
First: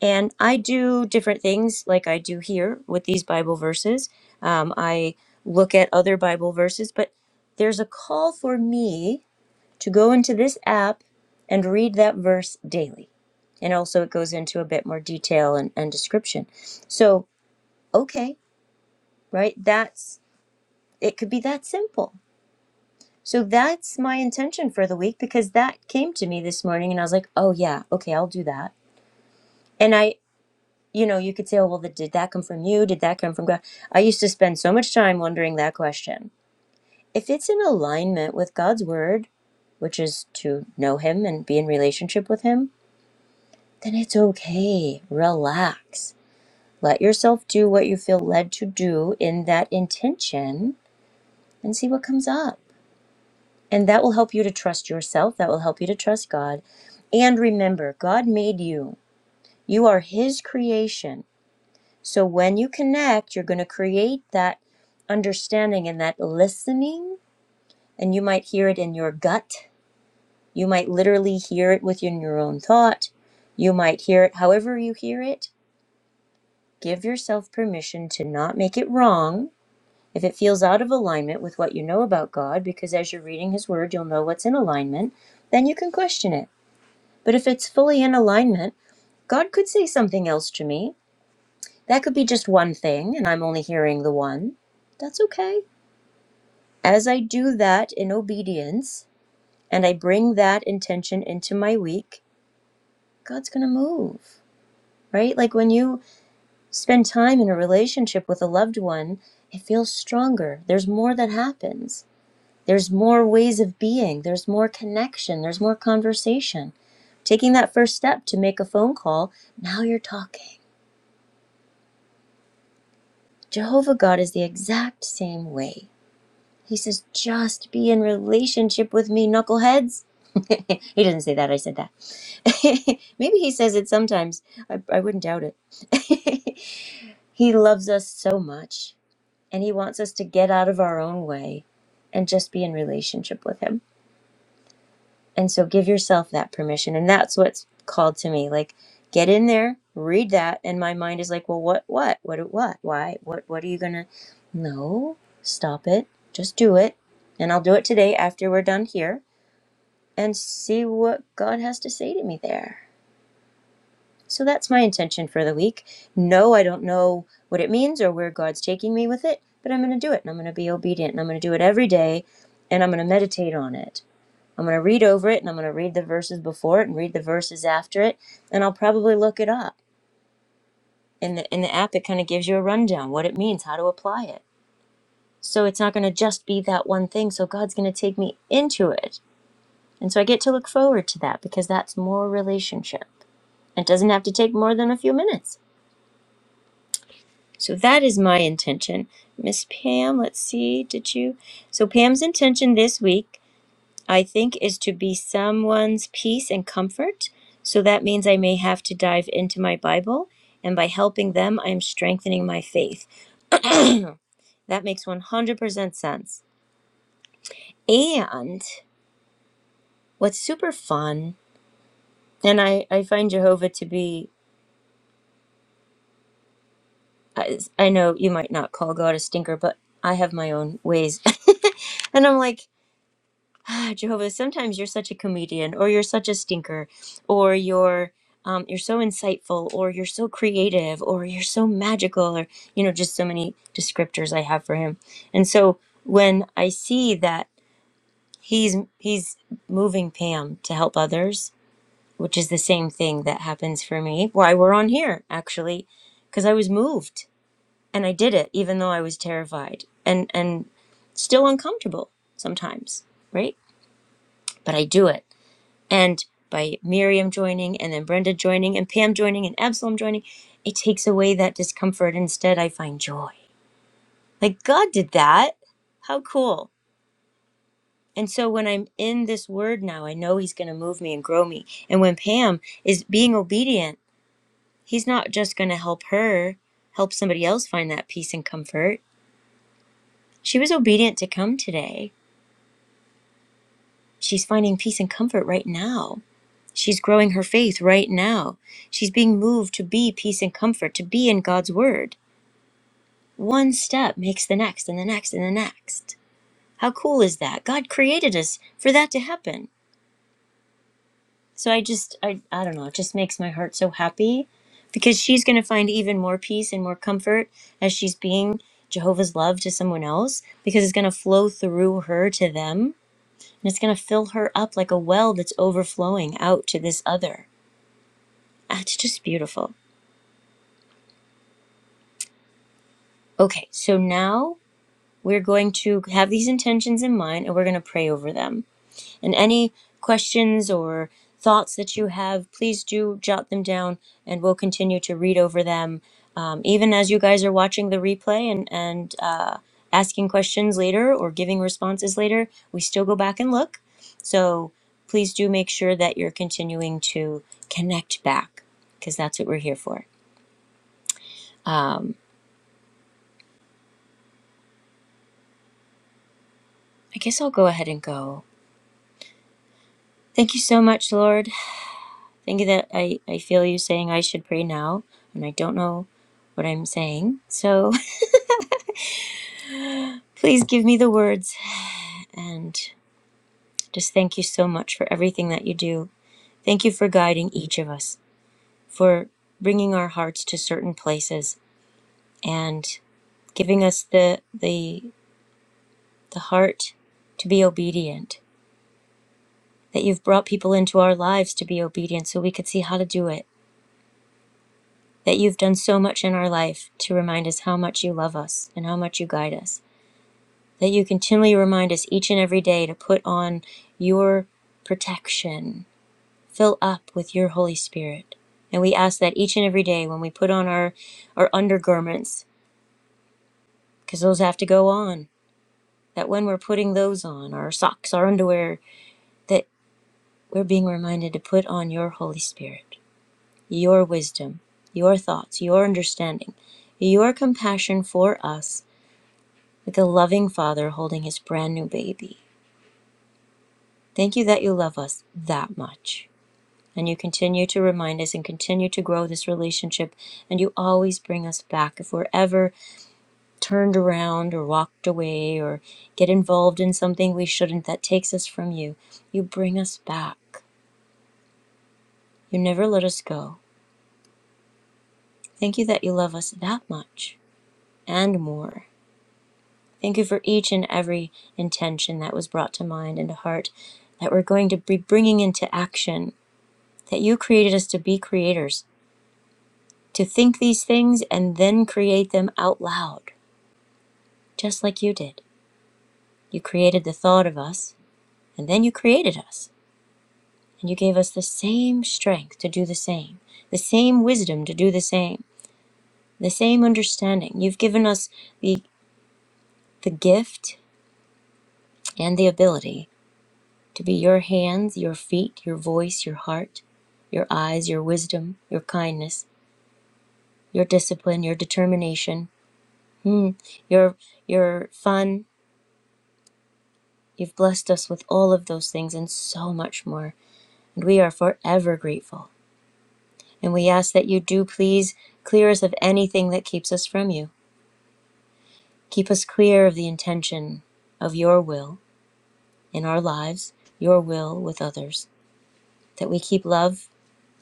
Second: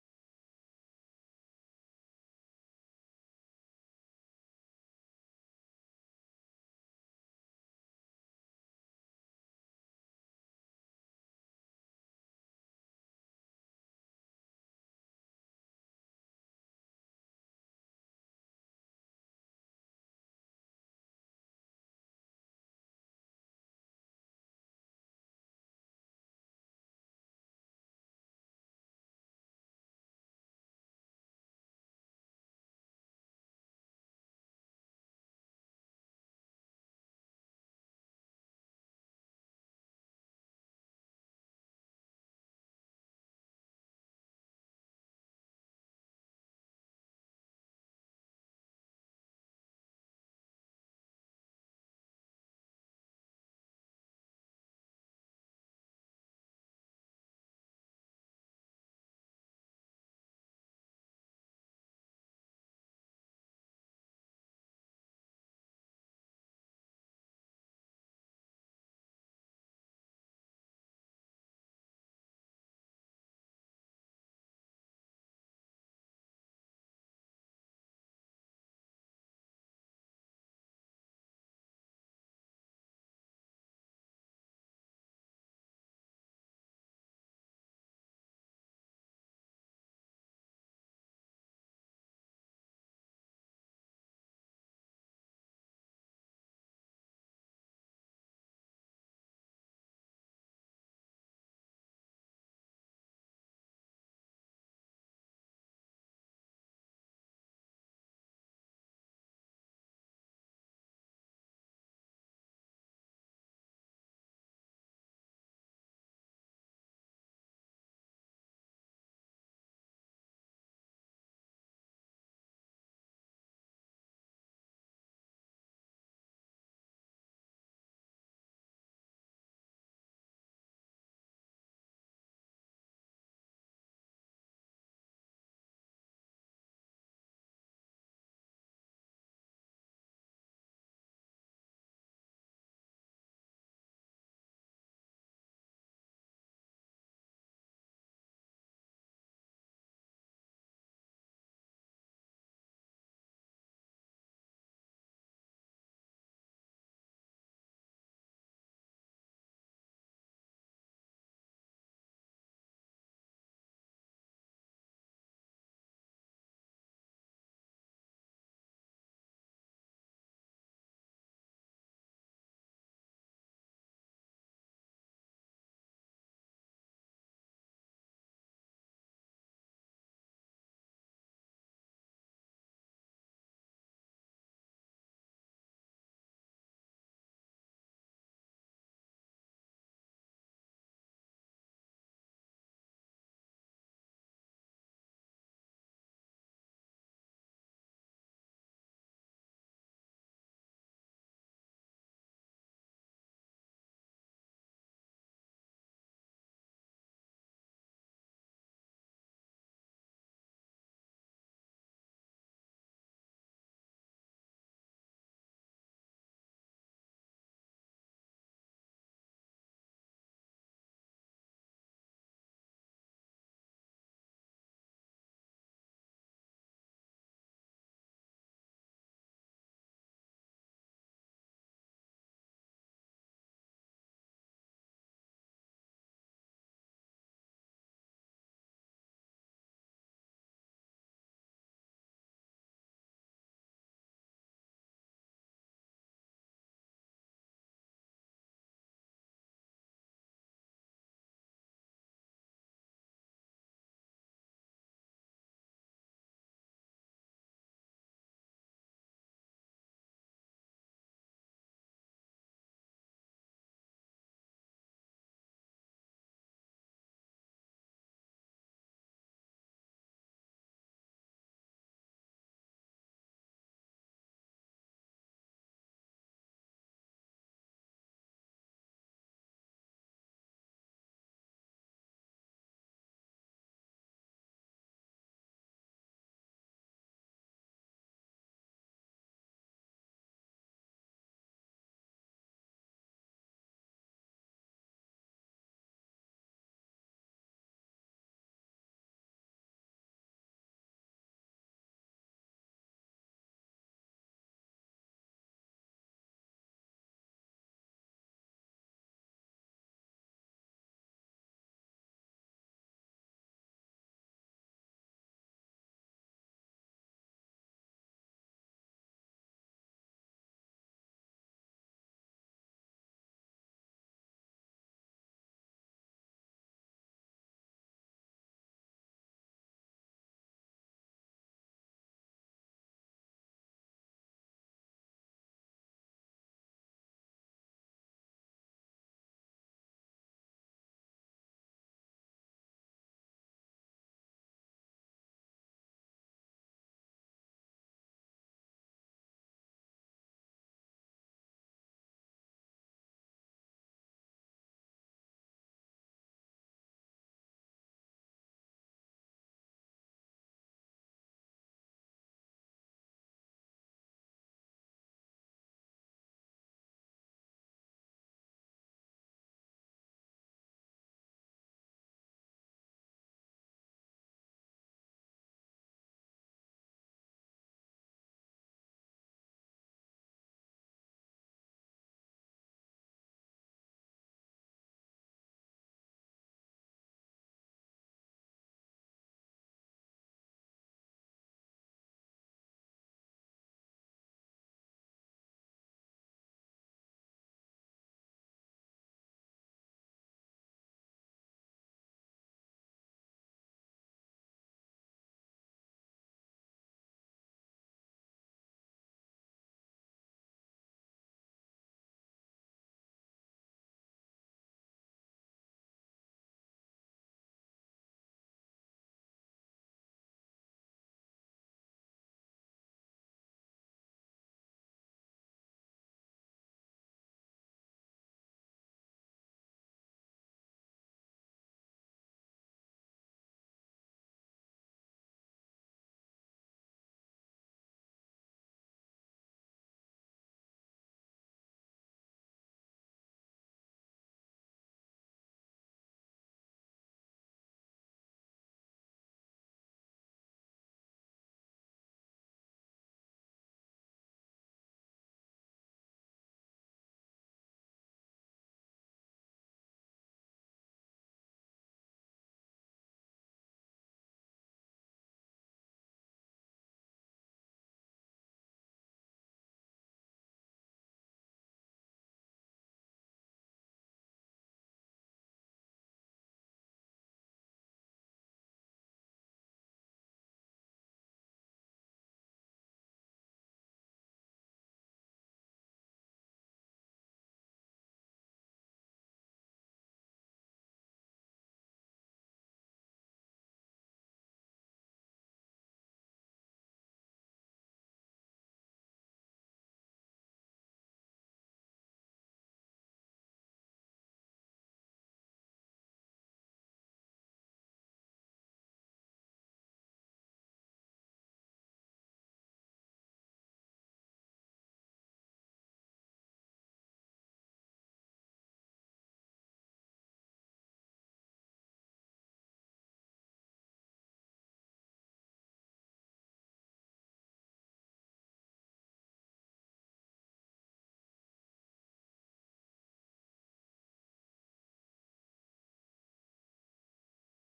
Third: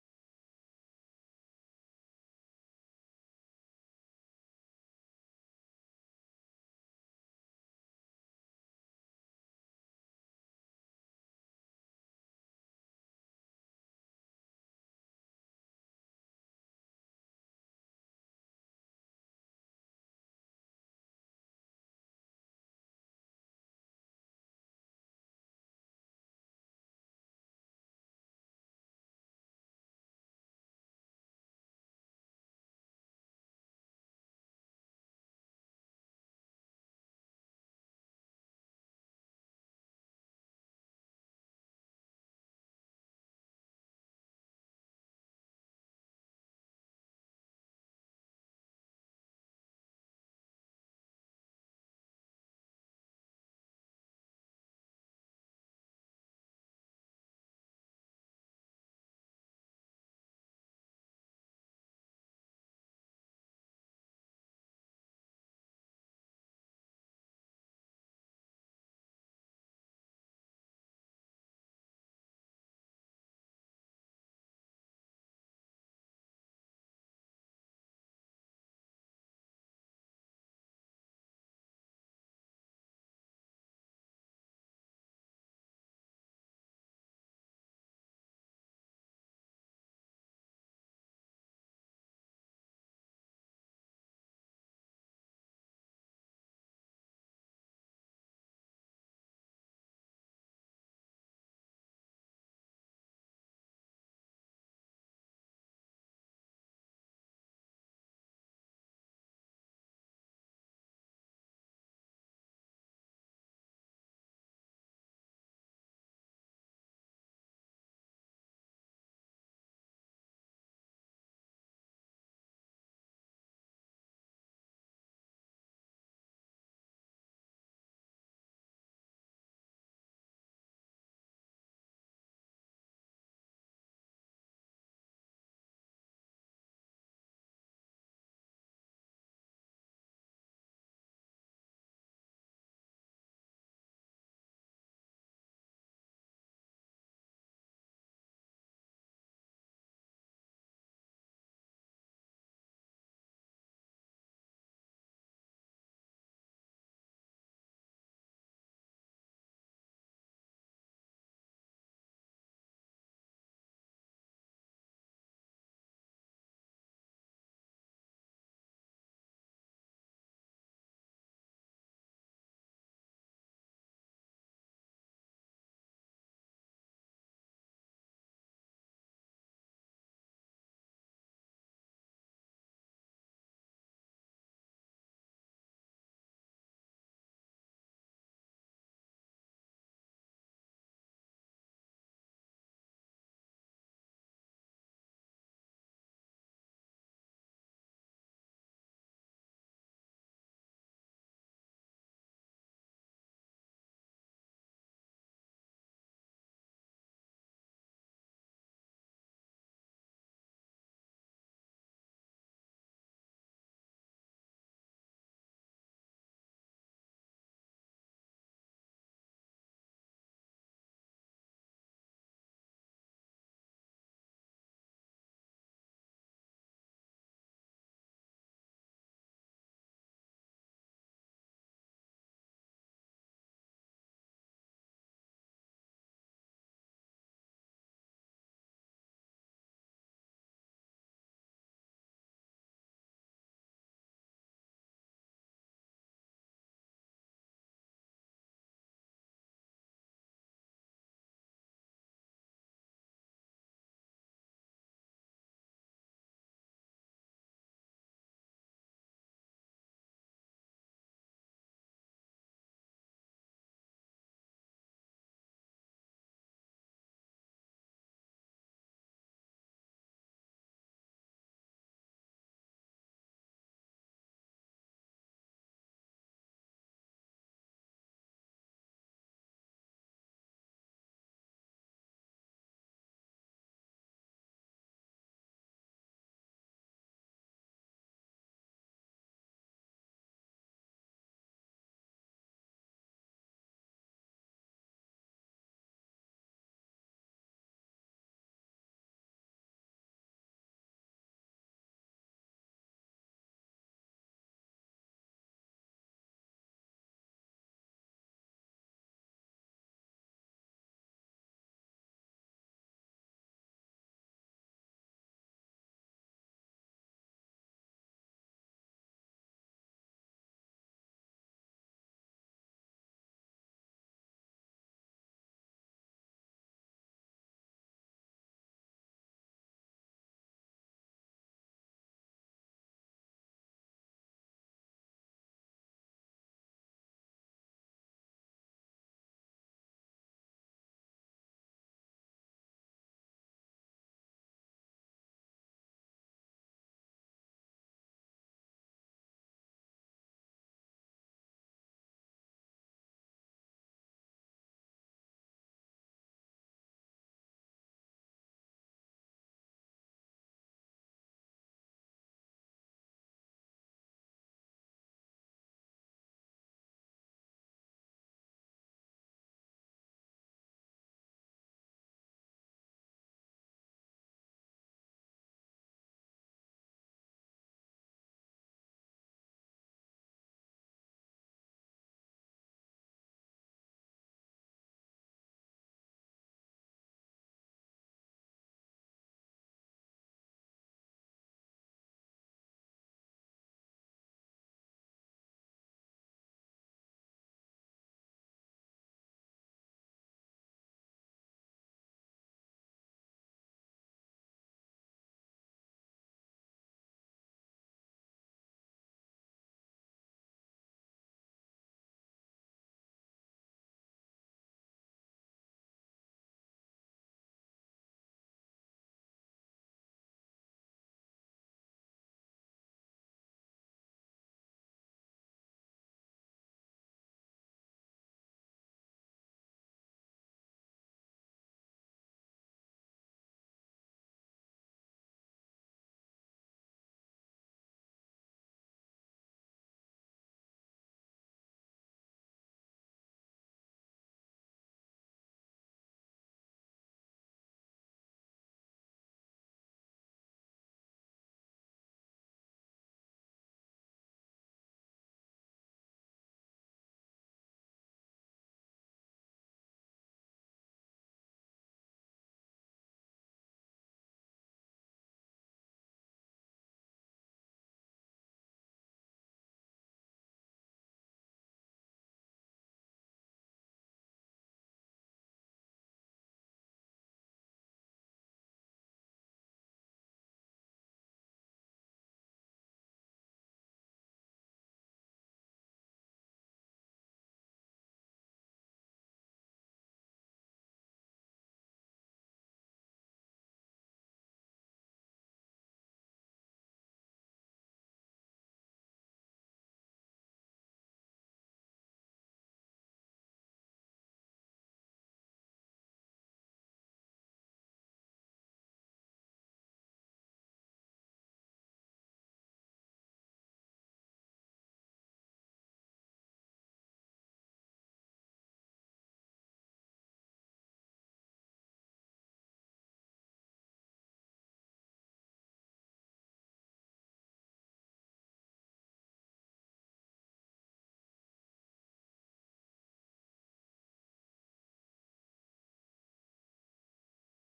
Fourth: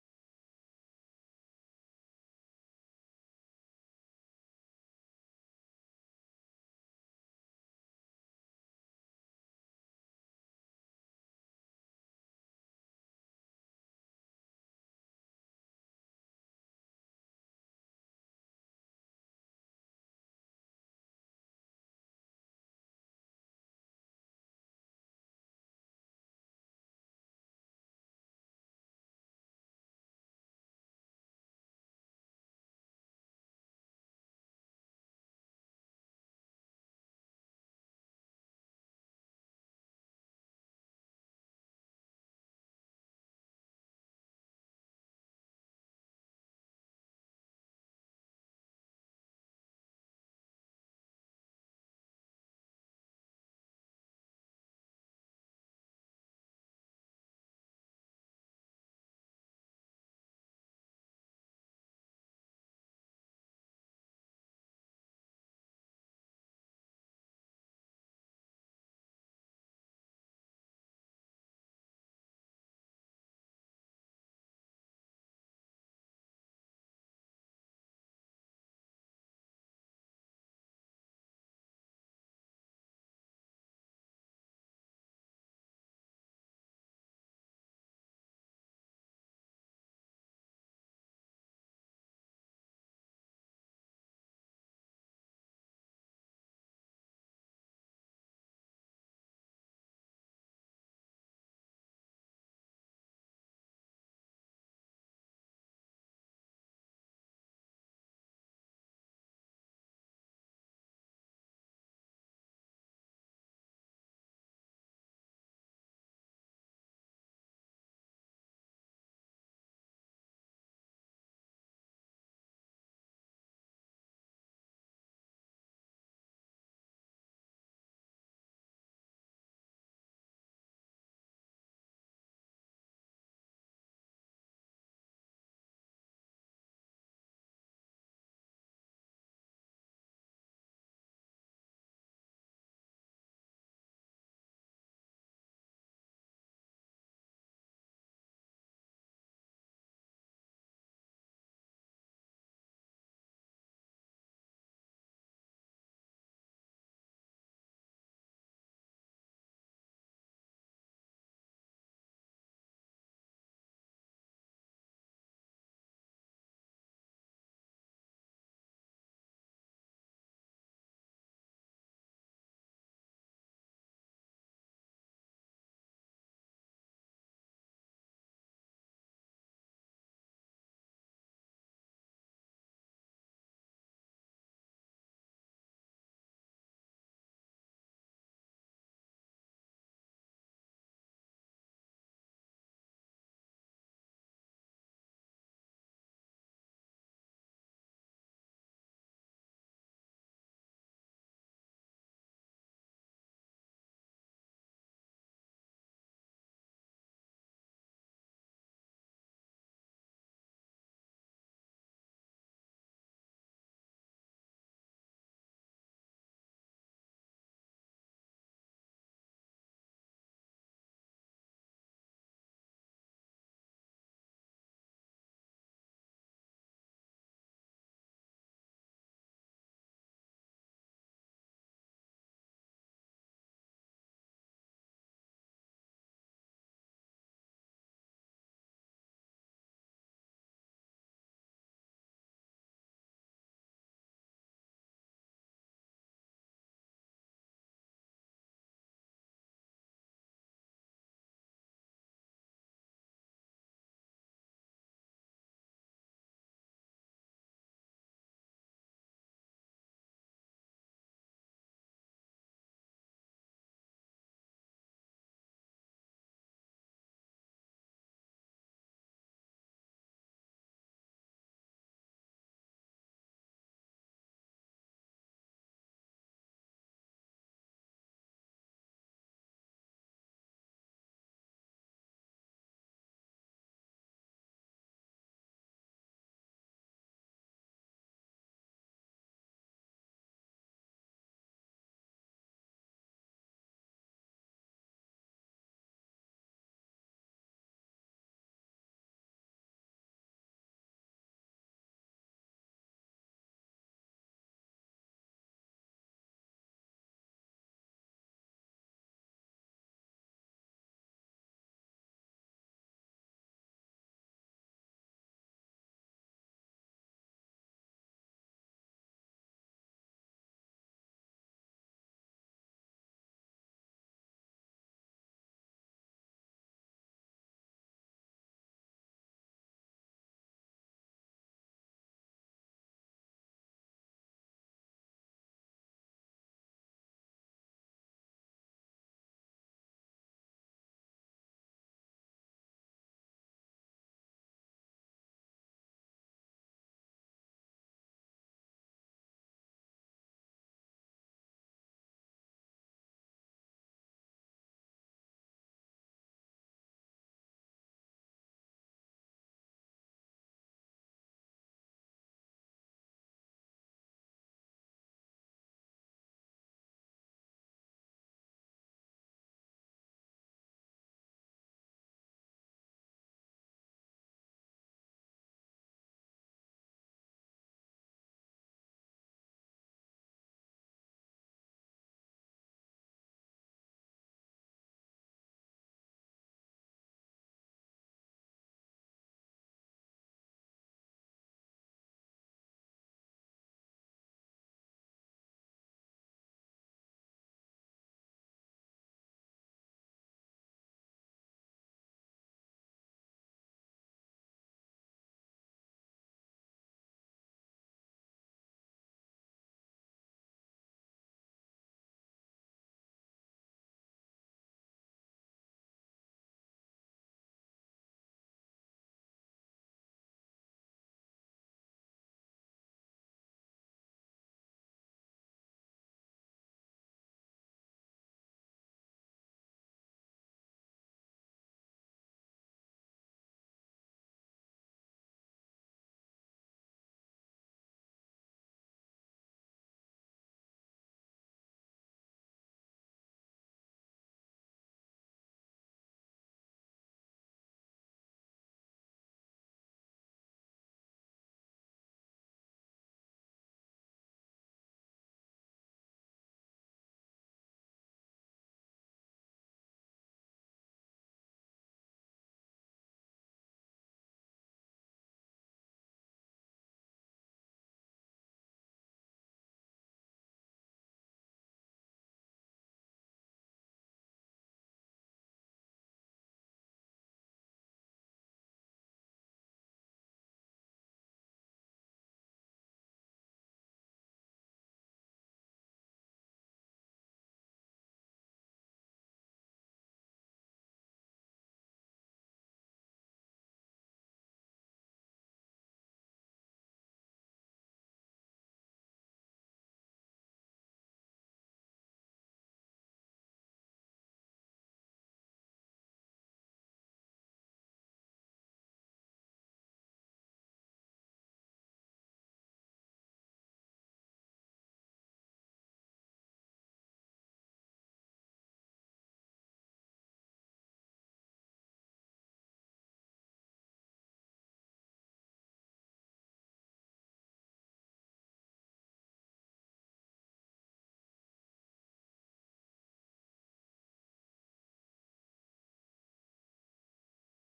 A: And I do different things like I do here with these Bible verses. Um, I look at other Bible verses, but there's a call for me to go into this app and read that verse daily. And also, it goes into a bit more detail and, and description. So, okay, right? That's it, could be that simple. So, that's my intention for the week because that came to me this morning, and I was like, oh, yeah, okay, I'll do that. And I. you know, you could say, oh, well, did that come from you? Did that come from God? I used to spend so much time wondering that question. If it's in alignment with God's word, which is to know Him and be in relationship with Him, then it's okay. Relax. Let yourself do what you feel led to do in that intention and see what comes up. And that will help you to trust yourself. That will help you to trust God. And remember, God made you. You are His creation. So when you connect, you're going to create that understanding and that listening. And you might hear it in your gut. You might literally hear it within your own thought. You might hear it however you hear it. Give yourself permission to not make it wrong if it feels out of alignment with what you know about God, because as you're reading His Word, you'll know what's in alignment. Then you can question it. But if it's fully in alignment, God could say something else to me. That could be just one thing, and I'm only hearing the one. That's okay As I do that in obedience and I bring that intention into my week, God's going to move, right? Like when you spend time in a relationship with a loved one, it feels stronger. There's more that happens. There's more ways of being. There's more connection. There's more conversation. Taking that first step to make a phone call, now you're talking. Jehovah God is the exact same way. He says, just be in relationship with me, knuckleheads. he does not say that, I said that Maybe he says it sometimes. I, I wouldn't doubt it. he loves us so much, and he wants us to get out of our own way and just be in relationship with him. And so give yourself that permission. And that's what's called to me. Like, get in there, read that. And my mind is like, well, what, what, what, what, why, what, what are you going to? No, stop it. Just do it. And I'll do it today after we're done here and see what God has to say to me there. So that's my intention for the week. No, I don't know what it means or where God's taking me with it, but I'm going to do it and I'm going to be obedient and I'm going to do it every day and I'm going to meditate on it. I'm going to read over it and I'm going to read the verses before it and read the verses after it and I'll probably look it up. In the in the app it kind of gives you a rundown what it means, how to apply it. So it's not going to just be that one thing, so God's going to take me into it. And so I get to look forward to that because that's more relationship. It doesn't have to take more than a few minutes. So that is my intention. Miss Pam, let's see, did you? So Pam's intention this week, I think, is to be someone's peace and comfort. So that means I may have to dive into my Bible, and by helping them, I'm strengthening my faith. That makes 100% sense. And what's super fun, and I, I find Jehovah to be, I I know you might not call God a stinker, but I have my own ways. and I'm like, ah, Jehovah, sometimes you're such a comedian, or you're such a stinker, or you're um, you're so insightful, or you're so creative, or you're so magical, or you know, just so many descriptors I have for him. And so when I see that he's he's moving Pam to help others, which is the same thing that happens for me. Why we're on here actually, because I was moved and I did it, even though I was terrified and and still uncomfortable sometimes, right? But I do it and by Miriam joining, and then Brenda joining, and Pam joining, and Absalom joining, it takes away that discomfort. Instead, I find joy. Like, God did that. How cool. And so when I'm in this word now, I know He's going to move me and grow me. And when Pam is being obedient, He's not just going to help her help somebody else find that peace and comfort. She was obedient to come today. She's finding peace and comfort right now. She's growing her faith right now. She's being moved to be peace and comfort, to be in God's word. One step makes the next and the next and the next. How cool is that? God created us for that to happen. So I just I I don't know, it just makes my heart so happy because she's going to find even more peace and more comfort as she's being Jehovah's love to someone else because it's going to flow through her to them and it's going to fill her up like a well that's overflowing out to this other. Ah, It's just beautiful. Okay, so now we're going to have these intentions in mind and we're going to pray over them. And any questions or thoughts that you have, please do jot them down and we'll continue to read over them um, even as you guys are watching the replay and, and uh, asking questions later or giving responses later. We still go back and look. So please do make sure that you're continuing to connect back because that's what we're here for. Um, I guess I'll go ahead and go. Thank you so much, Lord. Thank you that I, I feel you saying I should pray now, and I don't know what I'm saying. So please give me the words. And just thank you so much for everything that you do. Thank you for guiding each of us, for bringing our hearts to certain places, and giving us the, the, the heart to be obedient. That you've brought people into our lives to be obedient so we could see how to do it. That you've done so much in our life to remind us how much you love us and how much you guide us. that you continually remind us each and every day to put on your protection, fill up with your Holy Spirit. And we ask that each and every day when we put on our, our undergarments, because those have to go on, that when we're putting those on, our socks, our underwear, that we're being reminded to put on your Holy Spirit, your wisdom, your thoughts, your understanding, your compassion for us, like a loving father holding his brand new baby. Thank you that you love us that much. And you continue to remind us and continue to grow this relationship. And you always bring us back. If we're ever turned around or walked away or get involved in something we shouldn't that takes us from you, you bring us back. You never let us go. Thank you that you love us that much and more. Thank you for each and every intention that was brought to mind and to heart that we're going to be bringing into action, that you created us to be creators, to think these things and then create them out loud. just like you did. You created the thought of us, and then you created us. And you gave us the same strength to do the same, the same wisdom to do the same, the same understanding. You've given us the, the gift and the ability to be your hands, your feet, your voice, your heart, your eyes, your wisdom, your kindness, your discipline, your determination, hmm, your, your fun. You've blessed us with all of those things and so much more. And we are forever grateful. And we ask that you do please clear us of anything that keeps us from you. Keep us clear of the intention of your will in our lives, your will with others, that we keep love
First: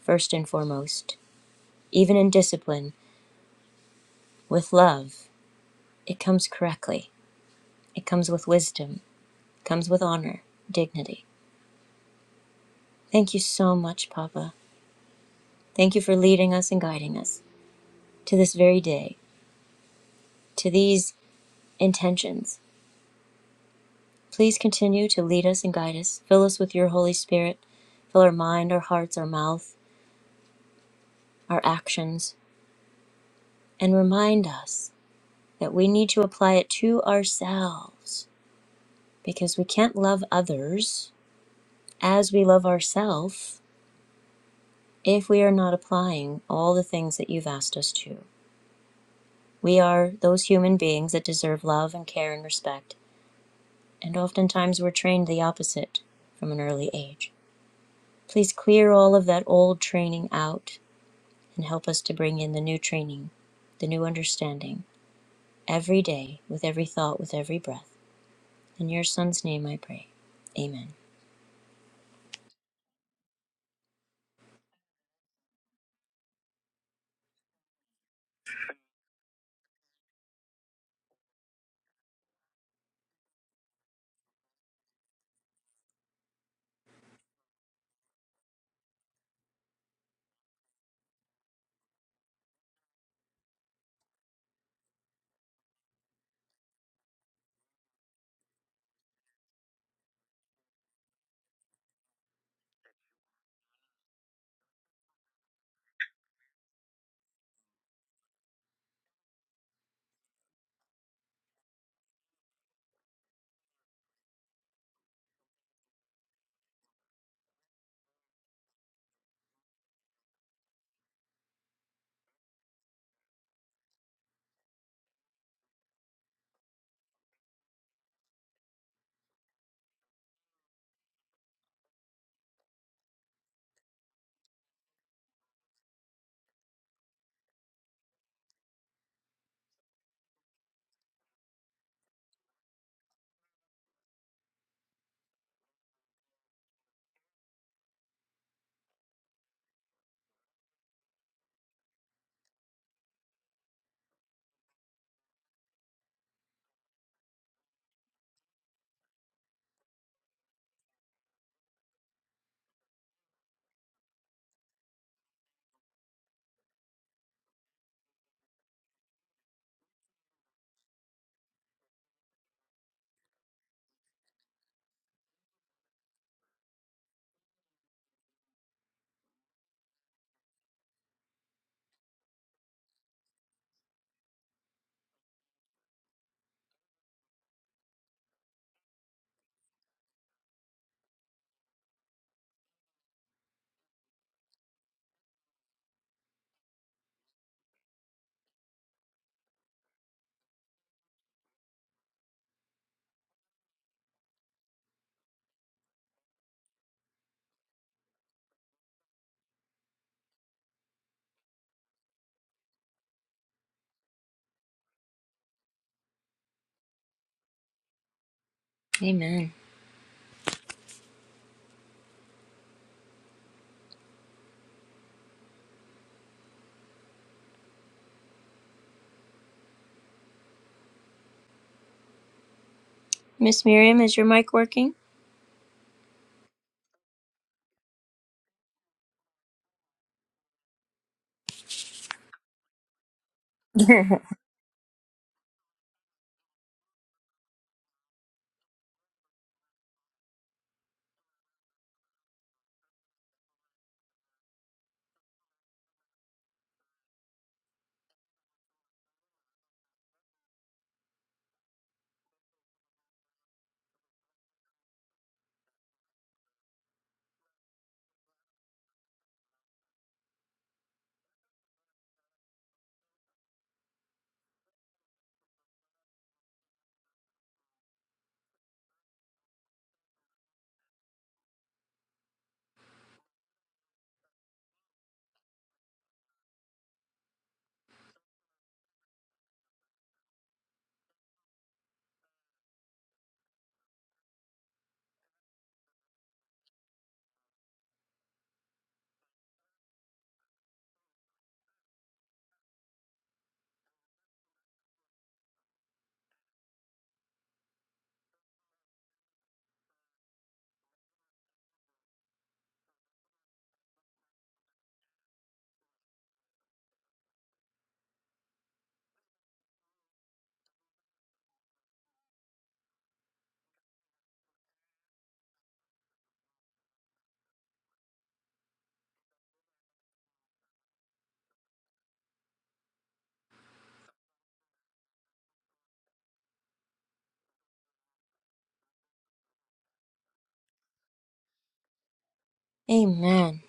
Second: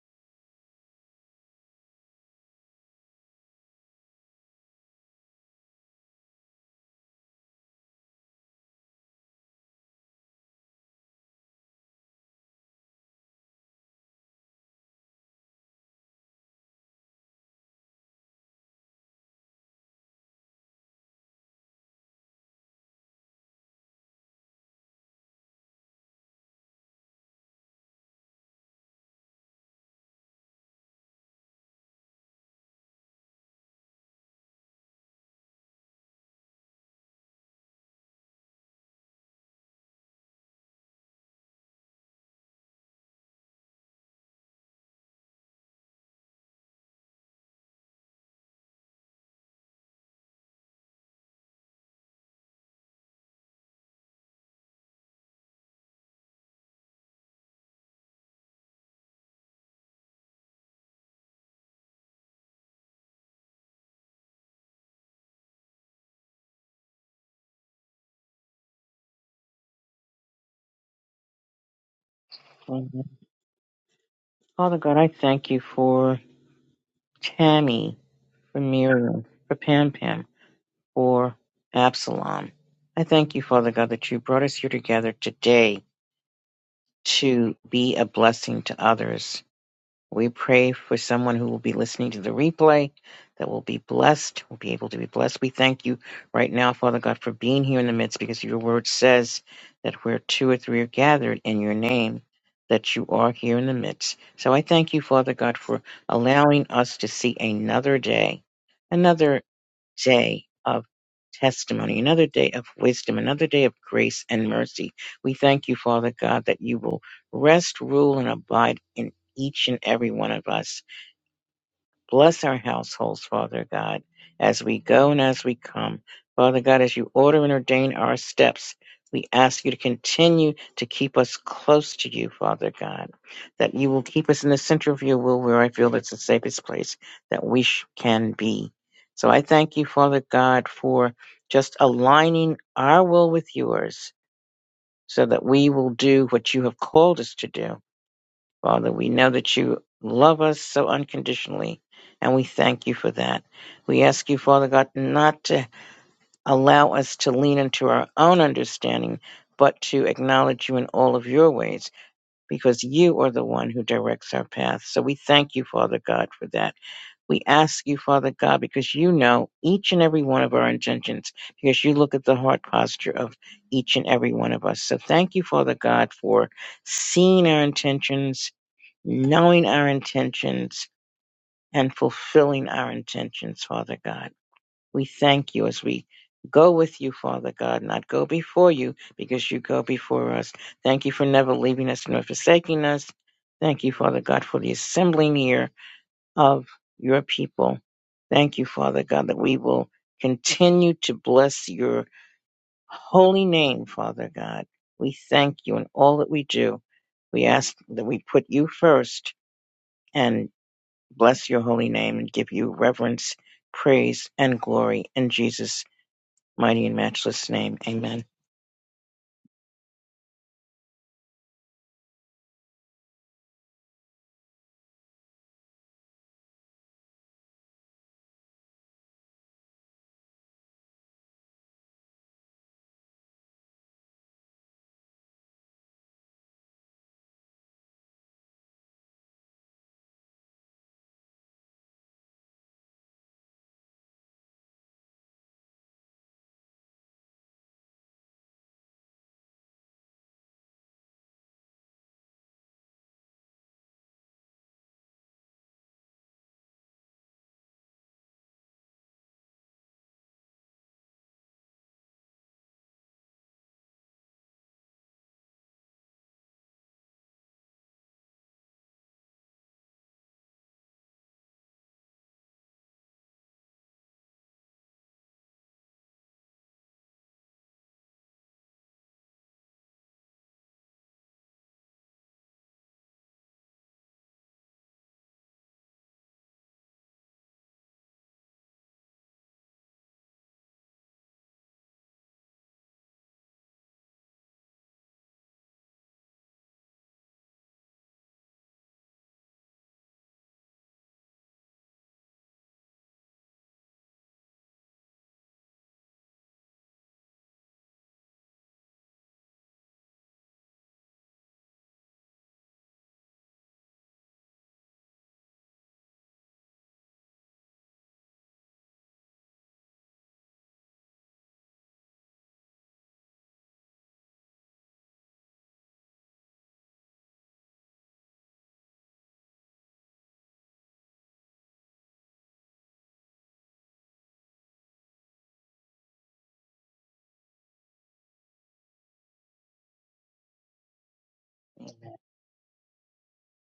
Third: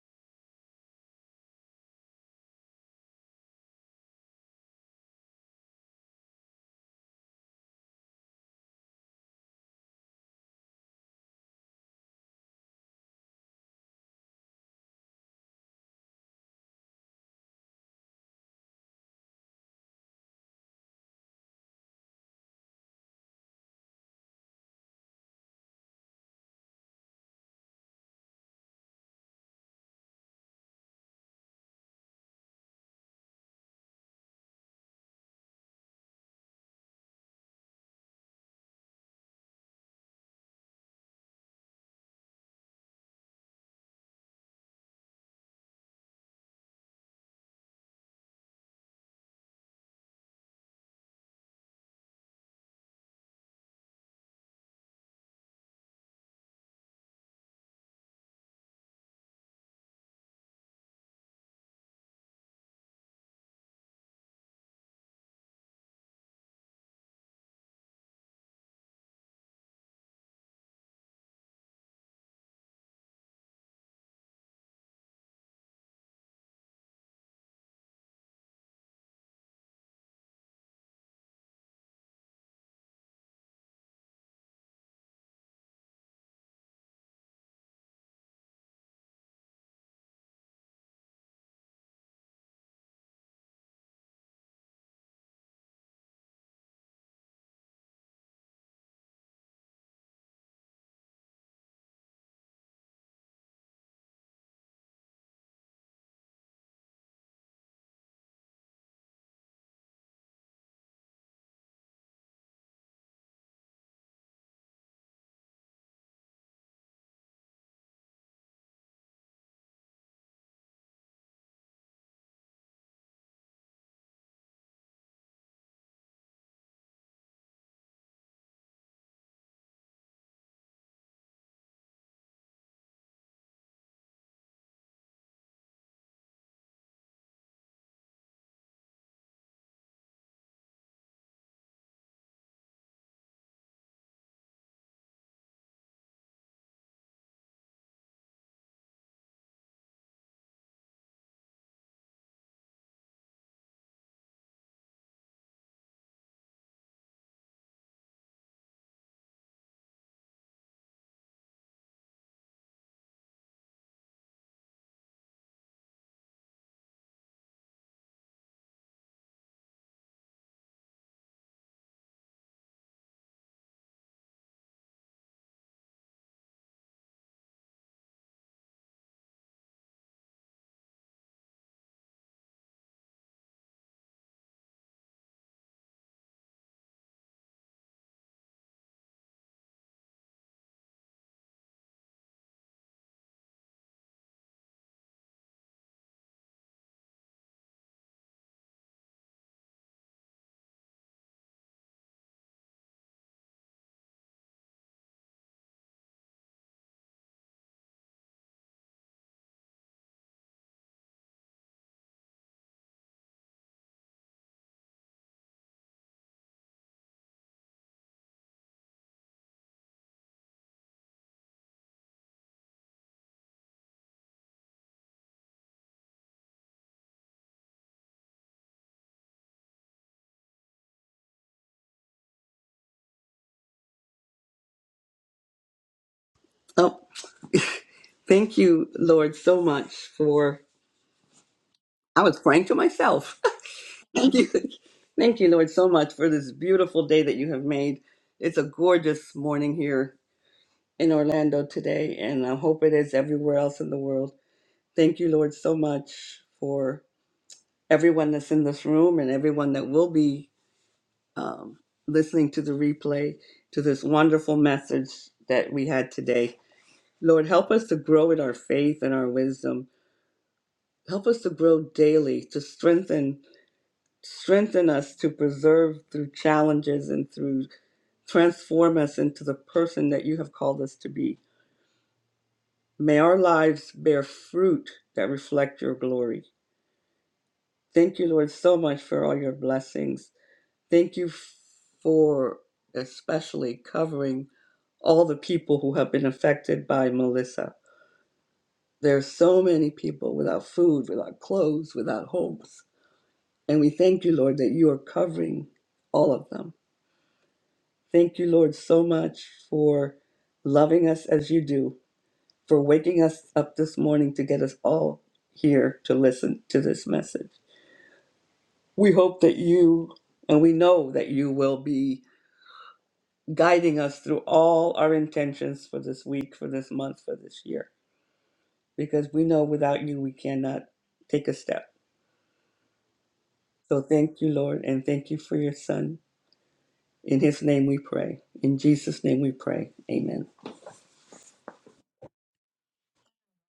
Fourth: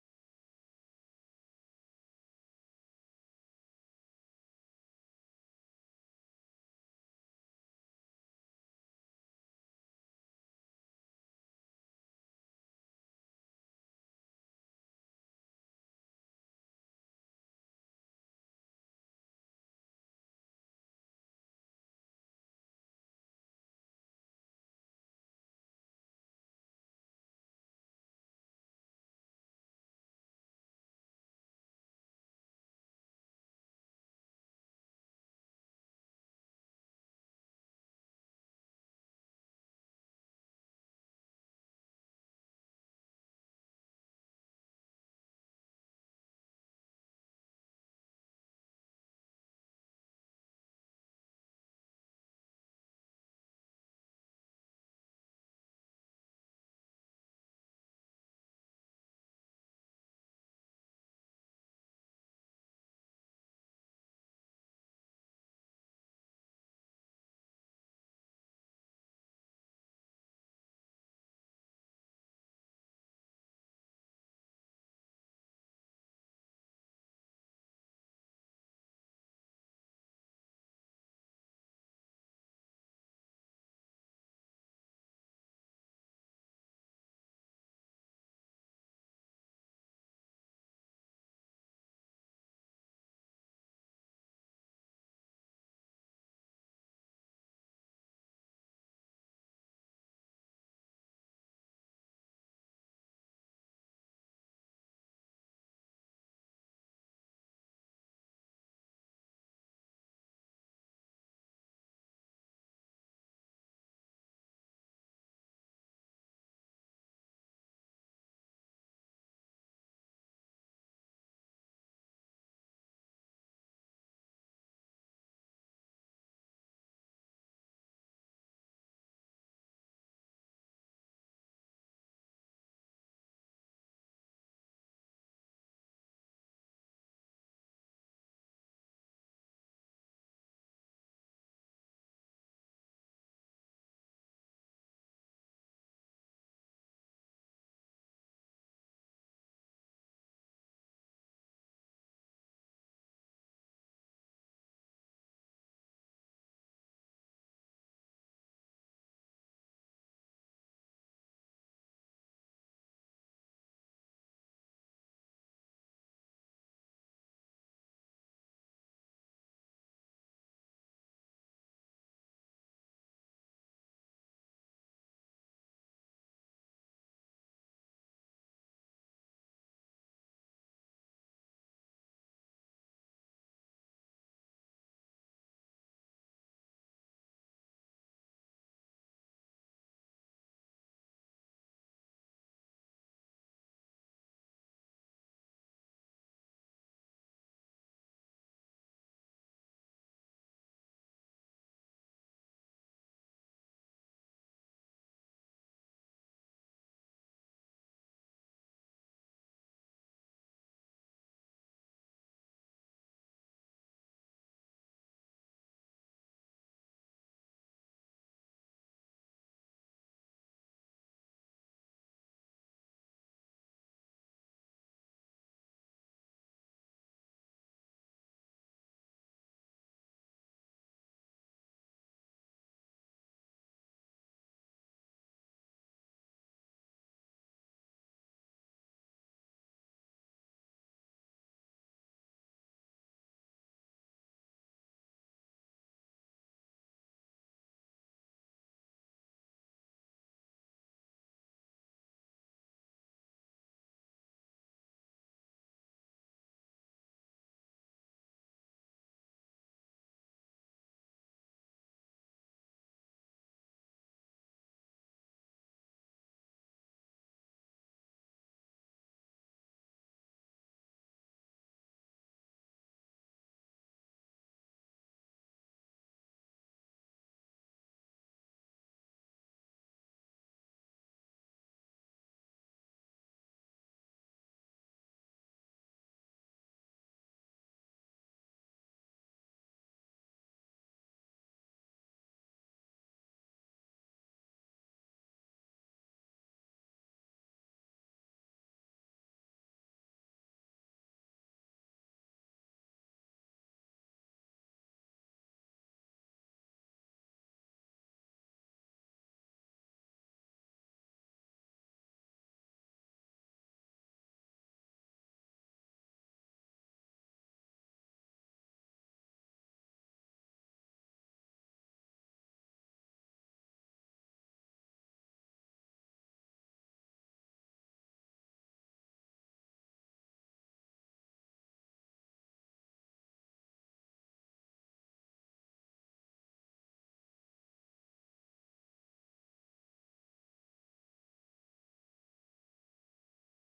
A: first and foremost. Even in discipline, with love, it comes correctly, it comes with wisdom, it comes with honor, dignity. Thank you so much, Papa. Thank you for leading us and guiding us to this very day, to these intentions Please continue to lead us and guide us. Fill us with your Holy Spirit. Fill our mind, our hearts, our mouth, our actions, and remind us that we need to apply it to ourselves because we can't love others as we love ourselves if we are not applying all the things that you've asked us to. We are those human beings that deserve love and care and respect, and oftentimes we're trained the opposite from an early age. Please clear all of that old training out and help us to bring in the new training, the new understanding, every day, with every thought, with every breath. In your son's name I pray. Amen.
B: Father God, I thank you for Tammy, for Miriam, for Pam Pam, for Absalom. I thank you, Father God, that you brought us here together today to be a blessing to others We pray for someone who will be listening to the replay that will be blessed, will be able to be blessed. We thank you right now, Father God, for being here in the midst because your word says that where two or three are gathered in your name, that you are here in the midst. So I thank you, Father God, for allowing us to see another day, another day of testimony, another day of wisdom, another day of grace and mercy. We thank you, Father God, that you will rest, rule, and abide in each and every one of us. Bless our households, Father God, as we go and as we come. Father God, as you order and ordain our steps, we ask you to continue to keep us close to you, Father God, that you will keep us in the center of your will where I feel it's the safest place that we sh- can be. So I thank you, Father God, for just aligning our will with yours so that we will do what you have called us to do Father, we know that you love us so unconditionally, and we thank you for that. We ask you, Father God, not to allow us to lean into our own understanding, but to acknowledge you in all of your ways, because you are the one who directs our path. So we thank you, Father God, for that. We ask you, Father God, because you know each and every one of our intentions, because you look at the heart posture of each and every one of us. So thank you, Father God, for seeing our intentions knowing our intentions and fulfilling our intentions, Father God. We thank you as we go with you, Father God, not go before you because you go before us. Thank you for never leaving us nor forsaking us. Thank you, Father God, for the assembling here of your people. Thank you, Father God, that we will continue to bless your holy name, Father God. We thank you in all that we do. We ask that we put you first and bless your holy name and give you reverence, praise, and glory in Jesus' mighty and matchless name. Amen.
A: Amen. Miss Miriam, is your mic working?
C: Oh. Thank you, Lord, so much for. I was praying to myself. Thank you. Thank you, Lord, so much for this beautiful day that you have made. It's a gorgeous morning here in Orlando today, and I hope it is everywhere else in the world. Thank you, Lord, so much for everyone that's in this room and everyone that will be um, listening to the replay to this wonderful message that we had today. Lord, help us to grow in our faith and our wisdom Help us to grow daily, to strengthen, strengthen us to preserve through challenges and through transform us into the person that you have called us to be. May our lives bear fruit that reflect your glory. Thank you, Lord, so much for all your blessings. Thank you for especially covering all the people who have been affected by Melissa. There are so many people without food, without clothes, without homes. And we thank you, Lord, that you are covering all of them. Thank you, Lord, so much for loving us as you do, for waking us up this morning to get us all here to listen to this message. We hope that you, and we know that you will be guiding us through all our intentions for this week, for this month, for this year, because we know without you we cannot take a step. So thank you, Lord, and thank you for your son, In his name we pray. In Jesus' name we pray. Amen.
A: Amen.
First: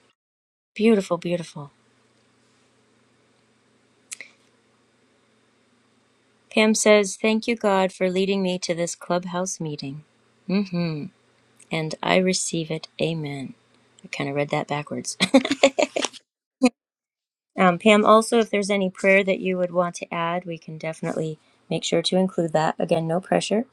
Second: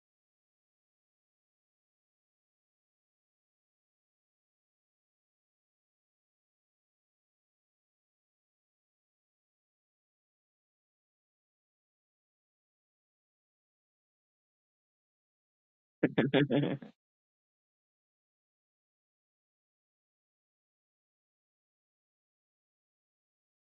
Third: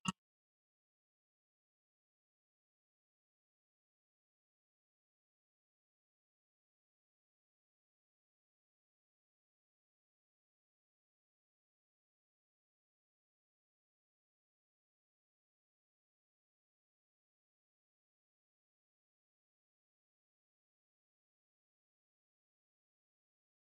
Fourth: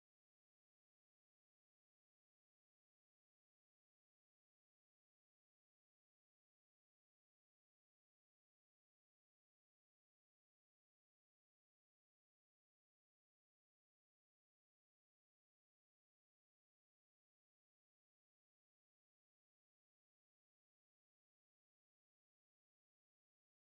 A: Beautiful, beautiful. Pam says, Thank you, God, for leading me to this clubhouse meeting. mm hmm And I receive it. Amen. I kind of read that backwards.
B: Amen.
A: um, Pam, also, if there's any prayer that you would want to add, we can definitely make sure to include that. Again, no pressure.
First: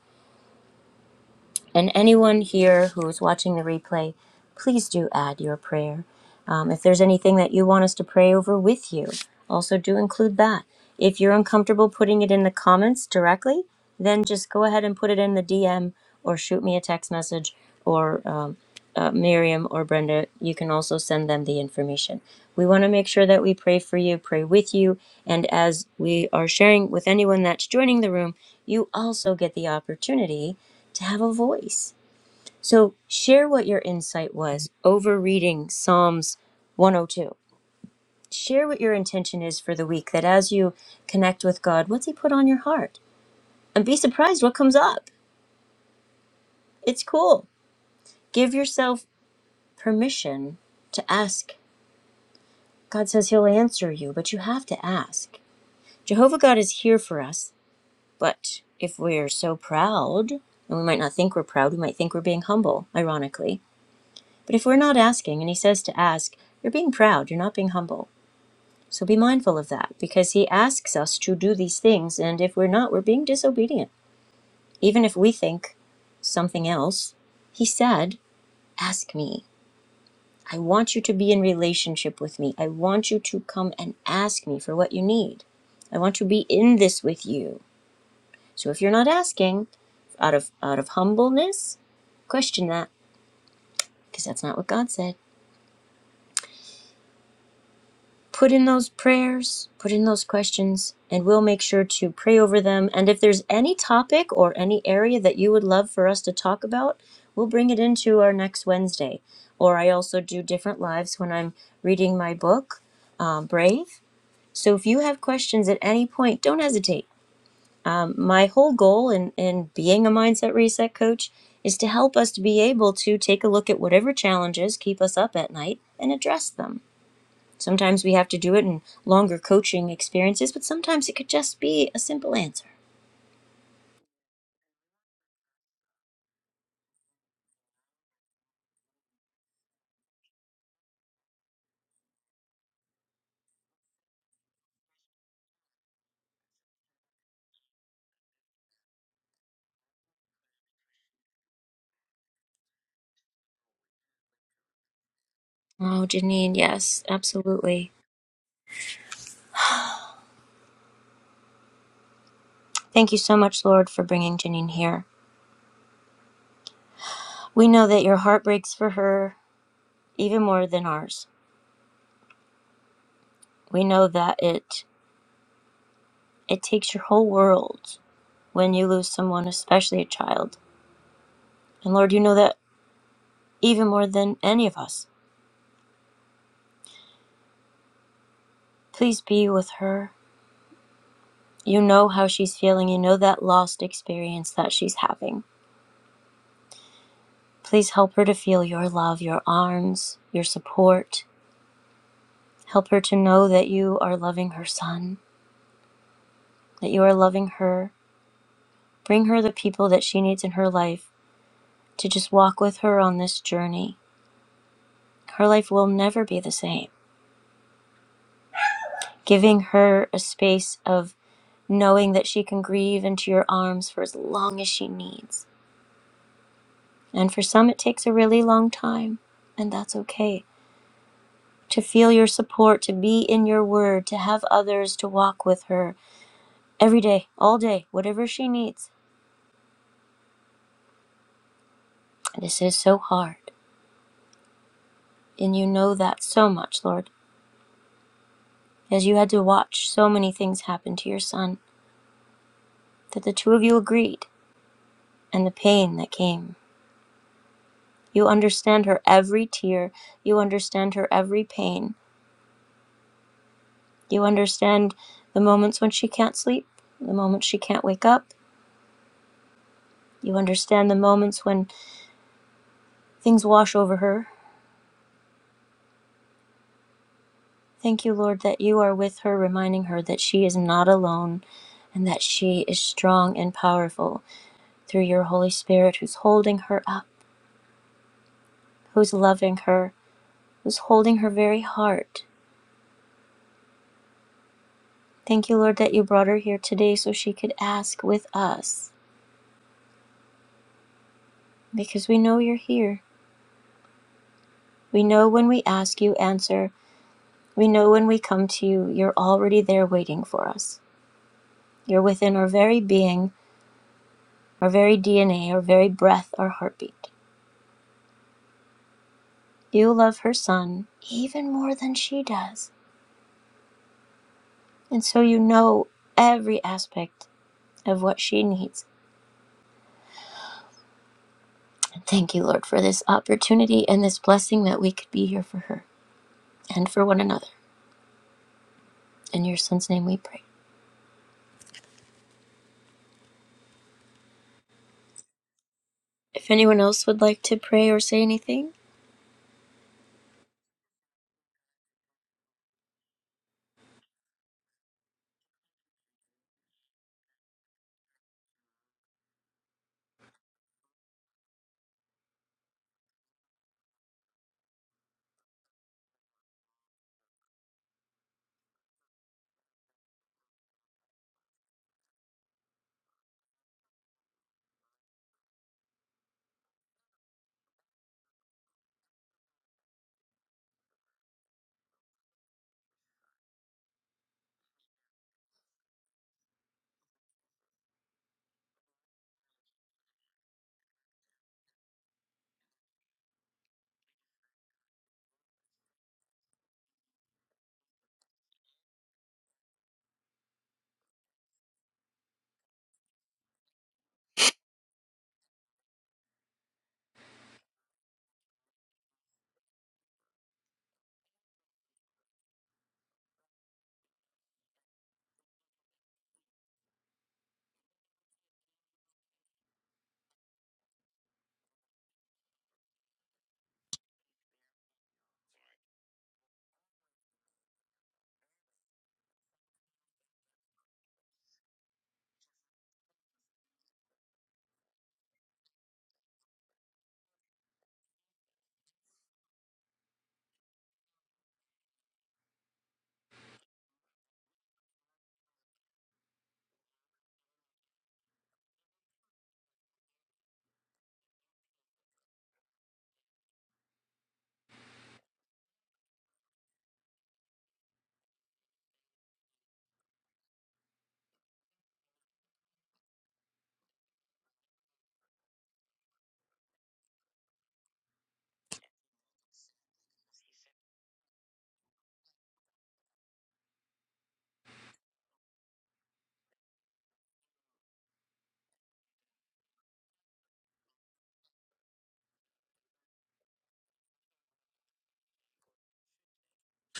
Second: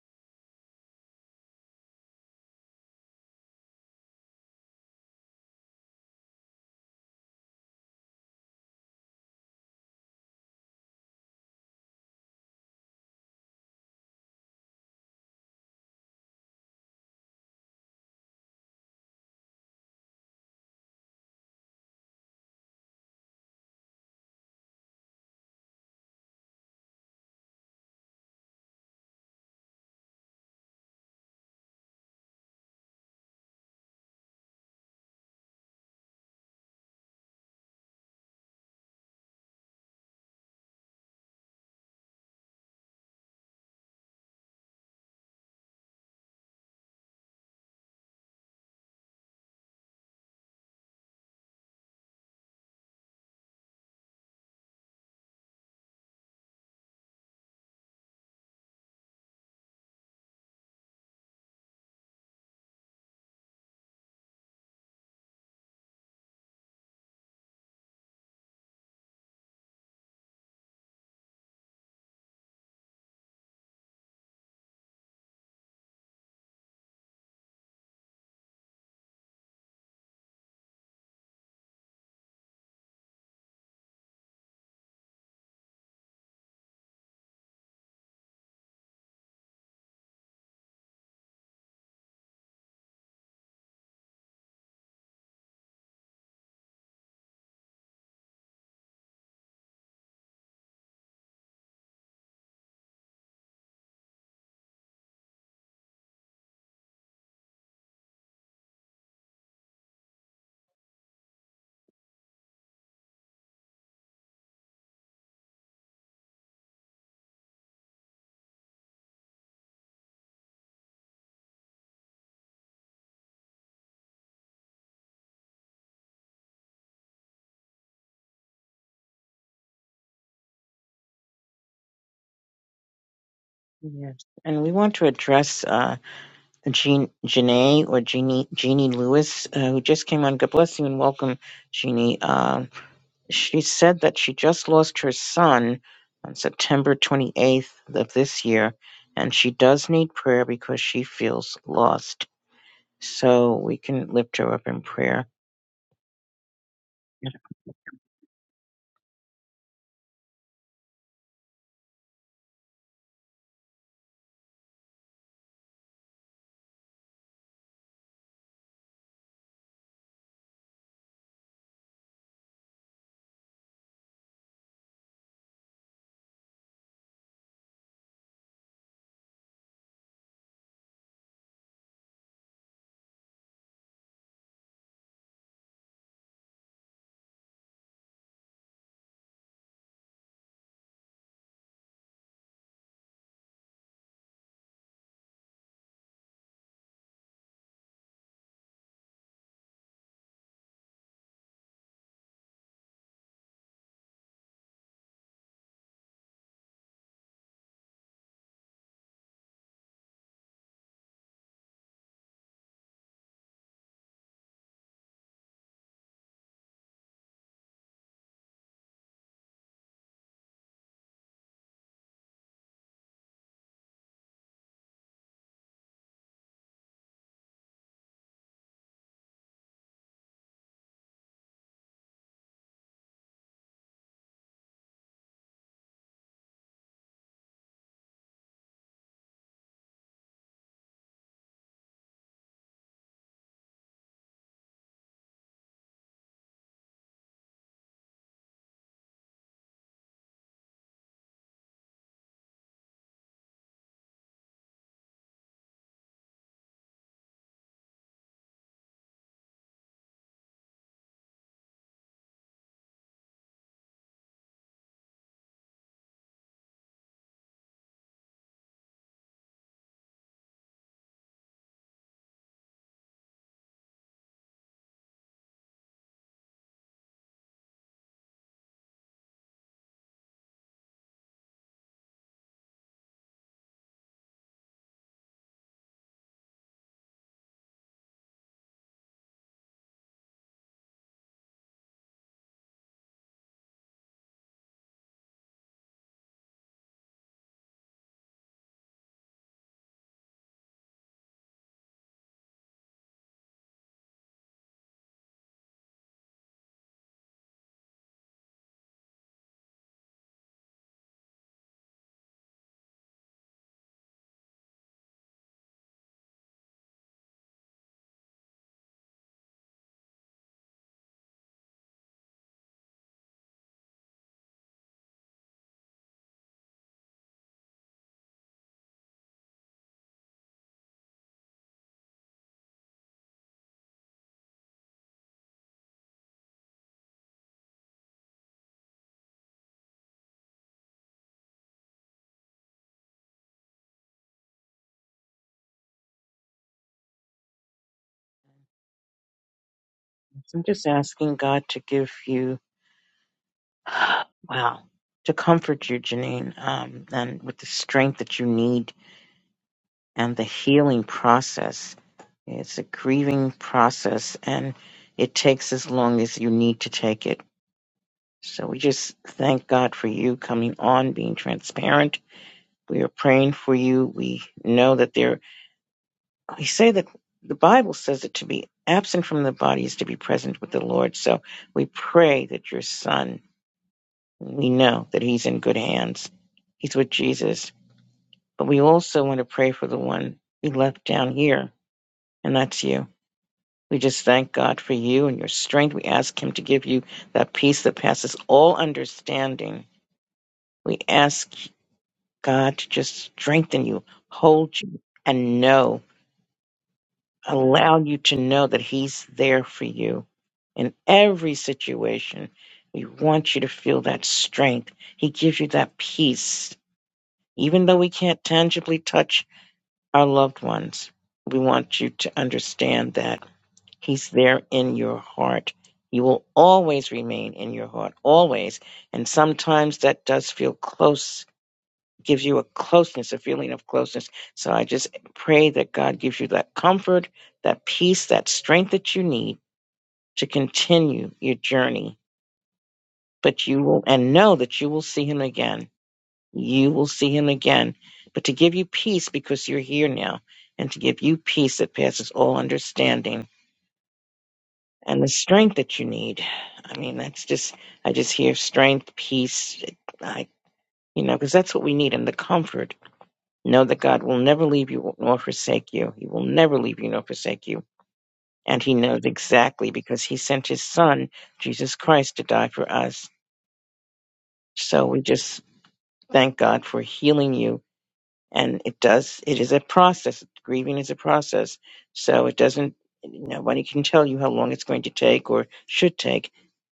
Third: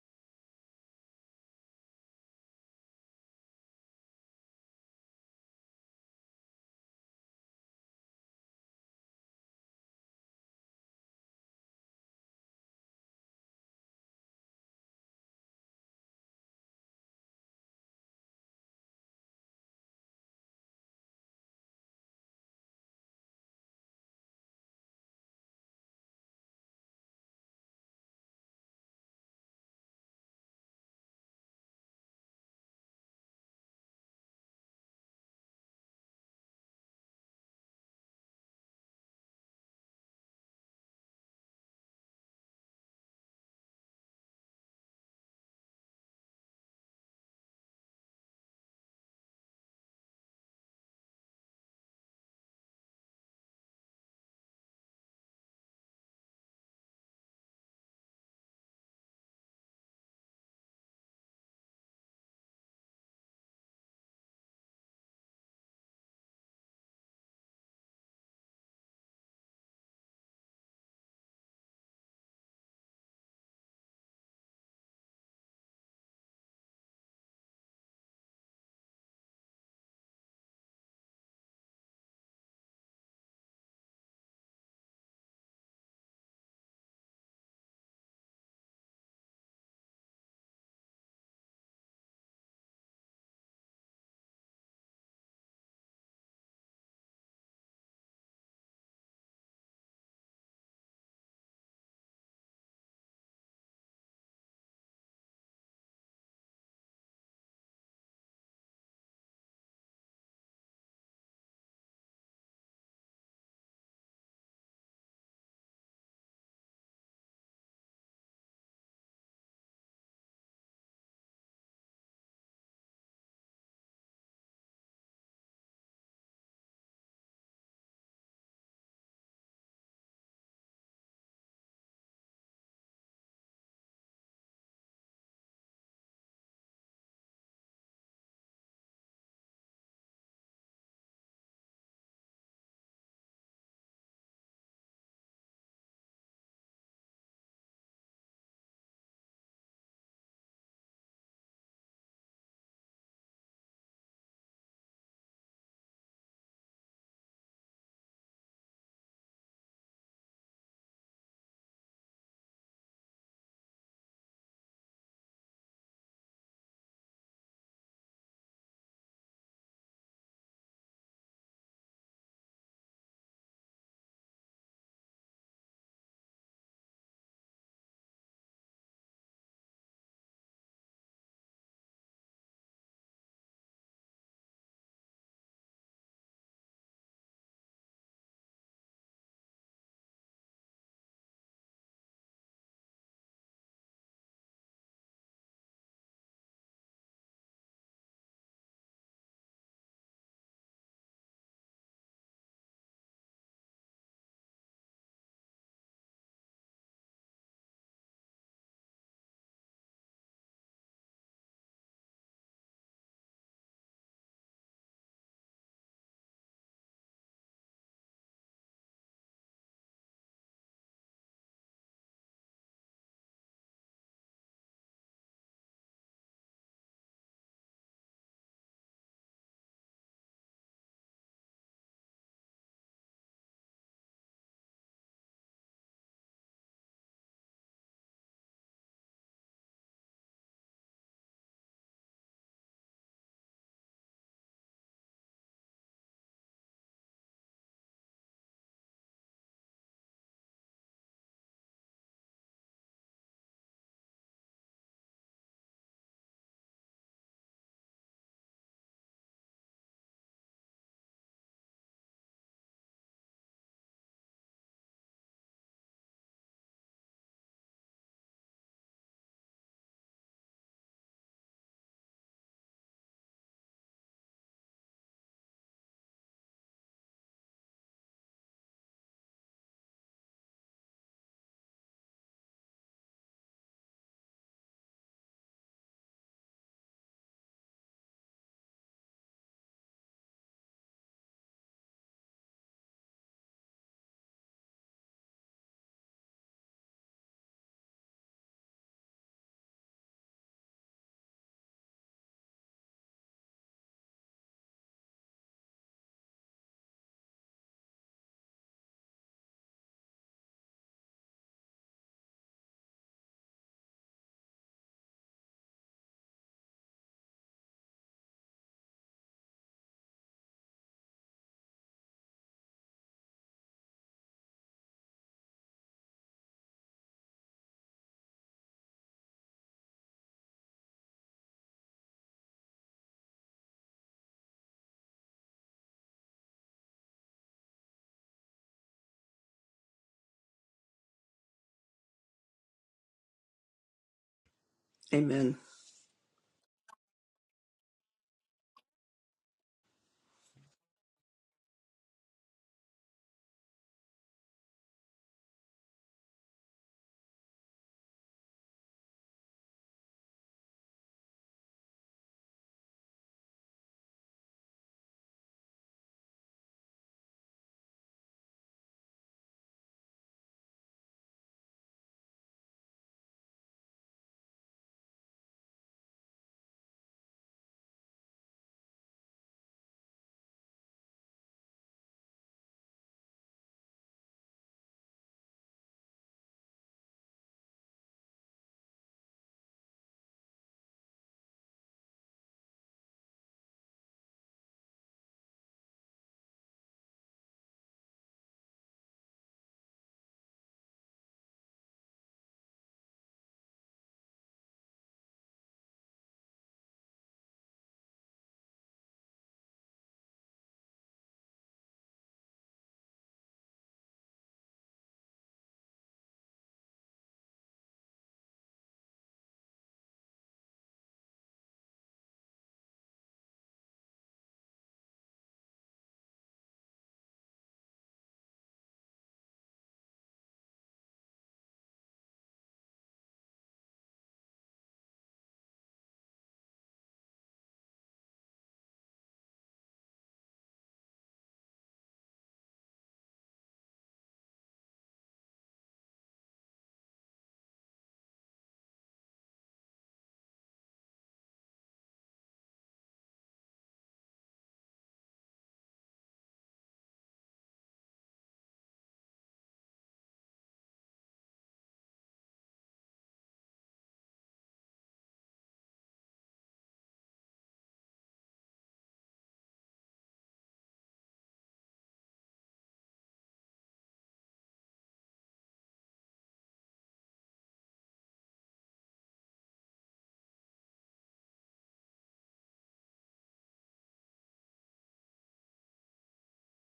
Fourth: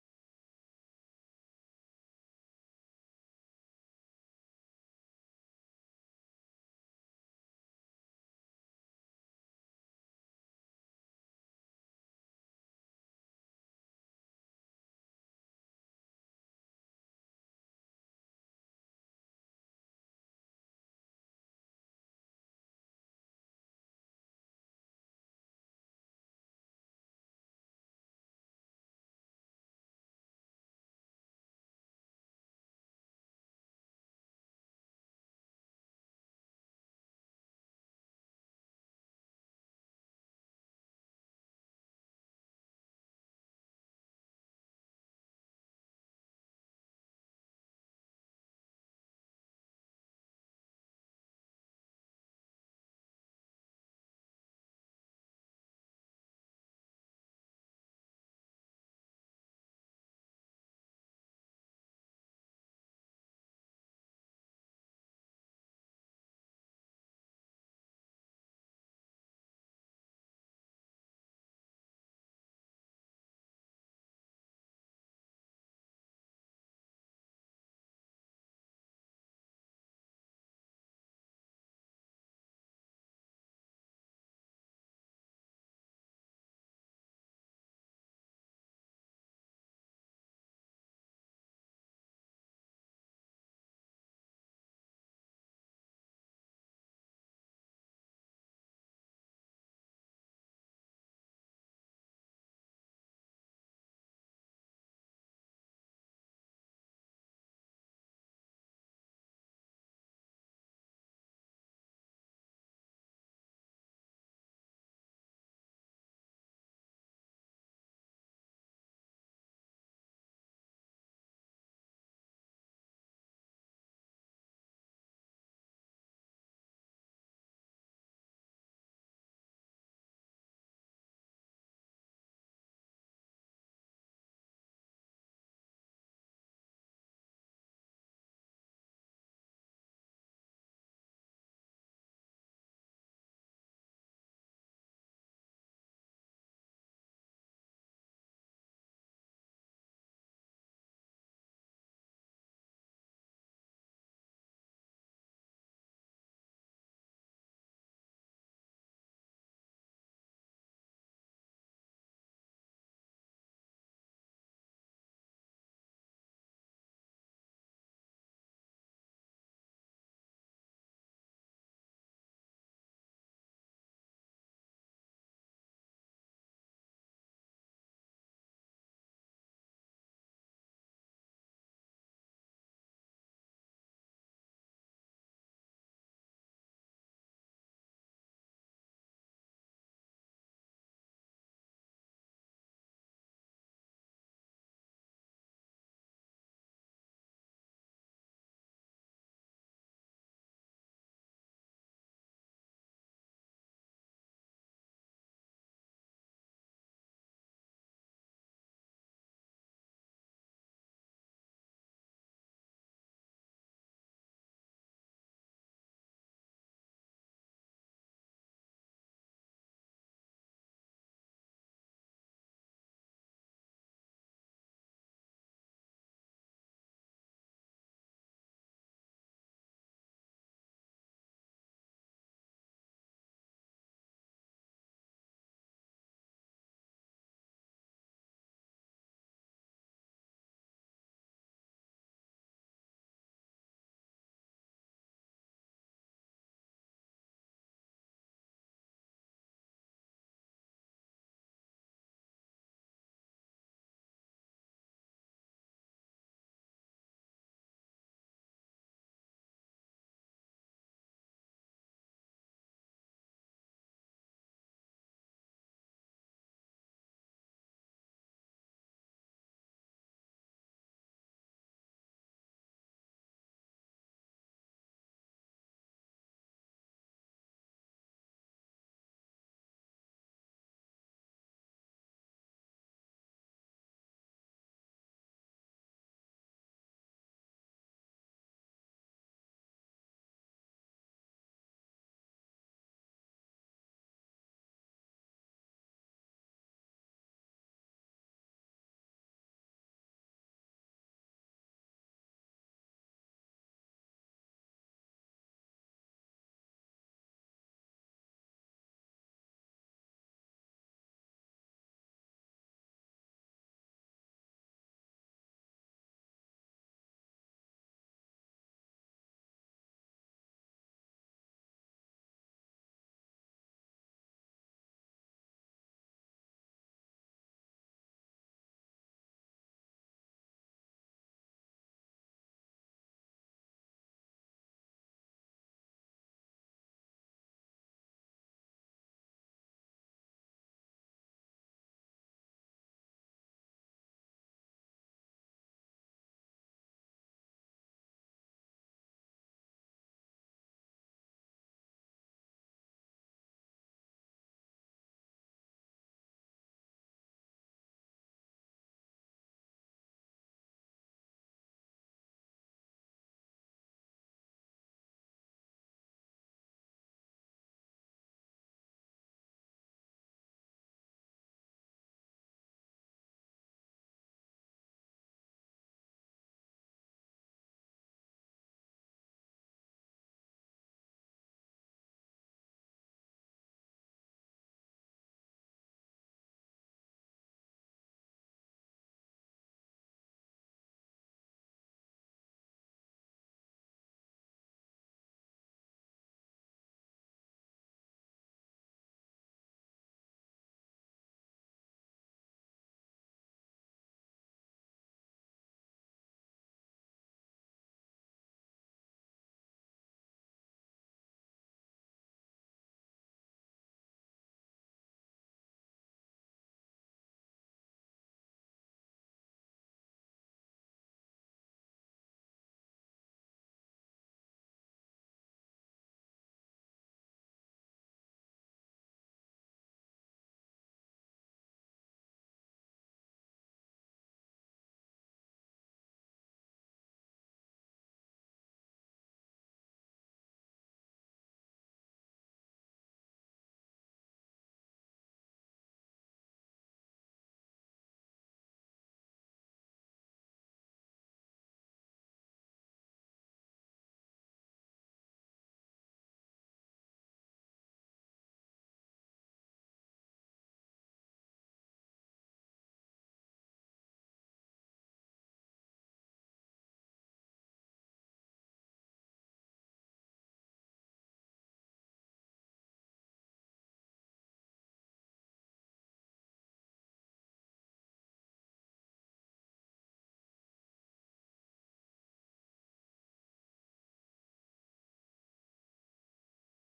A: And anyone here who is watching the replay, please do add your prayer. Um, if there's anything that you want us to pray over with you, also do include that. If you're uncomfortable putting it in the comments directly, then just go ahead and put it in the DM or shoot me a text message. Or um, uh, Miriam or Brenda, you can also send them the information. We want to make sure that we pray for you, pray with you, and as we are sharing with anyone that's joining the room, you also get the opportunity to have a voice. So share what your insight was over reading Psalms 102. Share what your intention is for the week, that as you connect with God, what's He put on your heart? And be surprised what comes up. It's cool. Give yourself permission to ask God says He'll answer you, but you have to ask. Jehovah God is here for us, but if we're so proud, and we might not think we're proud, we might think we're being humble, ironically. But if we're not asking, and He says to ask, you're being proud, you're not being humble. So be mindful of that, because He asks us to do these things, and if we're not, we're being disobedient. Even if we think something else, He said, Ask me. I want you to be in relationship with me. I want you to come and ask me for what you need. I want to be in this with you. So if you're not asking out of out of humbleness, question that because that's not what God said. Put in those prayers, put in those questions, and we'll make sure to pray over them. And if there's any topic or any area that you would love for us to talk about, we'll bring it into our next Wednesday. Or I also do different lives when I'm reading my book, um, Brave. So if you have questions at any point, don't hesitate. Um, my whole goal in, in being a mindset reset coach is to help us to be able to take a look at whatever challenges keep us up at night and address them. Sometimes we have to do it in longer coaching experiences, but sometimes it could just be a simple answer.
B: Yes. And we want to address uh, Jean, Janae or Jeannie, Jeannie Lewis, uh, who just came on. God bless you and welcome, Jeannie. Um she said that she just lost her son on September 28th of this year, and she does need prayer because she feels lost. So we can lift her up in prayer.
A: Oh, Janine, yes, absolutely. Thank you so much, Lord, for bringing Janine here. We know that your heart breaks for her even more than ours. We know that it it takes your whole world when you lose someone, especially a child. And Lord, you know that even more than any of us. Please be with her. You know how she's feeling. You know that lost experience that she's having. Please help her to feel your love, your arms, your support. Help her to know that you are loving her son, that you are loving her. Bring her the people that she needs in her life to just walk with her on this journey. Her life will never be the same. Giving her a space of knowing that she can grieve into your arms for as long as she needs. And for some, it takes a really long time, and that's okay. To feel your support, to be in your word, to have others to walk with her every day, all day, whatever she needs. This is so hard, and you know that so much, Lord, as you had to watch so many things happen to your son, that the two of you agreed, and the pain that came. You understand her every tear, you understand her every pain, You understand the moments when she can't sleep, the moments she can't wake up. You understand the moments when things wash over her. Thank you, Lord, that you are with her, reminding her that she is not alone and that she is strong and powerful through your Holy Spirit who's holding her up, who's loving her, who's holding her very heart. Thank you, Lord, that you brought her here today so she could ask with us because we know you're here. We know when we ask, you answer. We know when we come to you, you're already there waiting for us. You're within our very being, our very DNA, our very breath, our heartbeat. You love her son even more than she does. And so you know every aspect of what she needs. And thank you, Lord, for this opportunity and this blessing that we could be here for her and for one another. In your son's name we pray.
C: Amen.
A: If anyone else would like to pray or say anything,
B: So I'm just asking God to give you, wow, to comfort you, Janine, um, and with the strength that you need and the healing process. It's a grieving process and it takes as long as you need to take it. So we just thank God for you coming on, being transparent. We are praying for you. We know that there, we say that the Bible says that to be absent from the body is to be present with the Lord. So we pray that your son We know that he's in good hands. He's with Jesus. But we also want to pray for the one we left down here, and that's you. We just thank God for you and your strength. We ask Him to give you that peace that passes all understanding. We ask God to just strengthen you, hold you, and know, allow you to know that He's there for you in every situation. We want you to feel that strength. He gives you that peace Even though we can't tangibly touch our loved ones, we want you to understand that He's there in your heart. He will always remain in your heart, always. And sometimes that does feel close, gives you a closeness, a feeling of closeness. So I just pray that God gives you that comfort, that peace, that strength that you need to continue your journey. But you will, and know that you will see Him again You will see him again, but to give you peace because you're here now, and to give you peace that passes all understanding and the strength that you need. I mean, that's just, I just hear strength, peace, I, you know, because that's what we need and the comfort. Know that God will never leave you nor forsake you. He will never leave you nor forsake you. And he knows exactly because he sent his son, Jesus Christ, to die for us. So we just thank God for healing you and it does it is a process grieving is a process so it doesn't nobody can tell you how long it's going to take or should take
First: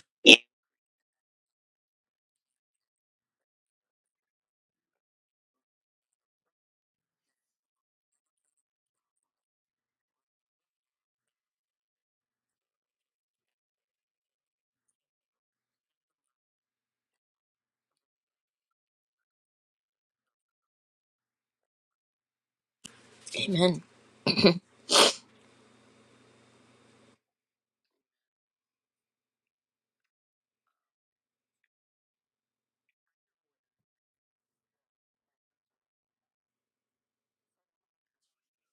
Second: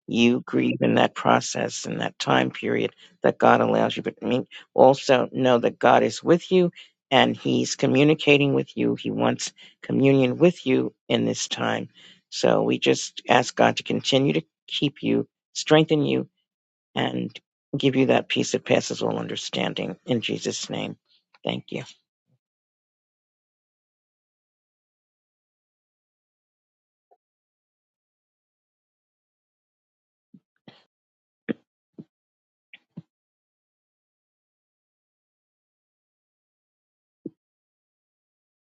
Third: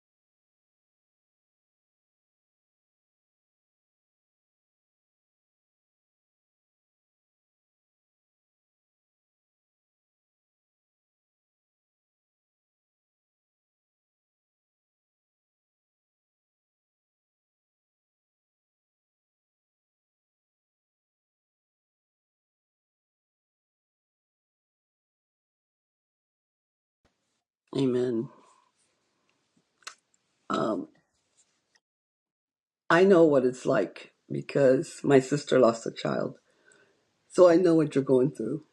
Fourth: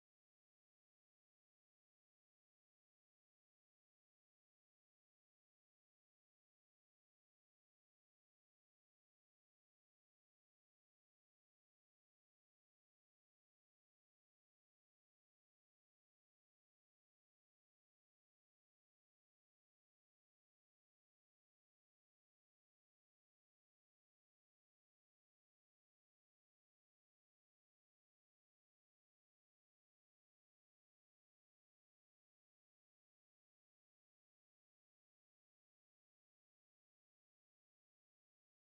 B: you grieve in that process in that time period that god allows you but i mean also know that god is with you and he's communicating with you he wants communion with you in this time so we just ask god to continue to keep you strengthen you and give you that peace that passes all understanding in jesus name thank you
A: amen.
C: Amen. Um, I know what it's like because my sister lost a child. So I know what you're going through,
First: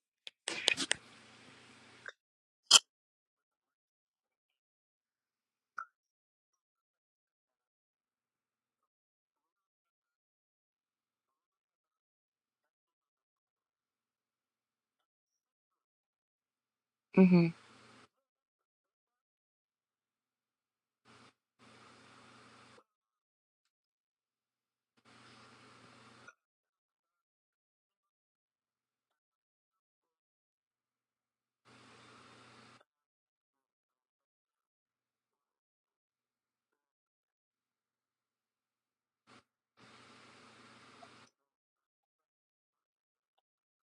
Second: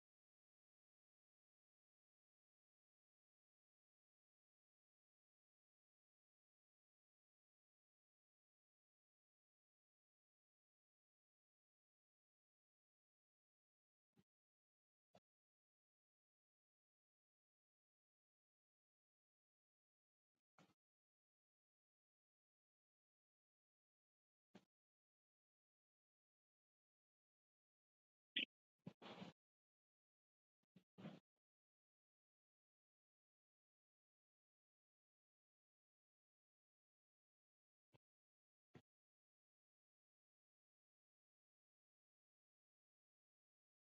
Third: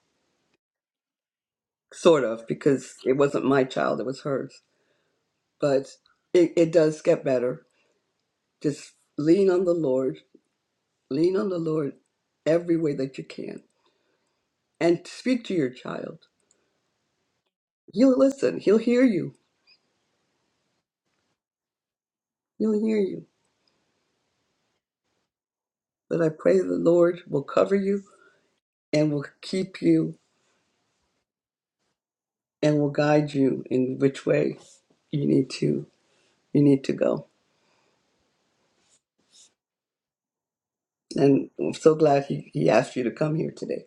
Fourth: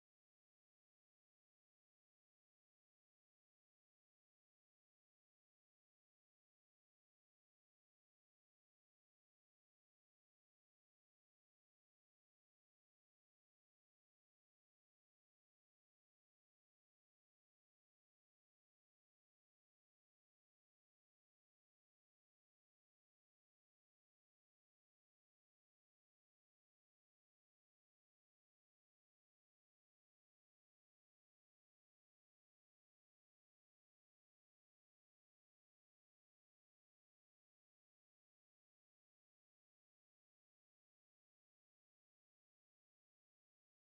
C: sort of, because it wasn't my child, it was hers. But it, it does get better. Just lean on the Lord, lean on the Lord every way that you can, and speak to your child.
A: hmm
C: He'll listen, he'll hear you, he'll hear you. But I pray the Lord will cover you and will keep you and will guide you in which way you need to you need to go. And I'm so glad he, he asked you to come here today.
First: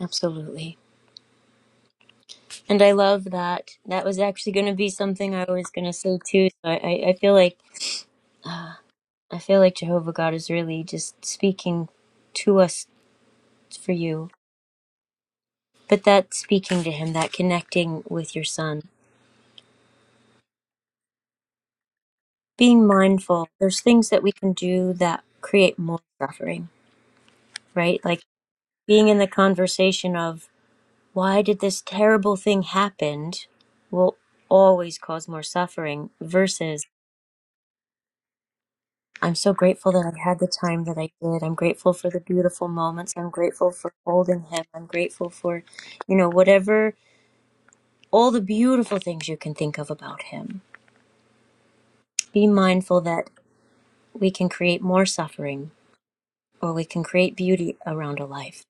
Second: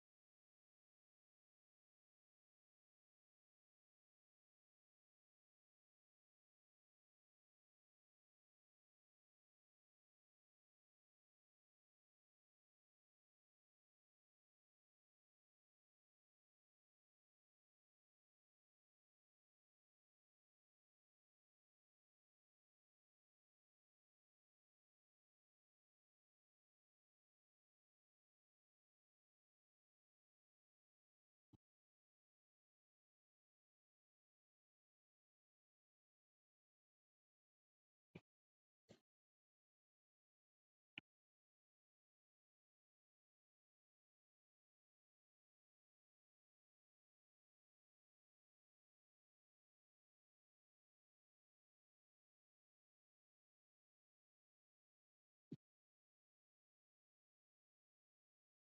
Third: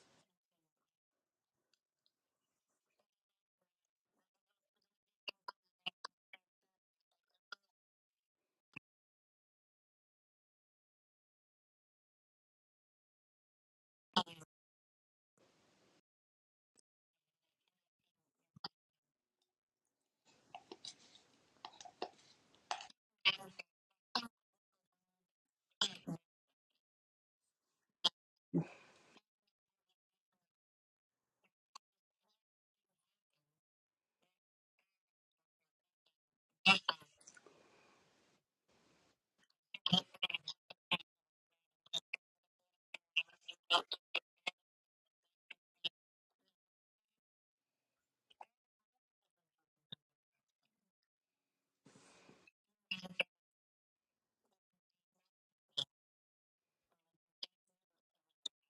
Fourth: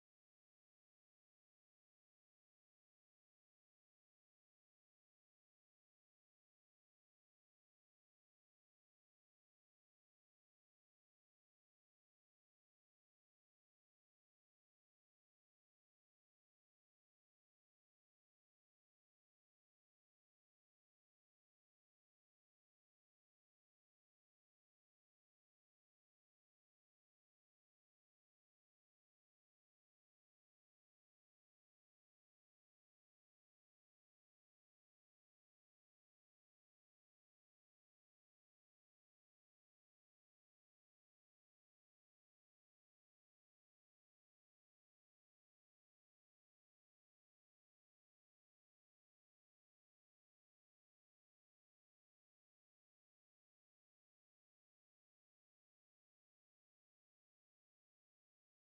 A: Absolutely. And I love that. That was actually going to be something I was going to say too. So I, I I feel like I feel like Jehovah God is really just speaking to us for you. But that speaking to Him, that connecting with your Son, being mindful. There's things that we can do that create more suffering, right? Like being in the conversation of why did this terrible thing happen will always cause more suffering. Versus I'm so grateful that I had the time that I did. I'm grateful for the beautiful moments. I'm grateful for holding him. I'm grateful for, you know, whatever, all the beautiful things you can think of about him. Be mindful that we can create more suffering or we can create beauty around a life.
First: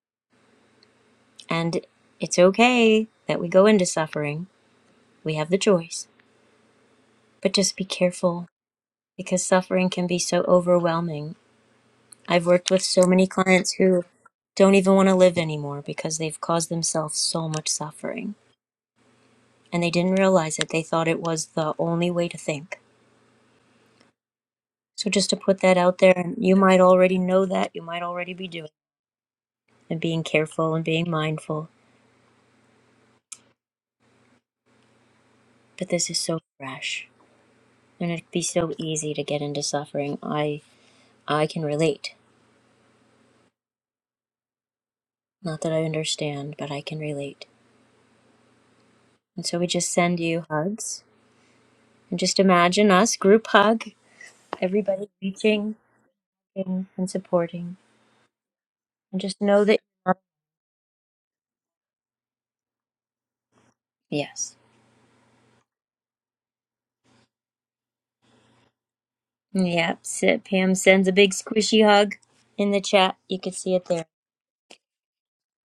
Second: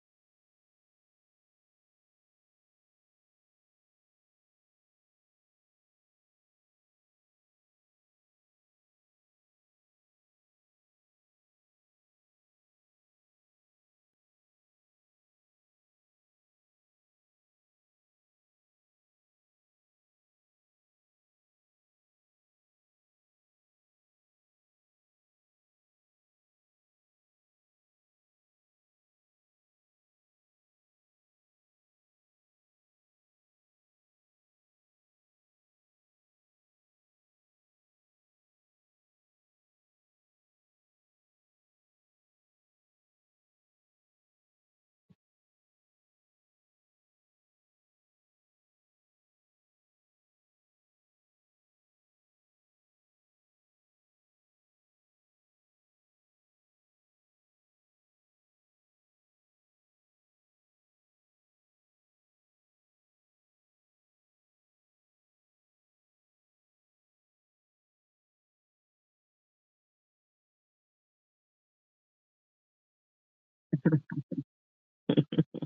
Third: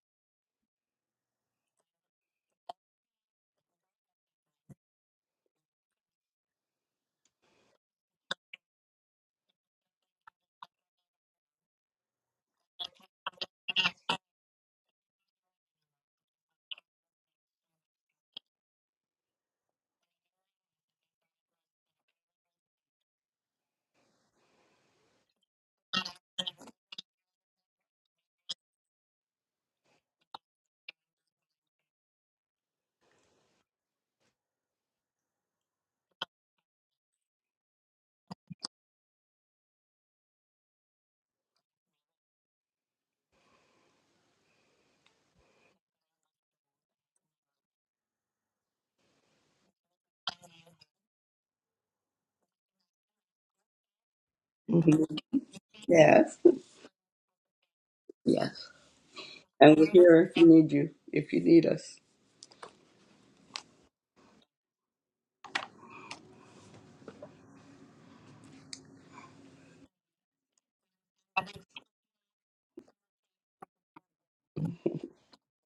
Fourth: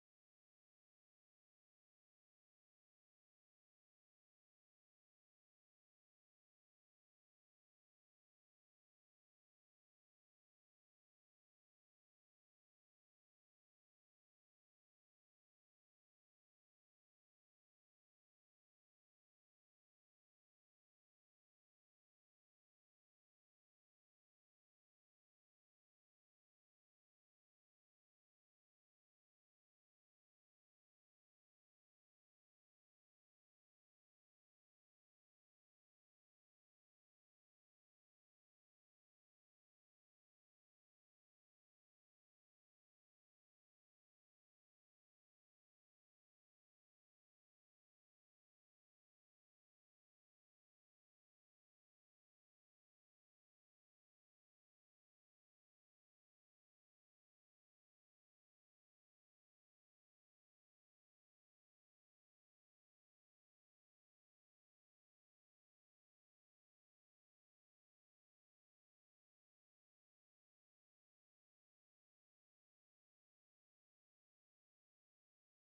A: And it's okay that we go into suffering. We have the choice. But just be careful because suffering can be so overwhelming I've worked with so many clients who don't even want to live anymore because they've caused themselves so much suffering and they didn't realize it. They thought it was the only way to think. So, just to put that out there, and you might already know that, you might already be doing it, and being careful and being mindful, but this is so fresh and it'd be so easy to get into suffering. I, I can relate. Not that I understand, but I can relate. And so, we just send you hugs and just imagine us group hug,
C: hmm
A: everybody reaching
C: Yes.
A: and supporting.
C: Yes.
A: And just know
C: And
A: that
C: we're here if you need you, if you need us.
A: yes. Yep. so Pam sends a big squishy hug in the chat. You can see it there.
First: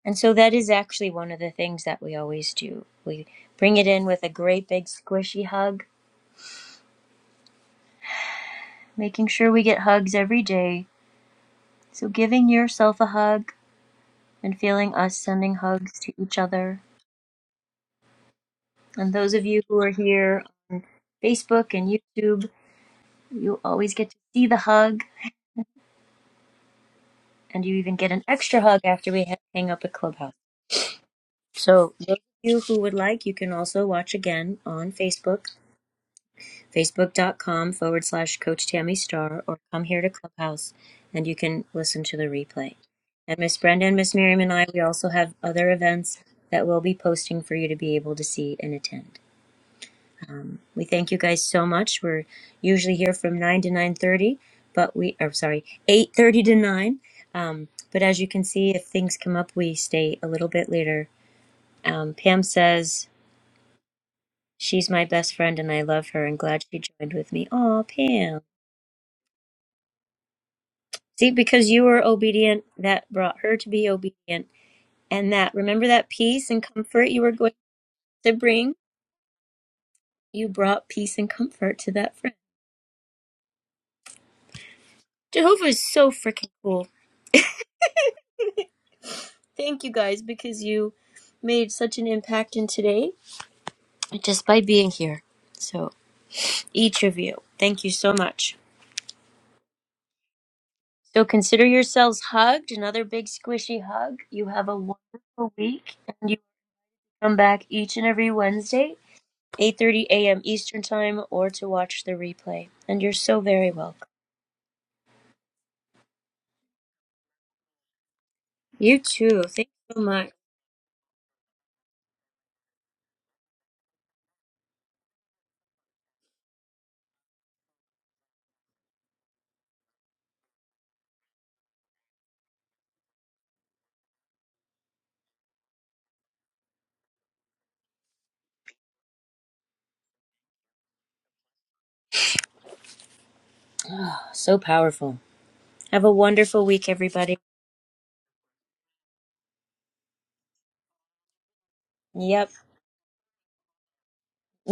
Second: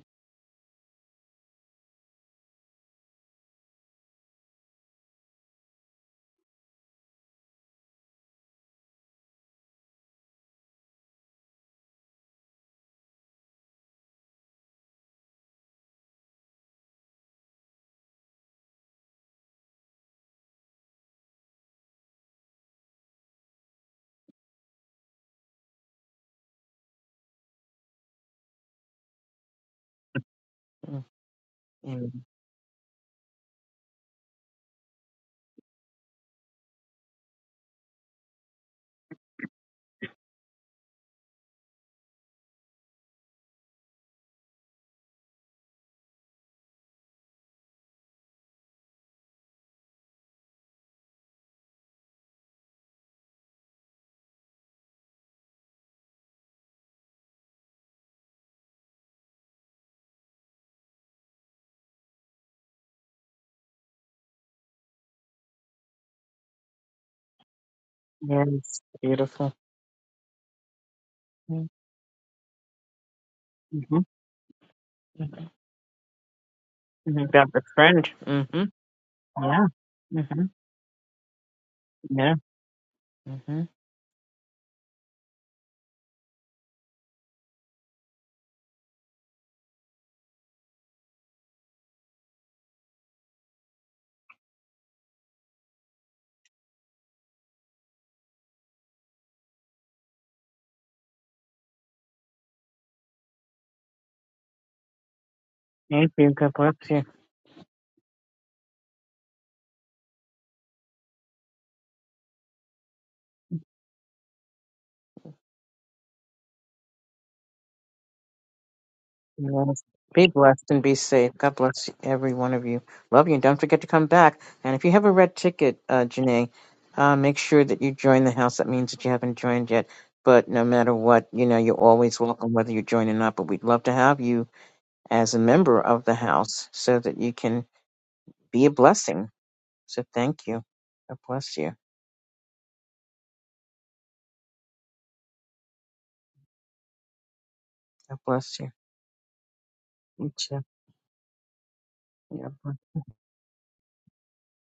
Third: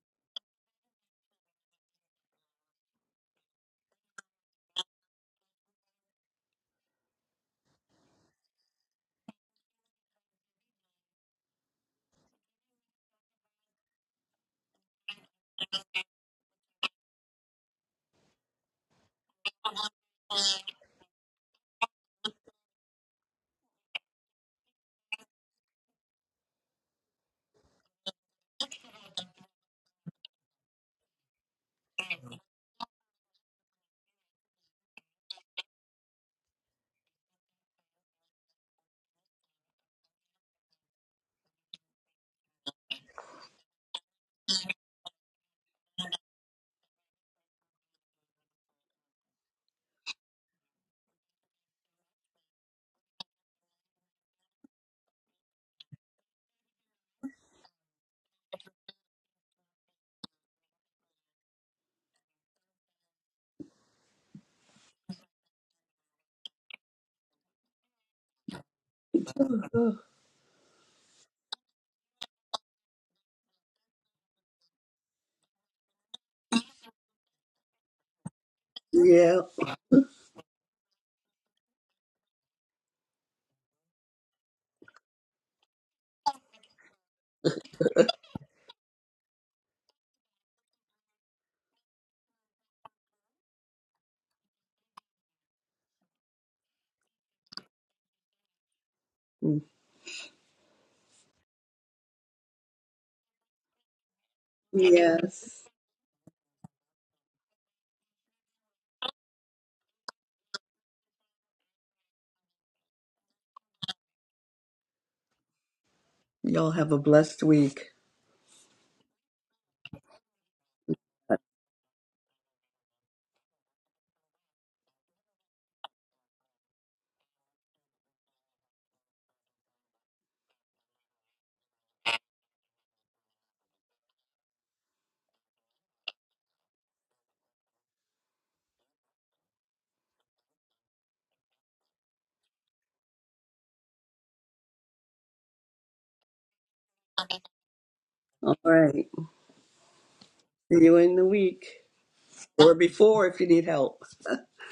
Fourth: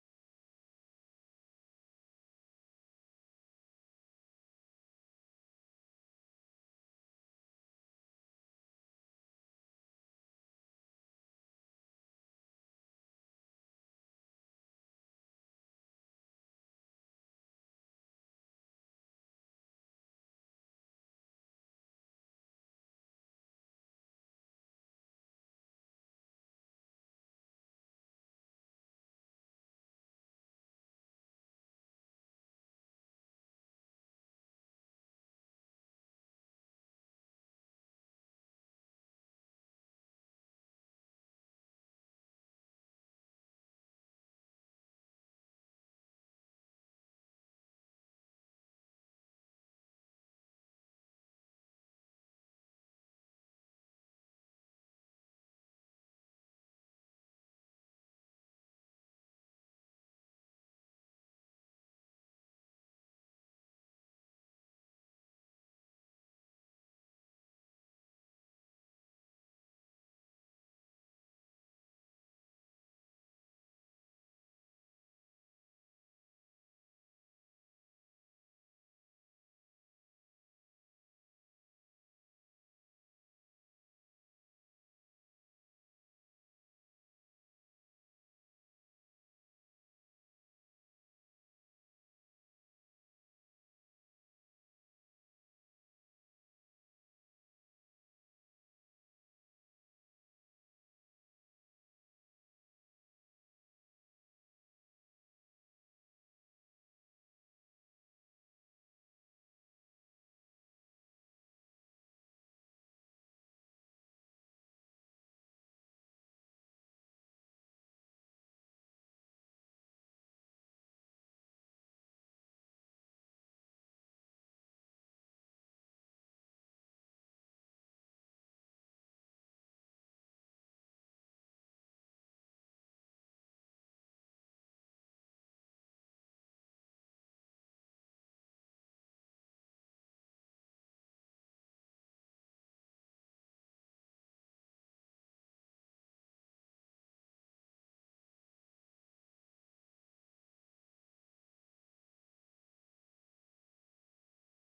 A: And so that is actually one of the things that we always do. We bring it in with a great big squishy hug, making sure we get hugs every day. So giving yourself a hug and feeling us sending hugs to each other. And those of you who are here on Facebook and YouTube, you always get to see the hug and you even get an extra hug after we ha- hang up at Clubhouse.
B: Mm,
A: So those of
B: mm.
A: you who would like, you can also watch again on Facebook, facebook.com forward slash Coach Tammy Star, or come here to Clubhouse and you can listen to the replay. And Miss Brenda and Miss Miriam and I, we also have other events that we'll be posting for you to be able to see and attend. Um, we thank you guys so much. We're usually here from 9 to 9.30, but we, are sorry, 8.30 to 9. Um, but as you can see, if things come up, we stay a little bit later. Um, Pam says She's my best friend and I love her and glad she joined with me. Aw, Pam.
B: Yes, beautiful.
C: Oh,
A: See, because you were obedient, that brought her to be
B: Mm-hmm.
A: obedient. And that,
B: Mm-hmm.
A: remember that peace and comfort you were going
B: About the friend.
A: to
B: Mm-hmm.
A: bring?
C: Yeah.
B: Yeah. Mm-hmm.
A: You brought peace and comfort to that friend.
B: Yeah. Mm-hmm.
A: Jehovah is so freaking cool. Thank you guys because you made such an impact in today just by being here. So, each of you, thank you so much.
C: Mm.
A: So, consider yourselves hugged, another big squishy hug. You have a wonderful
C: Yes.
A: week
B: Thank
A: and
B: you.
A: you.
B: God bless you.
A: Come back each and every Wednesday, 8:30 a.m. Eastern Time, or to watch the replay. And you're so very welcome.
C: Y'all have a blessed week.
A: You too. Thank
B: Yes.
A: you so
B: Be
A: much.
B: blessed and be safe. God bless every one of you. Love you. And don't forget to come back. And if you have a red ticket, uh, Janae, uh, make sure that you join the house. That means that you haven't joined yet. But no matter what, you know, you're always welcome whether you join or not. But we'd love to have you as a member of the house so that you can be a blessing. So thank you. God bless you.
A: So powerful. Have a wonderful week, everybody.
B: God
C: All
B: bless you.
C: right.
B: You too.
C: See you in the week.
A: Yep.
B: Yeah.
C: Or before if you need help.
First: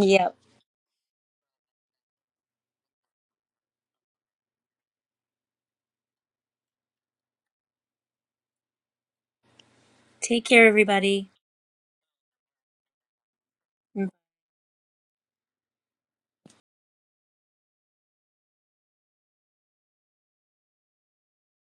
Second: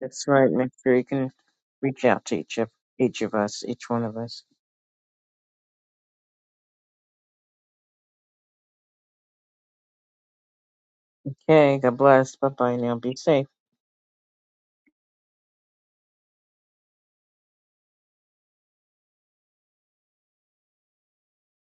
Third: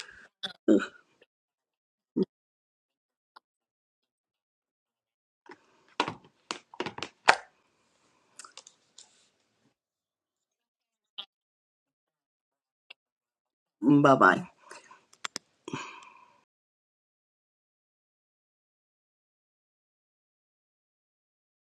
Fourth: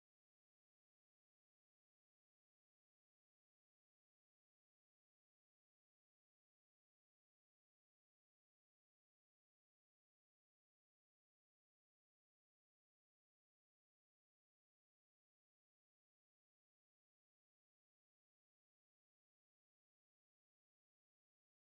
B: That's right. Make sure you can reach out to each of each of us, each one of us.
A: Take care, everybody.
B: Okay, God bless. Bye bye now. Be safe.
C: Bye bye.